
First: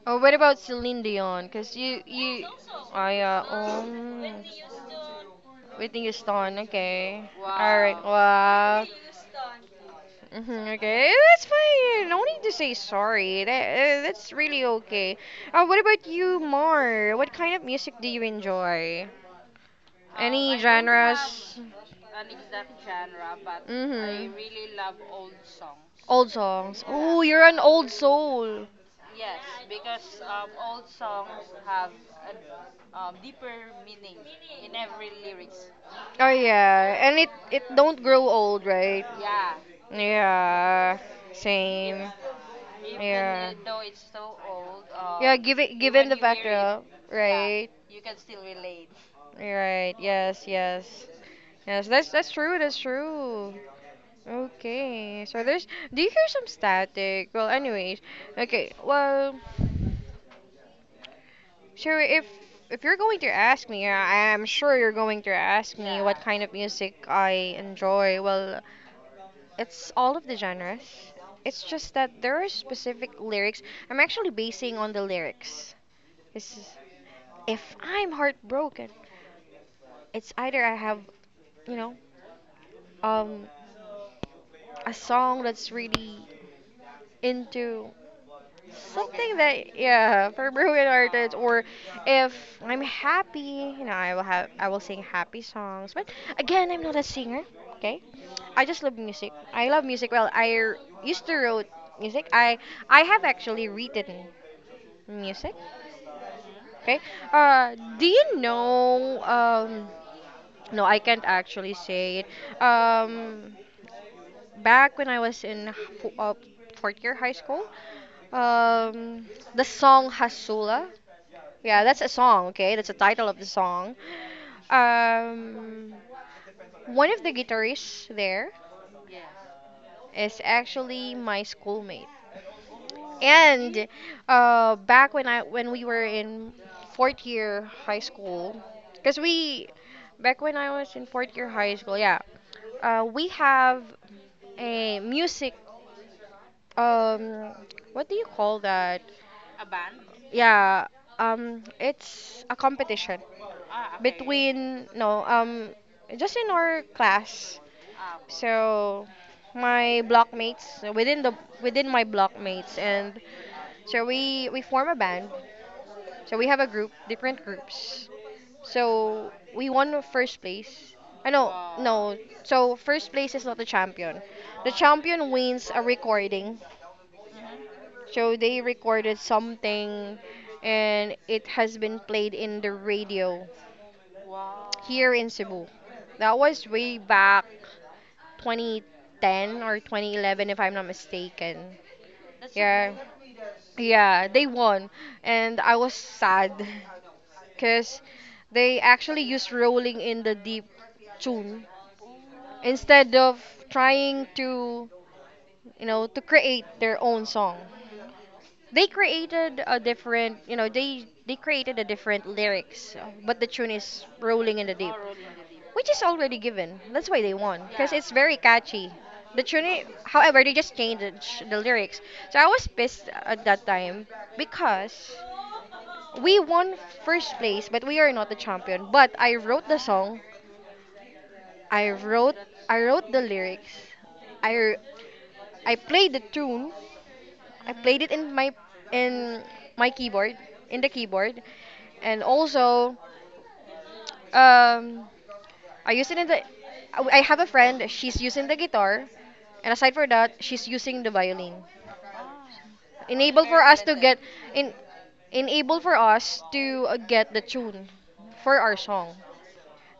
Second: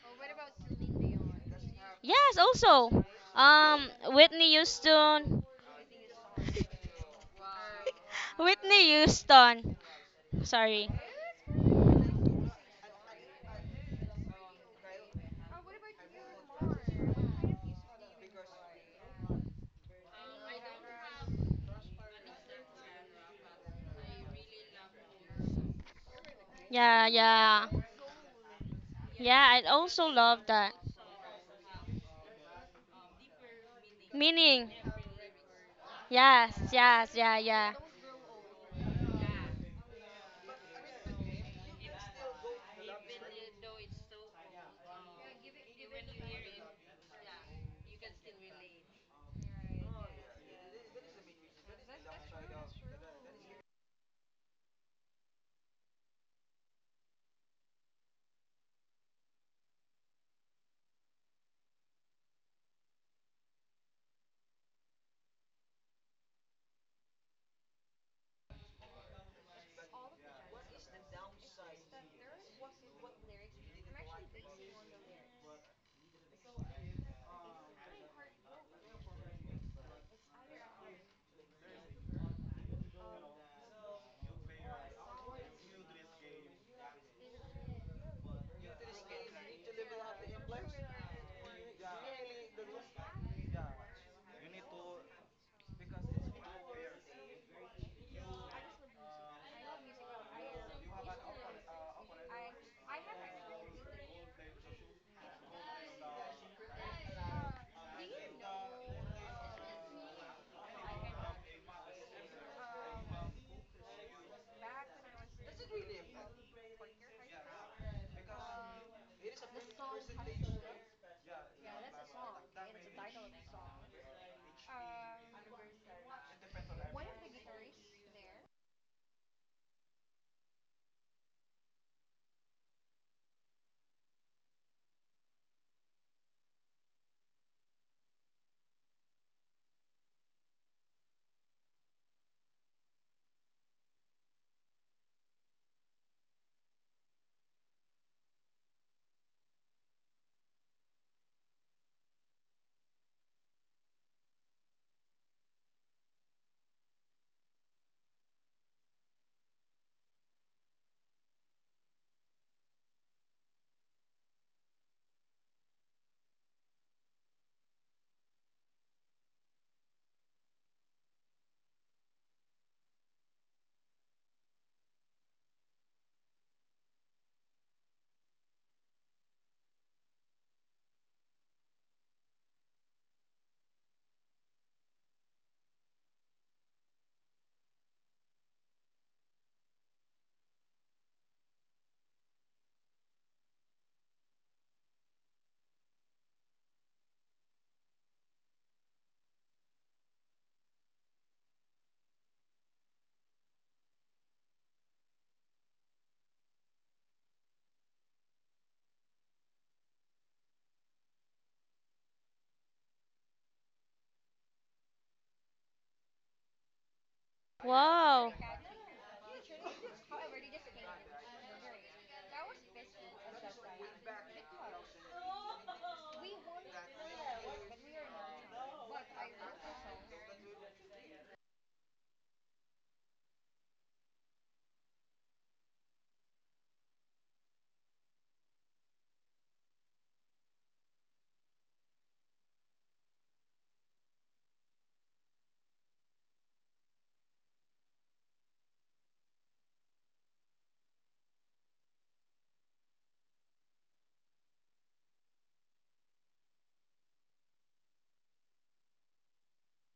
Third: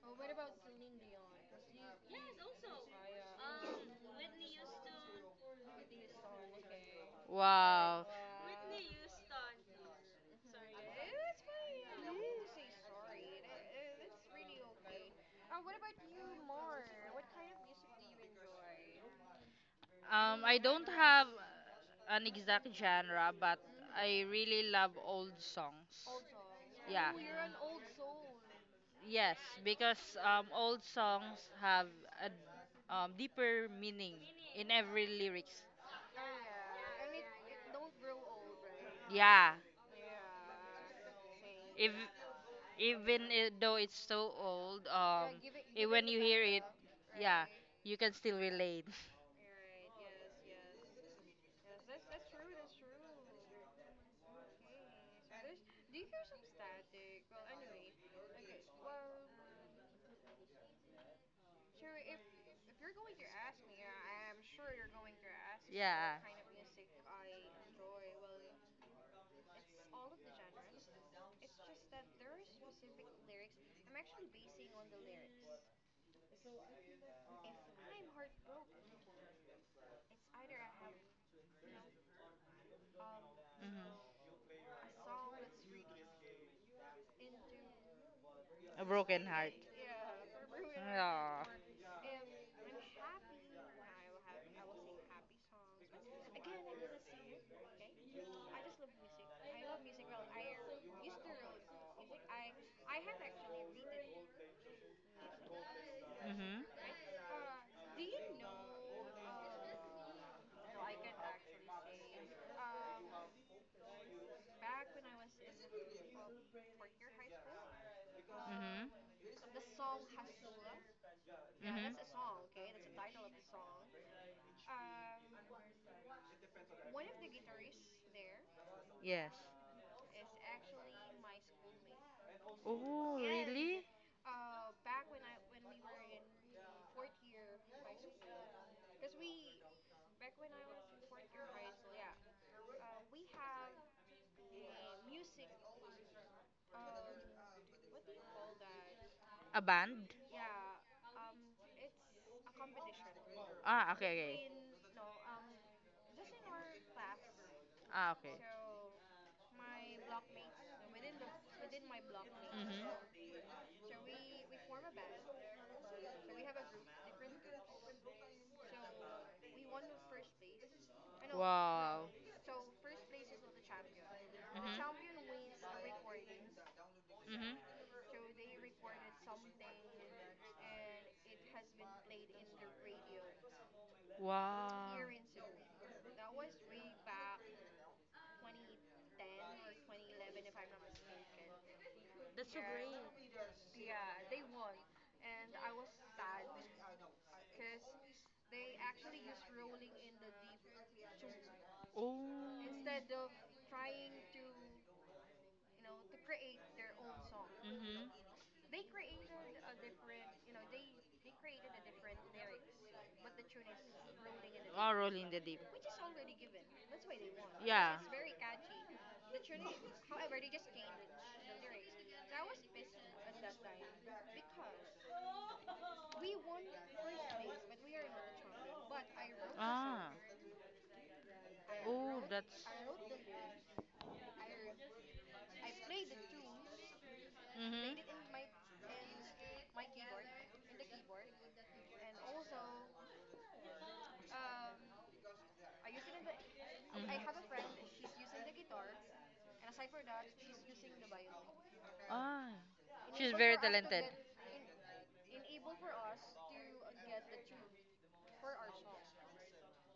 [SPEAKER 1] Oh, what about Celine Dion?
[SPEAKER 2] Yes, also.
[SPEAKER 1] Oh yeah,
[SPEAKER 2] Whitney Houston.
[SPEAKER 1] Whitney Houston. Okay. All right.
[SPEAKER 3] Wow.
[SPEAKER 2] Whitney
[SPEAKER 1] Wow.
[SPEAKER 2] Houston.
[SPEAKER 1] Hmm,
[SPEAKER 2] Sorry.
[SPEAKER 1] okay, that's fine. No need to say sorry. That's really okay. What about you, Mar? What kind of music do you enjoy? Any
[SPEAKER 3] I don't have
[SPEAKER 1] genres? I
[SPEAKER 3] an exact genre, but I
[SPEAKER 1] Mm-hmm.
[SPEAKER 3] really love old songs.
[SPEAKER 1] Old songs.
[SPEAKER 2] Yeah,
[SPEAKER 3] Yeah.
[SPEAKER 1] Oh, you're an
[SPEAKER 2] yeah.
[SPEAKER 1] old soul.
[SPEAKER 3] Yes,
[SPEAKER 2] Yeah, I also
[SPEAKER 3] because
[SPEAKER 2] love that.
[SPEAKER 3] old songs have a deeper meaning in
[SPEAKER 2] Meaning.
[SPEAKER 3] every lyrics.
[SPEAKER 1] Oh
[SPEAKER 2] Yes,
[SPEAKER 1] yeah,
[SPEAKER 2] yes,
[SPEAKER 1] and it
[SPEAKER 2] yeah, yeah.
[SPEAKER 1] don't grow old, right?
[SPEAKER 3] Yeah,
[SPEAKER 1] Yeah,
[SPEAKER 3] if
[SPEAKER 1] same.
[SPEAKER 3] even
[SPEAKER 1] Yeah.
[SPEAKER 3] though it's so old,
[SPEAKER 1] Yeah, given
[SPEAKER 3] when
[SPEAKER 1] given the
[SPEAKER 3] you
[SPEAKER 1] fact,
[SPEAKER 3] hear it, yeah,
[SPEAKER 1] right,
[SPEAKER 3] you can still relate.
[SPEAKER 1] right, yes, yes, yes. That's true. That's true. Okay, so there's. Do you hear some static? Well, anyways, okay. Well. Sure, if you're going to ask me, I'm sure you're going to ask me what
[SPEAKER 3] Yeah,
[SPEAKER 1] kind of music I enjoy. Well, it's all of the genres. It's just that there are specific lyrics. I'm actually basing on the lyrics. This is if I'm heartbroken, it's either I have, you know, um
[SPEAKER 3] hmm
[SPEAKER 1] a song that's really into
[SPEAKER 3] a broken
[SPEAKER 1] something
[SPEAKER 3] heart.
[SPEAKER 1] that, yeah, for broken artists.
[SPEAKER 3] Yeah.
[SPEAKER 1] Or if I'm happy, I will sing happy songs. But again, I'm not a singer. Okay. I just love music. Well, used to wrote music. I have actually written music.
[SPEAKER 3] Mhm.
[SPEAKER 1] Okay. Do you know? No I can't actually say it. Back when I was in fo- uh, fourth year high school,
[SPEAKER 3] Mhm.
[SPEAKER 1] um the song Hasula. Yeah,
[SPEAKER 3] Mhm.
[SPEAKER 1] that's a song, okay? That's the title of the song. Um, one of the guitarists there
[SPEAKER 3] Yes.
[SPEAKER 1] is actually my schoolmate.
[SPEAKER 3] Oh, really?
[SPEAKER 1] And back when I when we were in fourth year high school, because we back when I was in fourth year high school, yeah, we have a music, um what do you call that?
[SPEAKER 3] A band?
[SPEAKER 1] Yeah, it's a competition.
[SPEAKER 3] Ah, okay, okay.
[SPEAKER 1] Between no Just in our class.
[SPEAKER 3] Ah, okay.
[SPEAKER 1] So my blockmates within the within my blockmates, and
[SPEAKER 3] Mm-hmm.
[SPEAKER 1] so we form a band. So we have a group different groups. So we won the first place. I know.
[SPEAKER 3] Wow.
[SPEAKER 1] No, so first place is not the champion. The
[SPEAKER 3] Mm-hmm.
[SPEAKER 1] champion wins a recording.
[SPEAKER 3] Mm-hmm.
[SPEAKER 1] So they recorded something, and it has been played in the radio
[SPEAKER 3] Wow.
[SPEAKER 1] here in Cebu. That was way back 2010 or 2011 if I'm not mistaken. Yeah. Cool. Yeah, they won, and I was sad cuz they actually used Rolling in the Deep tune
[SPEAKER 3] Oh.
[SPEAKER 1] instead of trying to, you know, to create their own song.
[SPEAKER 3] Mm-hmm.
[SPEAKER 1] They created a different, you know, they created a different lyrics, but the tune is Rolling in the Deep,
[SPEAKER 3] Oh, rolling the deep.
[SPEAKER 1] which is already given. That's why they won, because
[SPEAKER 3] Yeah.
[SPEAKER 1] it's
[SPEAKER 2] Wow.
[SPEAKER 1] very catchy. The tune, however, they just changed the the lyrics. So I was pissed at that time because we won first place, but we are not the champion. But I wrote the
[SPEAKER 3] Ah.
[SPEAKER 1] song. I
[SPEAKER 3] Oh,
[SPEAKER 1] wrote
[SPEAKER 3] that's
[SPEAKER 1] I wrote the lyrics. I I played the tune. I played
[SPEAKER 3] Mhm.
[SPEAKER 1] it in my keyboard, in the keyboard, and also um I use it in the. I
[SPEAKER 3] Mhm.
[SPEAKER 1] have a friend. She's using the guitar, and aside for that, she's using the violin.
[SPEAKER 3] Ah, she's
[SPEAKER 1] Enable
[SPEAKER 3] very
[SPEAKER 1] for us to
[SPEAKER 3] talented.
[SPEAKER 1] get in. Enable for us to get the tune for our song.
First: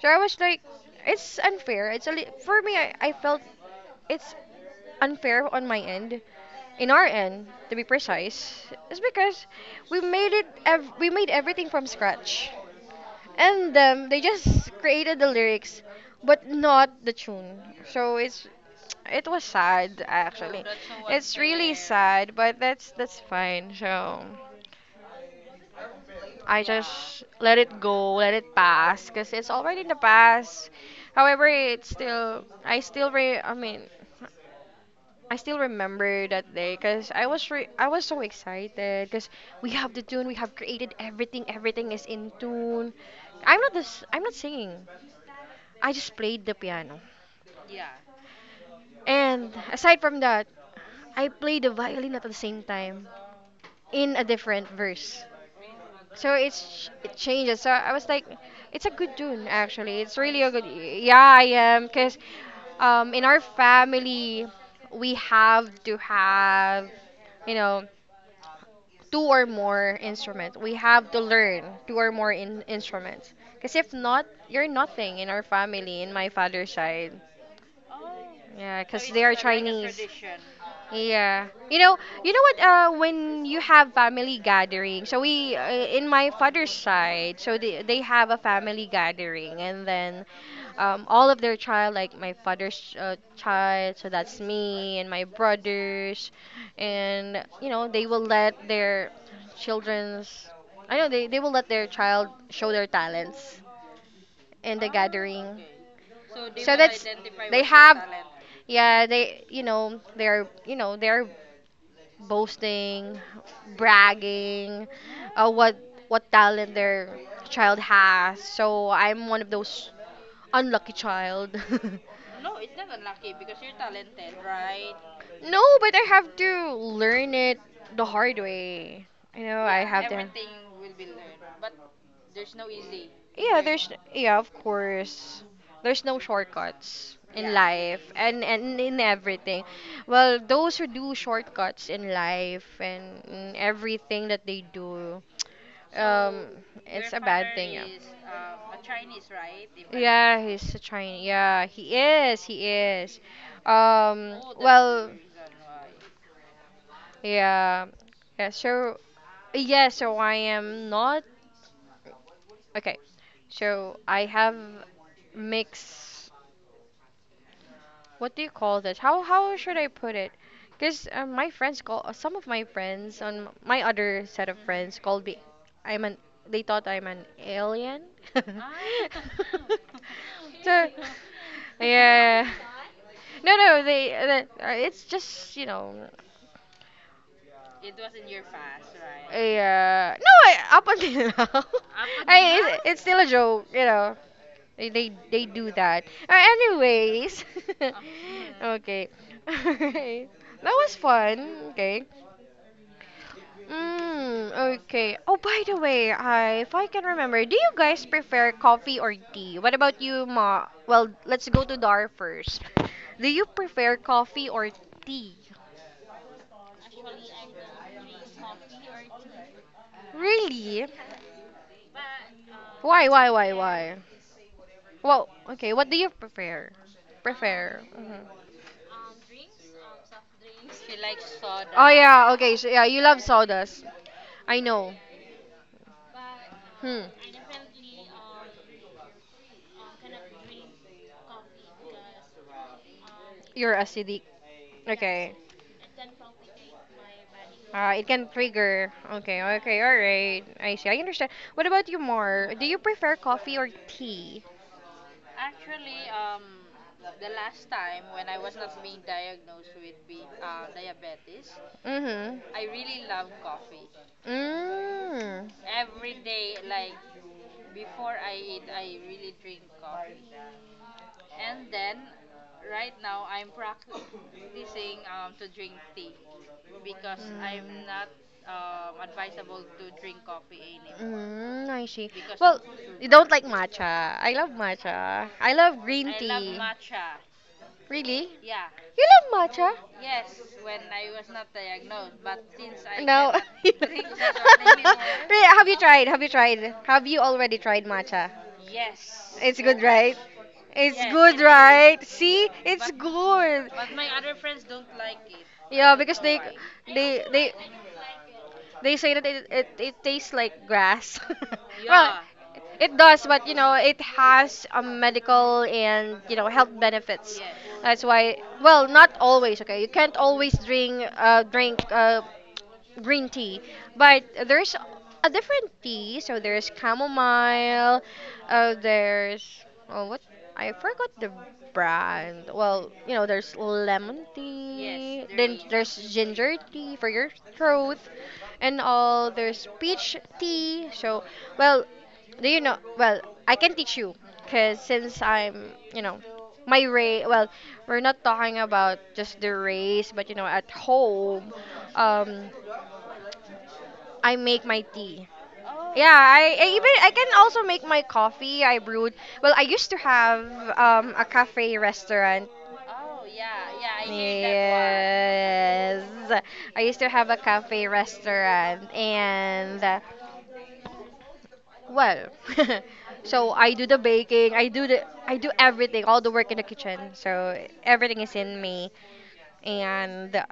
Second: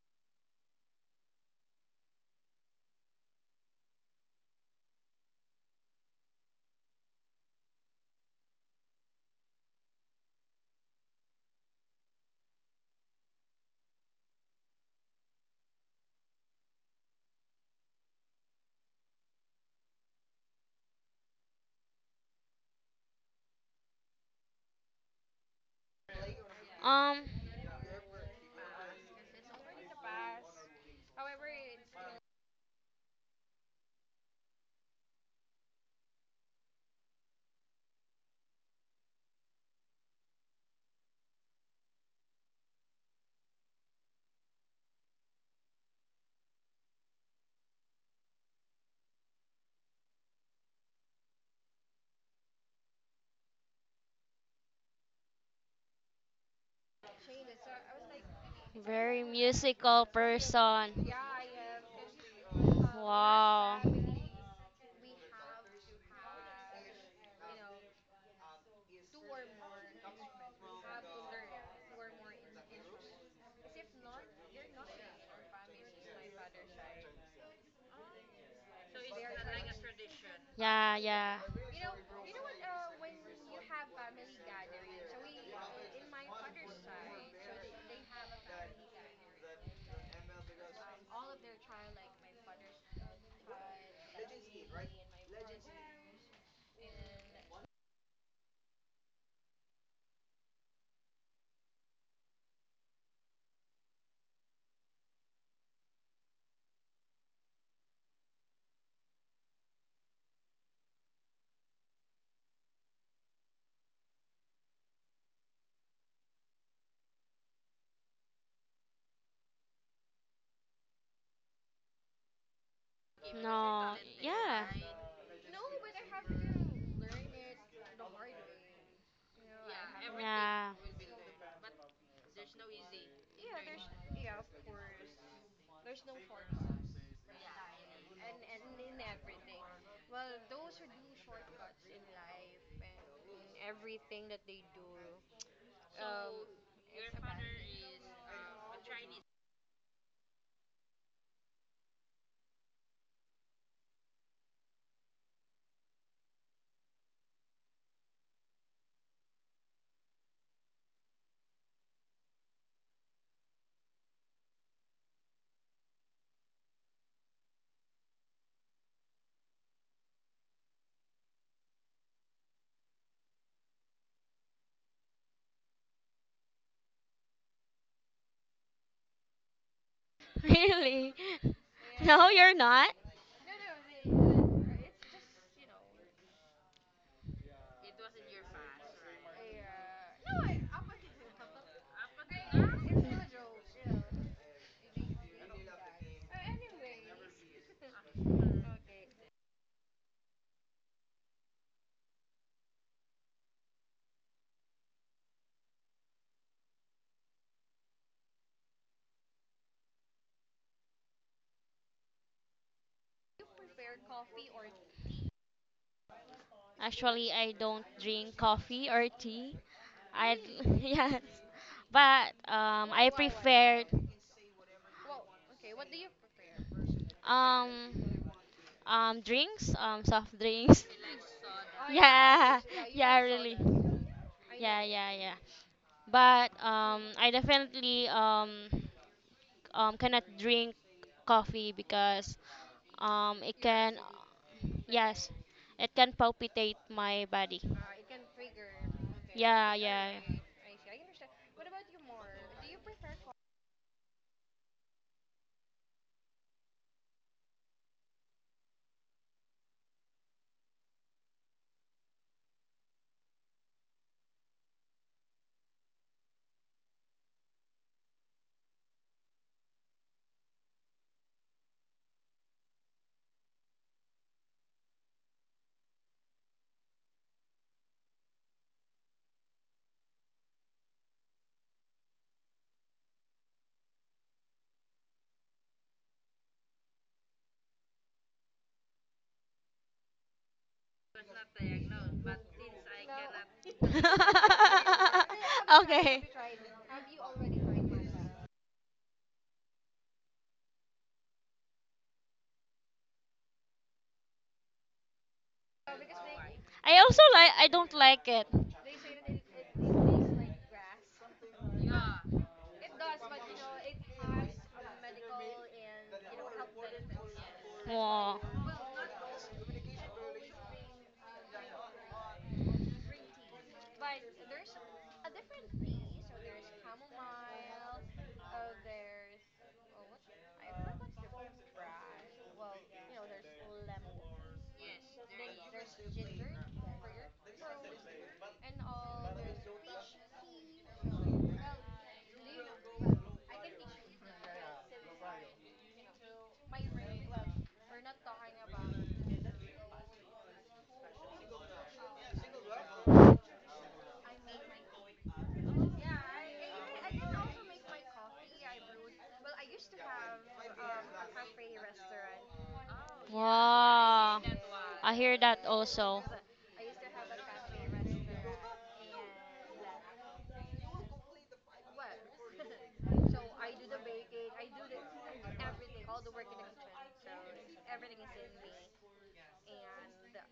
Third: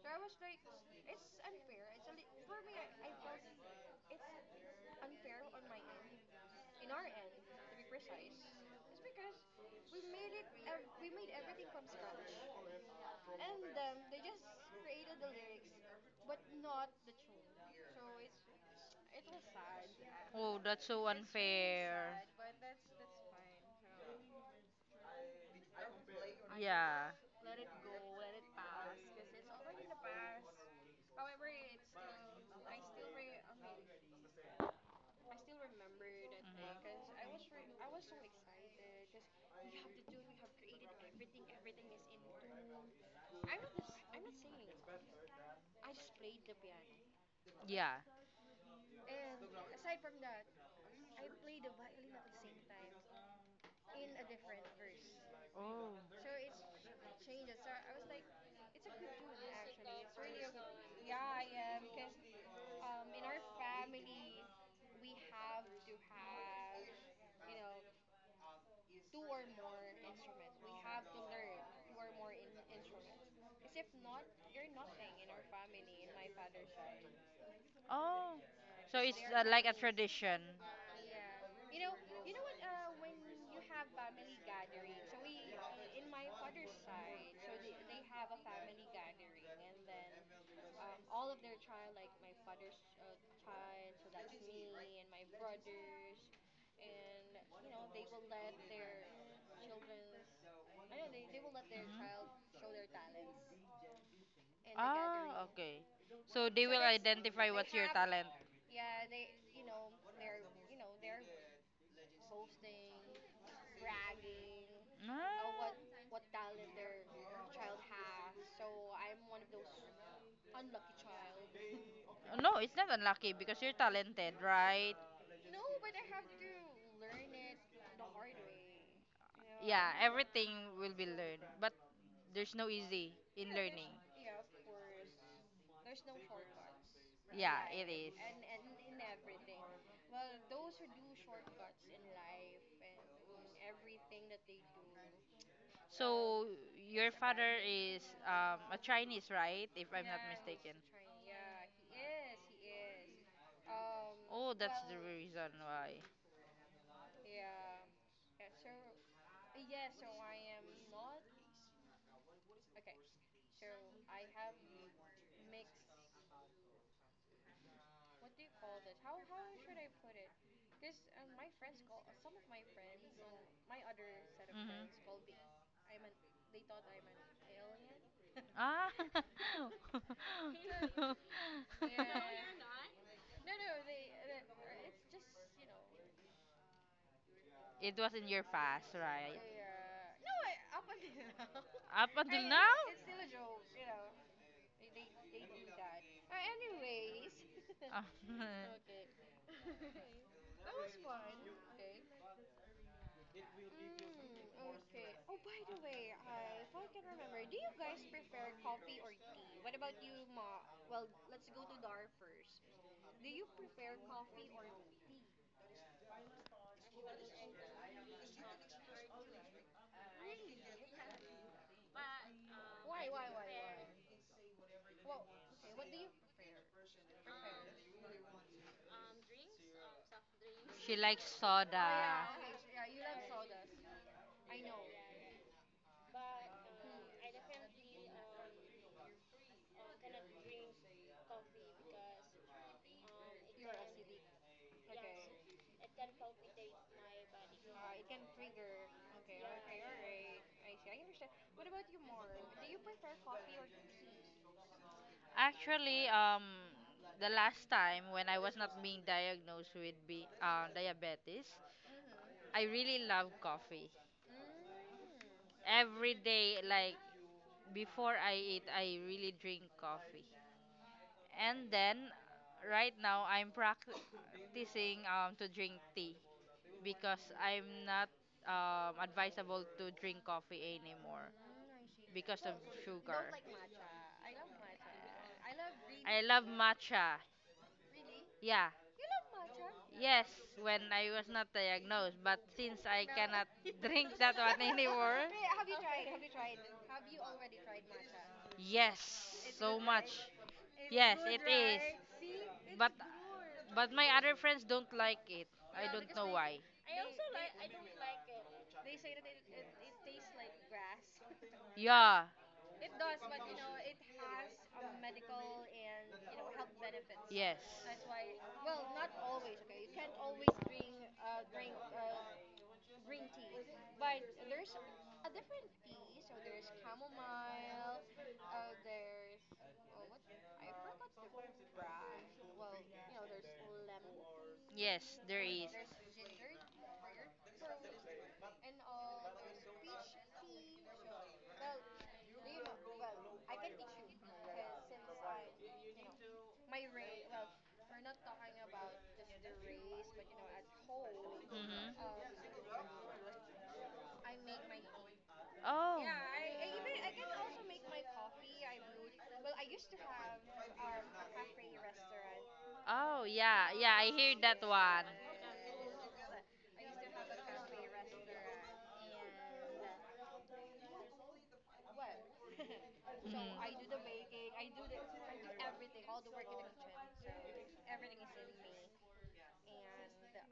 [SPEAKER 1] So I was like, it's unfair. For me, I felt it's unfair on my end, in our end, to be precise, is because we made it. We made everything from scratch, and they just created the lyrics but not the tune. So it's, it was sad
[SPEAKER 3] Oh,
[SPEAKER 1] actually.
[SPEAKER 3] that's so
[SPEAKER 1] It's really
[SPEAKER 3] unfair.
[SPEAKER 1] sad, but that's fine. So I
[SPEAKER 3] Yeah.
[SPEAKER 1] just
[SPEAKER 2] Um,
[SPEAKER 1] let it go, let it pass, because it's already in the past. However, it's still I still re I mean I still remember that day because I
[SPEAKER 3] Mhm.
[SPEAKER 1] was I was so excited because we have the tune, we have created everything, everything is in tune. I'm not this. I'm not singing. I just played the piano.
[SPEAKER 3] Yeah.
[SPEAKER 1] And aside from that, I played the violin at the same time in a different verse.
[SPEAKER 3] Oh.
[SPEAKER 1] So it's, it changes. So I was like, it's a good
[SPEAKER 2] very
[SPEAKER 1] tune actually.
[SPEAKER 2] musical
[SPEAKER 1] It's really a good.
[SPEAKER 2] person.
[SPEAKER 1] Yeah, I am because, in our
[SPEAKER 2] Wow.
[SPEAKER 1] family we have to have, you know two or more instruments. We have to learn two or more instruments. Because if not, you're nothing in our family, in my father's side.
[SPEAKER 3] Oh.
[SPEAKER 1] Yeah,
[SPEAKER 3] So
[SPEAKER 1] because
[SPEAKER 3] it's
[SPEAKER 1] they are
[SPEAKER 3] like a
[SPEAKER 1] Chinese.
[SPEAKER 3] tradition.
[SPEAKER 2] Yeah, yeah.
[SPEAKER 1] Yeah. You know what, when you have family gathering. So we in my father's side, so they have a family gathering, and then all of their child, like my father's child, so that's me and my brothers, and you know, they will let their children's I know they
[SPEAKER 3] Mhm.
[SPEAKER 1] they will let their child show their talents in the
[SPEAKER 3] Ah,
[SPEAKER 1] gathering.
[SPEAKER 3] okay. So they
[SPEAKER 1] So
[SPEAKER 3] will
[SPEAKER 1] that's
[SPEAKER 3] identify
[SPEAKER 1] they
[SPEAKER 3] what's your
[SPEAKER 1] have
[SPEAKER 3] talent.
[SPEAKER 1] Yeah, they're boasting, bragging, uh,
[SPEAKER 3] Ah.
[SPEAKER 1] what what talent their child has. So I'm one of those unlucky child.
[SPEAKER 3] No, it's not unlucky because you're
[SPEAKER 2] No,
[SPEAKER 3] talented,
[SPEAKER 2] yeah.
[SPEAKER 3] right?
[SPEAKER 1] No, but I have to learn it the hard way. You know I
[SPEAKER 3] Yeah,
[SPEAKER 1] have
[SPEAKER 3] everything
[SPEAKER 2] Yeah.
[SPEAKER 3] will be learned, but
[SPEAKER 1] to
[SPEAKER 3] there's no easy in
[SPEAKER 1] Yeah, there's
[SPEAKER 3] learning.
[SPEAKER 1] yeah of course there's no shortcuts in
[SPEAKER 3] Yeah, it
[SPEAKER 1] life,
[SPEAKER 3] is.
[SPEAKER 1] and in everything. Well, those who do shortcuts in life and in everything that they do, um
[SPEAKER 3] So
[SPEAKER 1] it's
[SPEAKER 3] your
[SPEAKER 1] a bad
[SPEAKER 3] father
[SPEAKER 1] thing.
[SPEAKER 3] is
[SPEAKER 1] Yeah,
[SPEAKER 3] a Chinese, right? If I'm not
[SPEAKER 1] yeah, he's
[SPEAKER 3] mistaken.
[SPEAKER 1] a Chinese. Yeah, he is. um
[SPEAKER 3] Oh, that's the
[SPEAKER 1] well
[SPEAKER 3] reason why.
[SPEAKER 1] yeah. yeah so yeah so I am not, okay, so I have mixed. What do you call this? How should I put it? Because my friends call, some of my friends on my other set of
[SPEAKER 3] Mhm.
[SPEAKER 1] friends called me. I'm an. They thought I'm an alien.
[SPEAKER 3] Ah.
[SPEAKER 1] So
[SPEAKER 2] Really? No,
[SPEAKER 1] yeah.
[SPEAKER 2] you're not.
[SPEAKER 1] No, no, they. The- It's just you know.
[SPEAKER 3] it was in your past, right?
[SPEAKER 1] Yeah. No, I, up until now.
[SPEAKER 3] Up until
[SPEAKER 1] I, it's
[SPEAKER 3] now?
[SPEAKER 1] still a joke, you know. They do that. Anyways, okay, alright. That was fun. Okay. Mm, okay. Oh, by the way, I if I can remember, do you guys prefer coffee or tea? What about you, Ma? Well, let's go to Dar first. Do you prefer coffee or tea?
[SPEAKER 2] Actually, I don't drink coffee or tea. I
[SPEAKER 1] Really?
[SPEAKER 2] yes, but I prefer
[SPEAKER 1] Why? Well, okay. What do you prefer? Prefer. Mhm.
[SPEAKER 2] um drinks, um, soft drinks.
[SPEAKER 3] she
[SPEAKER 1] Oh,
[SPEAKER 3] likes
[SPEAKER 1] soda.
[SPEAKER 3] soda.
[SPEAKER 1] Yeah, okay.
[SPEAKER 2] Yeah,
[SPEAKER 1] So yeah, you
[SPEAKER 2] yeah,
[SPEAKER 1] love
[SPEAKER 2] really.
[SPEAKER 1] sodas. I
[SPEAKER 2] Yeah,
[SPEAKER 1] know.
[SPEAKER 2] yeah, yeah. But
[SPEAKER 1] Hmm.
[SPEAKER 2] I definitely cannot drink coffee because it
[SPEAKER 1] You're
[SPEAKER 2] can,
[SPEAKER 1] acidic.
[SPEAKER 2] yes,
[SPEAKER 1] Okay.
[SPEAKER 2] it can palpitate my body.
[SPEAKER 1] It can trigger. Okay,
[SPEAKER 2] Yeah,
[SPEAKER 1] okay,
[SPEAKER 2] yeah.
[SPEAKER 1] alright. I see. I understand. What about you more? Do you prefer coffee or tea?
[SPEAKER 3] Actually, the last time when I was not being diagnosed with be diabetes, I
[SPEAKER 1] Mm-hmm.
[SPEAKER 3] really love coffee.
[SPEAKER 1] Mm.
[SPEAKER 3] Every day, like before I eat, I really drink coffee. And then, right now, I'm practicing to drink tea because I'm
[SPEAKER 1] Mm.
[SPEAKER 3] not advisable to drink coffee anymore
[SPEAKER 1] Mm, I see.
[SPEAKER 3] because of
[SPEAKER 1] Well, you
[SPEAKER 3] sugar.
[SPEAKER 1] don't like matcha. I love matcha. I love green
[SPEAKER 3] I love
[SPEAKER 1] tea.
[SPEAKER 3] matcha.
[SPEAKER 1] Really?
[SPEAKER 3] Yeah.
[SPEAKER 1] You love matcha?
[SPEAKER 3] Yes, when I was not diagnosed, but since I
[SPEAKER 1] No.
[SPEAKER 3] cannot drink that one anymore,
[SPEAKER 1] Really,
[SPEAKER 2] Okay,
[SPEAKER 1] Have you already tried matcha?
[SPEAKER 3] yes,
[SPEAKER 1] It's
[SPEAKER 3] so
[SPEAKER 1] good,
[SPEAKER 3] much.
[SPEAKER 1] right? It's
[SPEAKER 3] Yes,
[SPEAKER 1] good,
[SPEAKER 3] it is.
[SPEAKER 1] right? See? It's
[SPEAKER 3] But
[SPEAKER 1] good.
[SPEAKER 3] but my other friends don't like it. I
[SPEAKER 1] Yeah,
[SPEAKER 3] don't
[SPEAKER 1] because
[SPEAKER 3] know why.
[SPEAKER 2] also
[SPEAKER 1] they
[SPEAKER 2] like
[SPEAKER 1] they
[SPEAKER 2] I don't like it.
[SPEAKER 1] they say that it tastes like grass. Well,
[SPEAKER 3] Yeah.
[SPEAKER 1] it does, but you know, it has a medical and you know health benefits.
[SPEAKER 3] Yes.
[SPEAKER 1] That's
[SPEAKER 2] Wow.
[SPEAKER 1] why. Well,
[SPEAKER 2] Well,
[SPEAKER 1] not always. Okay, you can't always drink drink green tea. But there's a different tea. So there's chamomile. There's, oh, what I forgot, the brand. Well, you know, there's lemon, yes,
[SPEAKER 3] Yes,
[SPEAKER 1] tea.
[SPEAKER 3] there
[SPEAKER 1] Then
[SPEAKER 3] is.
[SPEAKER 1] there's ginger tea for your throat, and all. There's peach tea. So, well, do you know? Well, I can teach you, cause since I'm, you know, my race. Well, we're not talking about just the race, but you know, at home.
[SPEAKER 3] Mhm.
[SPEAKER 1] Um, I make my tea.
[SPEAKER 3] Oh.
[SPEAKER 1] Yeah. Oh, I even I can also make my coffee. I brewed. Well, I used to have a cafe restaurant.
[SPEAKER 3] Oh yeah, yeah, I hear
[SPEAKER 2] wow.
[SPEAKER 3] that one.
[SPEAKER 2] I hear that also.
[SPEAKER 1] Yes, I used to have a cafe restaurant, and well, so I do the baking. I do everything, all the work in the kitchen. So everything is in me, and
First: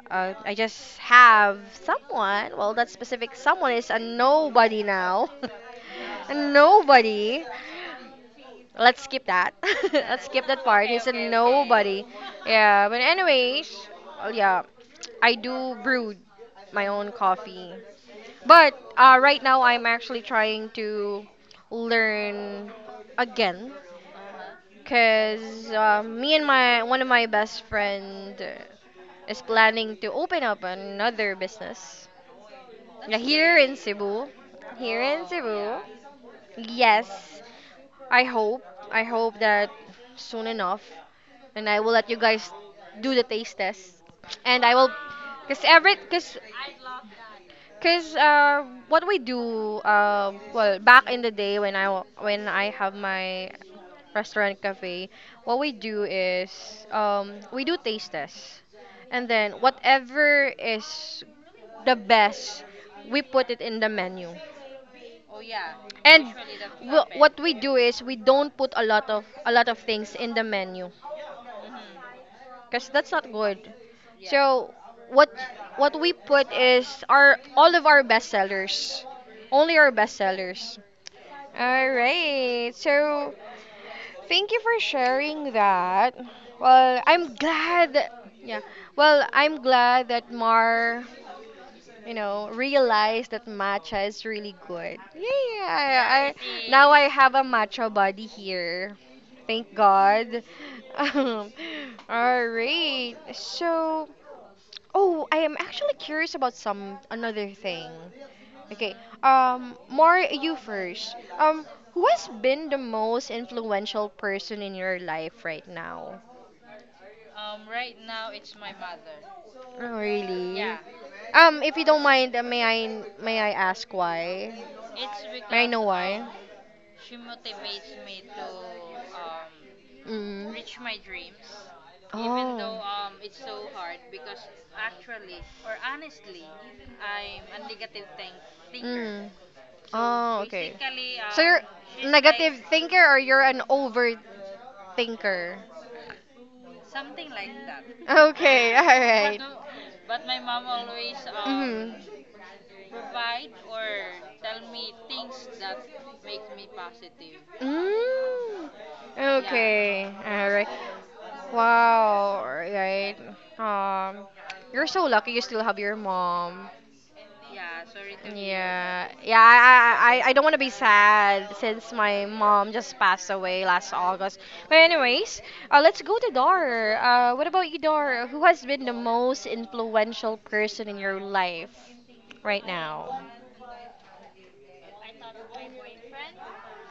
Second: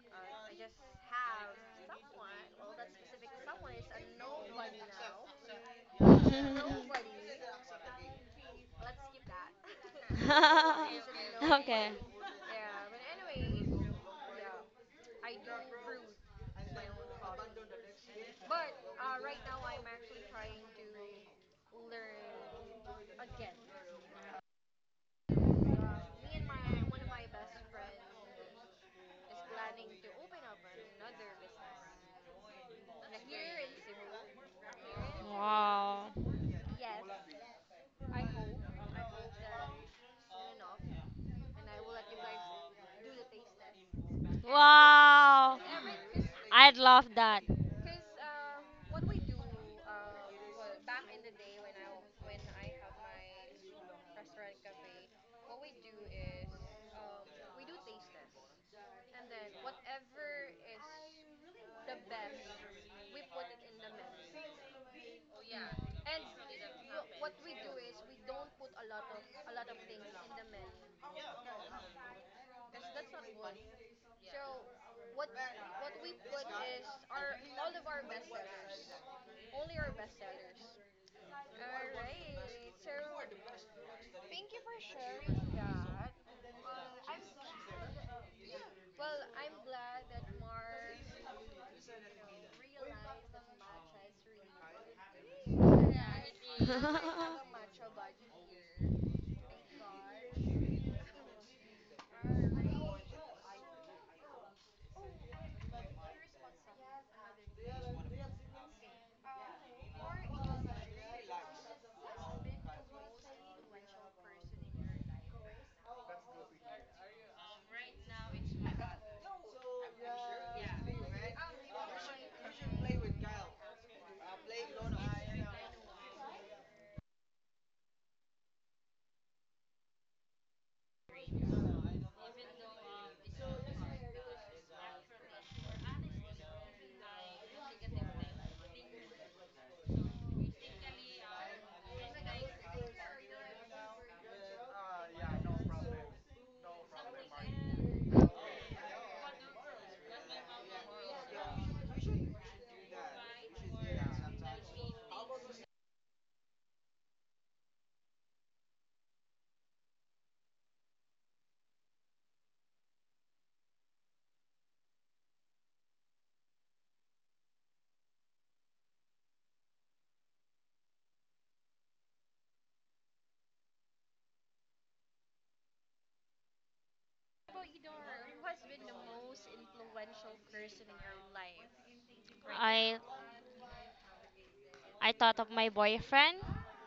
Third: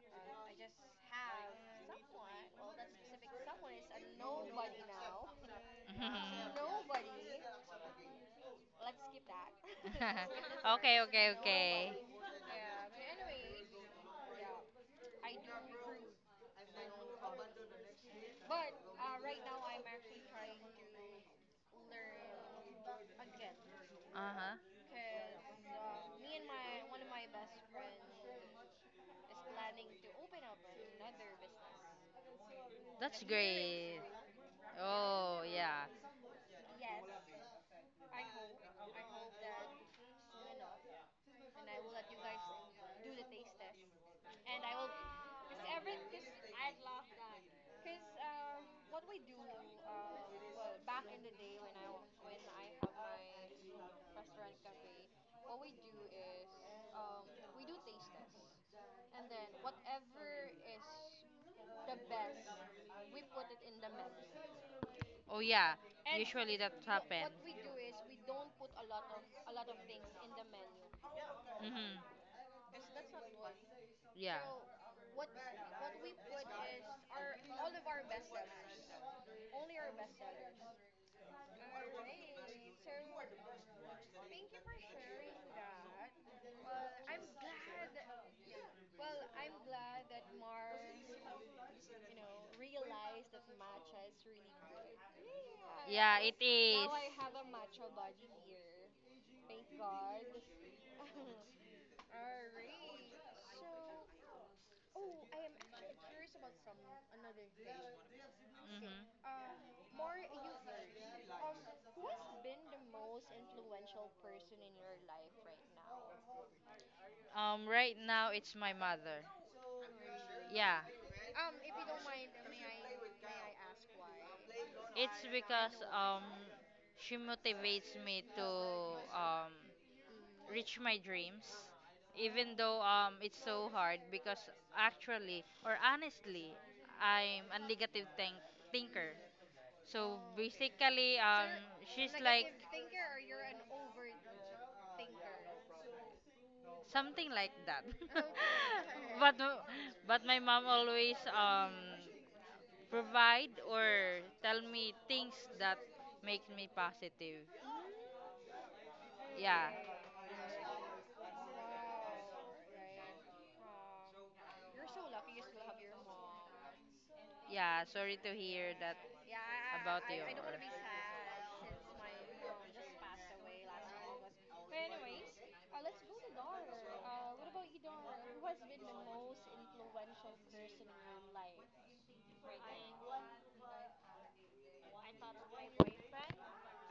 [SPEAKER 1] I just have someone. Well, that specific someone is a nobody now.
[SPEAKER 3] Mhm.
[SPEAKER 1] A
[SPEAKER 3] Mhm.
[SPEAKER 2] Okay.
[SPEAKER 1] nobody. Let's skip that. Let's skip that part.
[SPEAKER 3] okay,
[SPEAKER 1] He's a
[SPEAKER 3] okay, okay.
[SPEAKER 1] nobody. Yeah, but anyways, well, yeah, I do brew my own coffee. But right now, I'm actually trying to learn again
[SPEAKER 3] Uh huh.
[SPEAKER 1] because me and my one of my best friend is planning to open up another business. Yeah,
[SPEAKER 3] That's
[SPEAKER 1] here in
[SPEAKER 3] great.
[SPEAKER 1] Cebu. Here in
[SPEAKER 3] Oh
[SPEAKER 1] Cebu.
[SPEAKER 3] yeah.
[SPEAKER 2] Wow.
[SPEAKER 1] Yes, I hope. I hope that soon enough, and I will let you guys do the taste test, and I will,
[SPEAKER 2] Wow.
[SPEAKER 1] cause every, cause
[SPEAKER 2] I'd love that.
[SPEAKER 1] cause what we do, well, back in the day when I when I have my restaurant cafe, what we do is, we do taste tests, and then whatever is the best, we put it in the menu.
[SPEAKER 3] Oh yeah.
[SPEAKER 1] And
[SPEAKER 3] Usually that happen.
[SPEAKER 1] what we do is we don't put a lot of things in the menu
[SPEAKER 3] Mhm.
[SPEAKER 1] because that's not good. Yeah.
[SPEAKER 3] Yeah.
[SPEAKER 1] So what what we put is our all of our bestsellers, only our bestsellers. All right. So, thank you for sharing that. Well, I'm glad. That, yeah. Well, I'm glad that Mar, you know, realize that matcha is really good. Yeah, yeah,
[SPEAKER 3] Yeah, it
[SPEAKER 1] I
[SPEAKER 3] is.
[SPEAKER 1] now I have a matcha body here. Thank God. Um, all right. So, oh, I am actually curious about some another thing. Okay.
[SPEAKER 3] Mhm.
[SPEAKER 1] More, you first. Who has been the most influential person in your life right now?
[SPEAKER 3] Right now it's my mother.
[SPEAKER 1] Oh, really?
[SPEAKER 3] Yeah,
[SPEAKER 1] If you don't mind, may I ask why?
[SPEAKER 3] it's
[SPEAKER 1] May I
[SPEAKER 3] because
[SPEAKER 1] know why?
[SPEAKER 3] she motivates me to um,
[SPEAKER 1] Um. Mm.
[SPEAKER 3] reach my dreams, even though it's
[SPEAKER 1] Oh.
[SPEAKER 3] so hard. Because actually, or honestly, I'm a negative thinker.
[SPEAKER 1] Mm. So,
[SPEAKER 3] So
[SPEAKER 1] oh, okay.
[SPEAKER 3] basically,
[SPEAKER 1] So you're
[SPEAKER 3] she's like
[SPEAKER 1] negative thinker or you're an overthinker?
[SPEAKER 3] something like that.
[SPEAKER 1] Okay, all But
[SPEAKER 3] but
[SPEAKER 1] right.
[SPEAKER 3] but my mom always
[SPEAKER 1] Mhm.
[SPEAKER 3] provide or tell me things that makes me positive.
[SPEAKER 1] Mm,
[SPEAKER 3] Yeah.
[SPEAKER 1] okay, all right. Wow, right. Um, you're so lucky you still have your mom.
[SPEAKER 3] Yeah, sorry to hear that
[SPEAKER 1] Yeah, yeah.
[SPEAKER 3] about you.
[SPEAKER 1] I don't want to be sad since my mom just passed away last August. But anyways, let's go to Dar. What about you, Dar? Who has been the most influential person in your life right
[SPEAKER 2] I
[SPEAKER 1] now?
[SPEAKER 2] I thought of my boyfriend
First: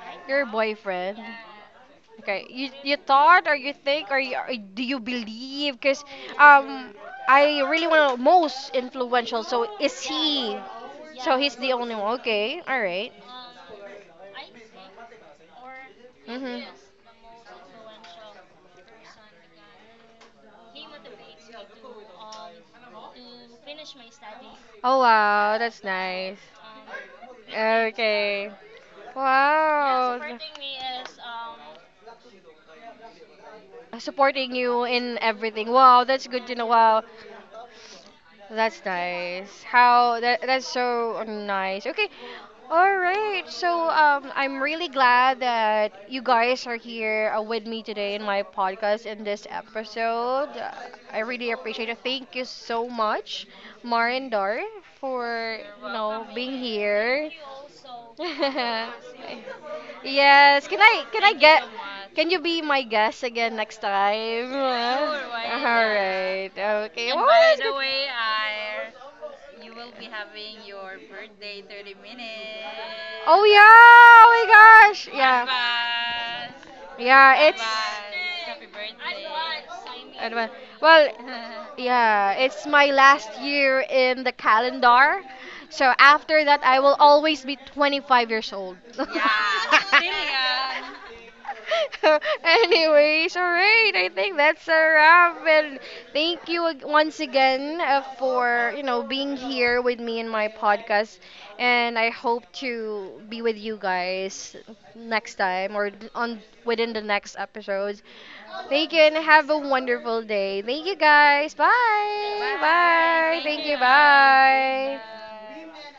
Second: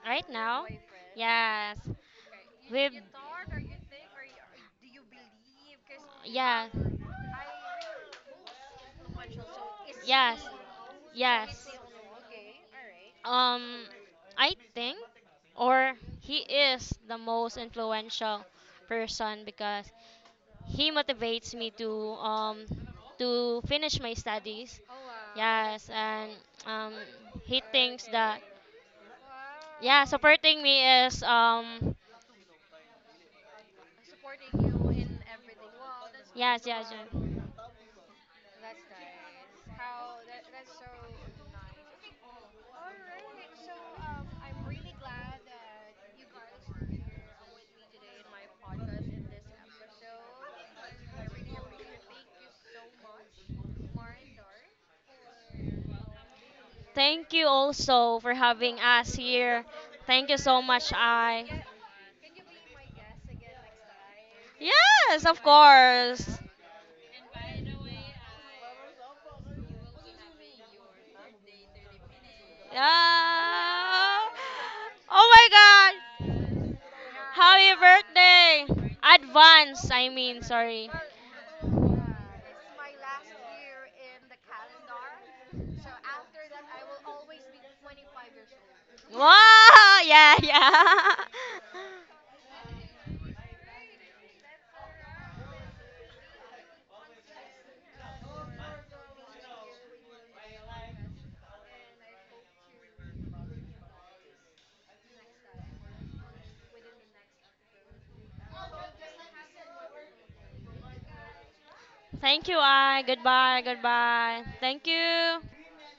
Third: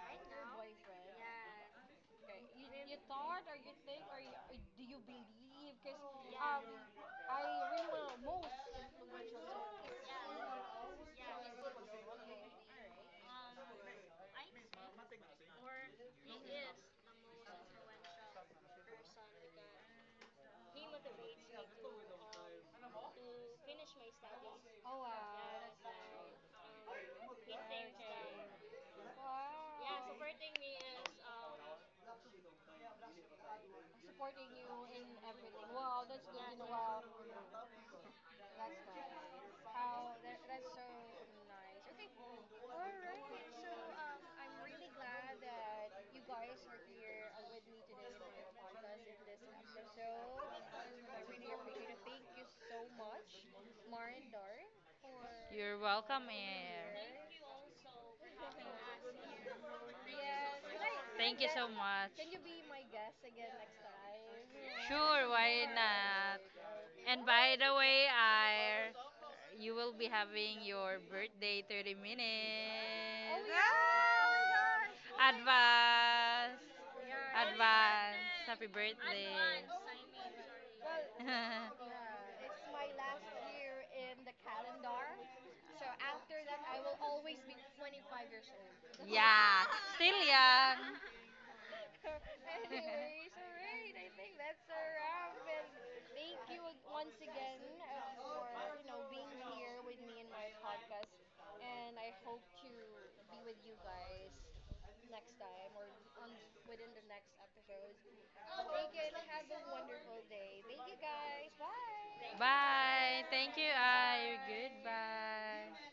[SPEAKER 2] right
[SPEAKER 1] Your
[SPEAKER 2] now.
[SPEAKER 1] boyfriend.
[SPEAKER 2] Yes.
[SPEAKER 1] Okay, you
[SPEAKER 2] We've
[SPEAKER 1] you thought or you think, or, you, or do you believe? Because
[SPEAKER 2] yeah.
[SPEAKER 1] um, I really want to most influential. So is
[SPEAKER 2] Yes.
[SPEAKER 1] he? So he's
[SPEAKER 2] Yes.
[SPEAKER 1] the only one. Okay, all right.
[SPEAKER 2] Um, I think, or he
[SPEAKER 1] Mhm.
[SPEAKER 2] is the most influential person because he motivates me to finish my studies.
[SPEAKER 1] Oh wow, that's
[SPEAKER 2] Yes, and
[SPEAKER 1] nice.
[SPEAKER 2] um, he thinks that,
[SPEAKER 1] Okay.
[SPEAKER 2] yeah,
[SPEAKER 1] Wow.
[SPEAKER 2] supporting me is um,
[SPEAKER 1] Supporting you in everything. Wow, that's good to
[SPEAKER 2] yes,
[SPEAKER 1] know.
[SPEAKER 2] yes,
[SPEAKER 1] Wow.
[SPEAKER 2] yes.
[SPEAKER 1] That's nice. How that that's so nice. Okay. All right. So I'm really glad that you guys are here with me today in my podcast in this episode. I really appreciate it. Thank you so much, Mar and Dar, for
[SPEAKER 3] You're
[SPEAKER 1] you
[SPEAKER 3] welcome
[SPEAKER 1] know being
[SPEAKER 3] here.
[SPEAKER 1] here.
[SPEAKER 2] Thank you also for having us here. Thank you so
[SPEAKER 1] Yes,
[SPEAKER 2] much,
[SPEAKER 1] can I
[SPEAKER 3] Thank you
[SPEAKER 2] I.
[SPEAKER 1] get,
[SPEAKER 3] so much.
[SPEAKER 1] can you be my guest again next time?
[SPEAKER 2] Yes,
[SPEAKER 3] Sure,
[SPEAKER 2] of
[SPEAKER 1] All
[SPEAKER 3] why
[SPEAKER 2] course.
[SPEAKER 3] not?
[SPEAKER 1] right. Okay.
[SPEAKER 3] And
[SPEAKER 1] Well,
[SPEAKER 3] by
[SPEAKER 1] that's
[SPEAKER 3] the way, I
[SPEAKER 1] good.
[SPEAKER 3] you will be having your birthday 30 minutes.
[SPEAKER 1] Oh
[SPEAKER 2] Yeah.
[SPEAKER 1] yeah! Oh my gosh!
[SPEAKER 3] Ah!
[SPEAKER 2] Oh
[SPEAKER 1] Yeah.
[SPEAKER 2] my god.
[SPEAKER 3] Advance.
[SPEAKER 1] Yeah, it's
[SPEAKER 2] Happy
[SPEAKER 3] Advance. Happy
[SPEAKER 2] birthday.
[SPEAKER 3] birthday.
[SPEAKER 2] Advance, I mean,
[SPEAKER 1] Advan-
[SPEAKER 2] sorry.
[SPEAKER 1] Well, birthday. Yeah, it's my last year in the calendar. So after that, I will always be 25 years old.
[SPEAKER 3] yeah,
[SPEAKER 2] Wow,
[SPEAKER 3] still
[SPEAKER 2] yeah,
[SPEAKER 3] young.
[SPEAKER 2] yeah.
[SPEAKER 1] Anyways, all right. I think that's a wrap. And thank you once again, for you know being here with me in my podcast. And I hope to be with you guys next time or on within the next episodes. Thank you and have a wonderful day. Thank you guys. Bye.
[SPEAKER 2] Thank you,
[SPEAKER 1] Bye.
[SPEAKER 2] I.
[SPEAKER 3] Bye.
[SPEAKER 1] Bye.
[SPEAKER 3] Thank
[SPEAKER 2] Goodbye,
[SPEAKER 1] Thank
[SPEAKER 3] you,
[SPEAKER 1] you.
[SPEAKER 3] I.
[SPEAKER 2] goodbye. Thank
[SPEAKER 1] Bye.
[SPEAKER 2] you.
[SPEAKER 3] Goodbye.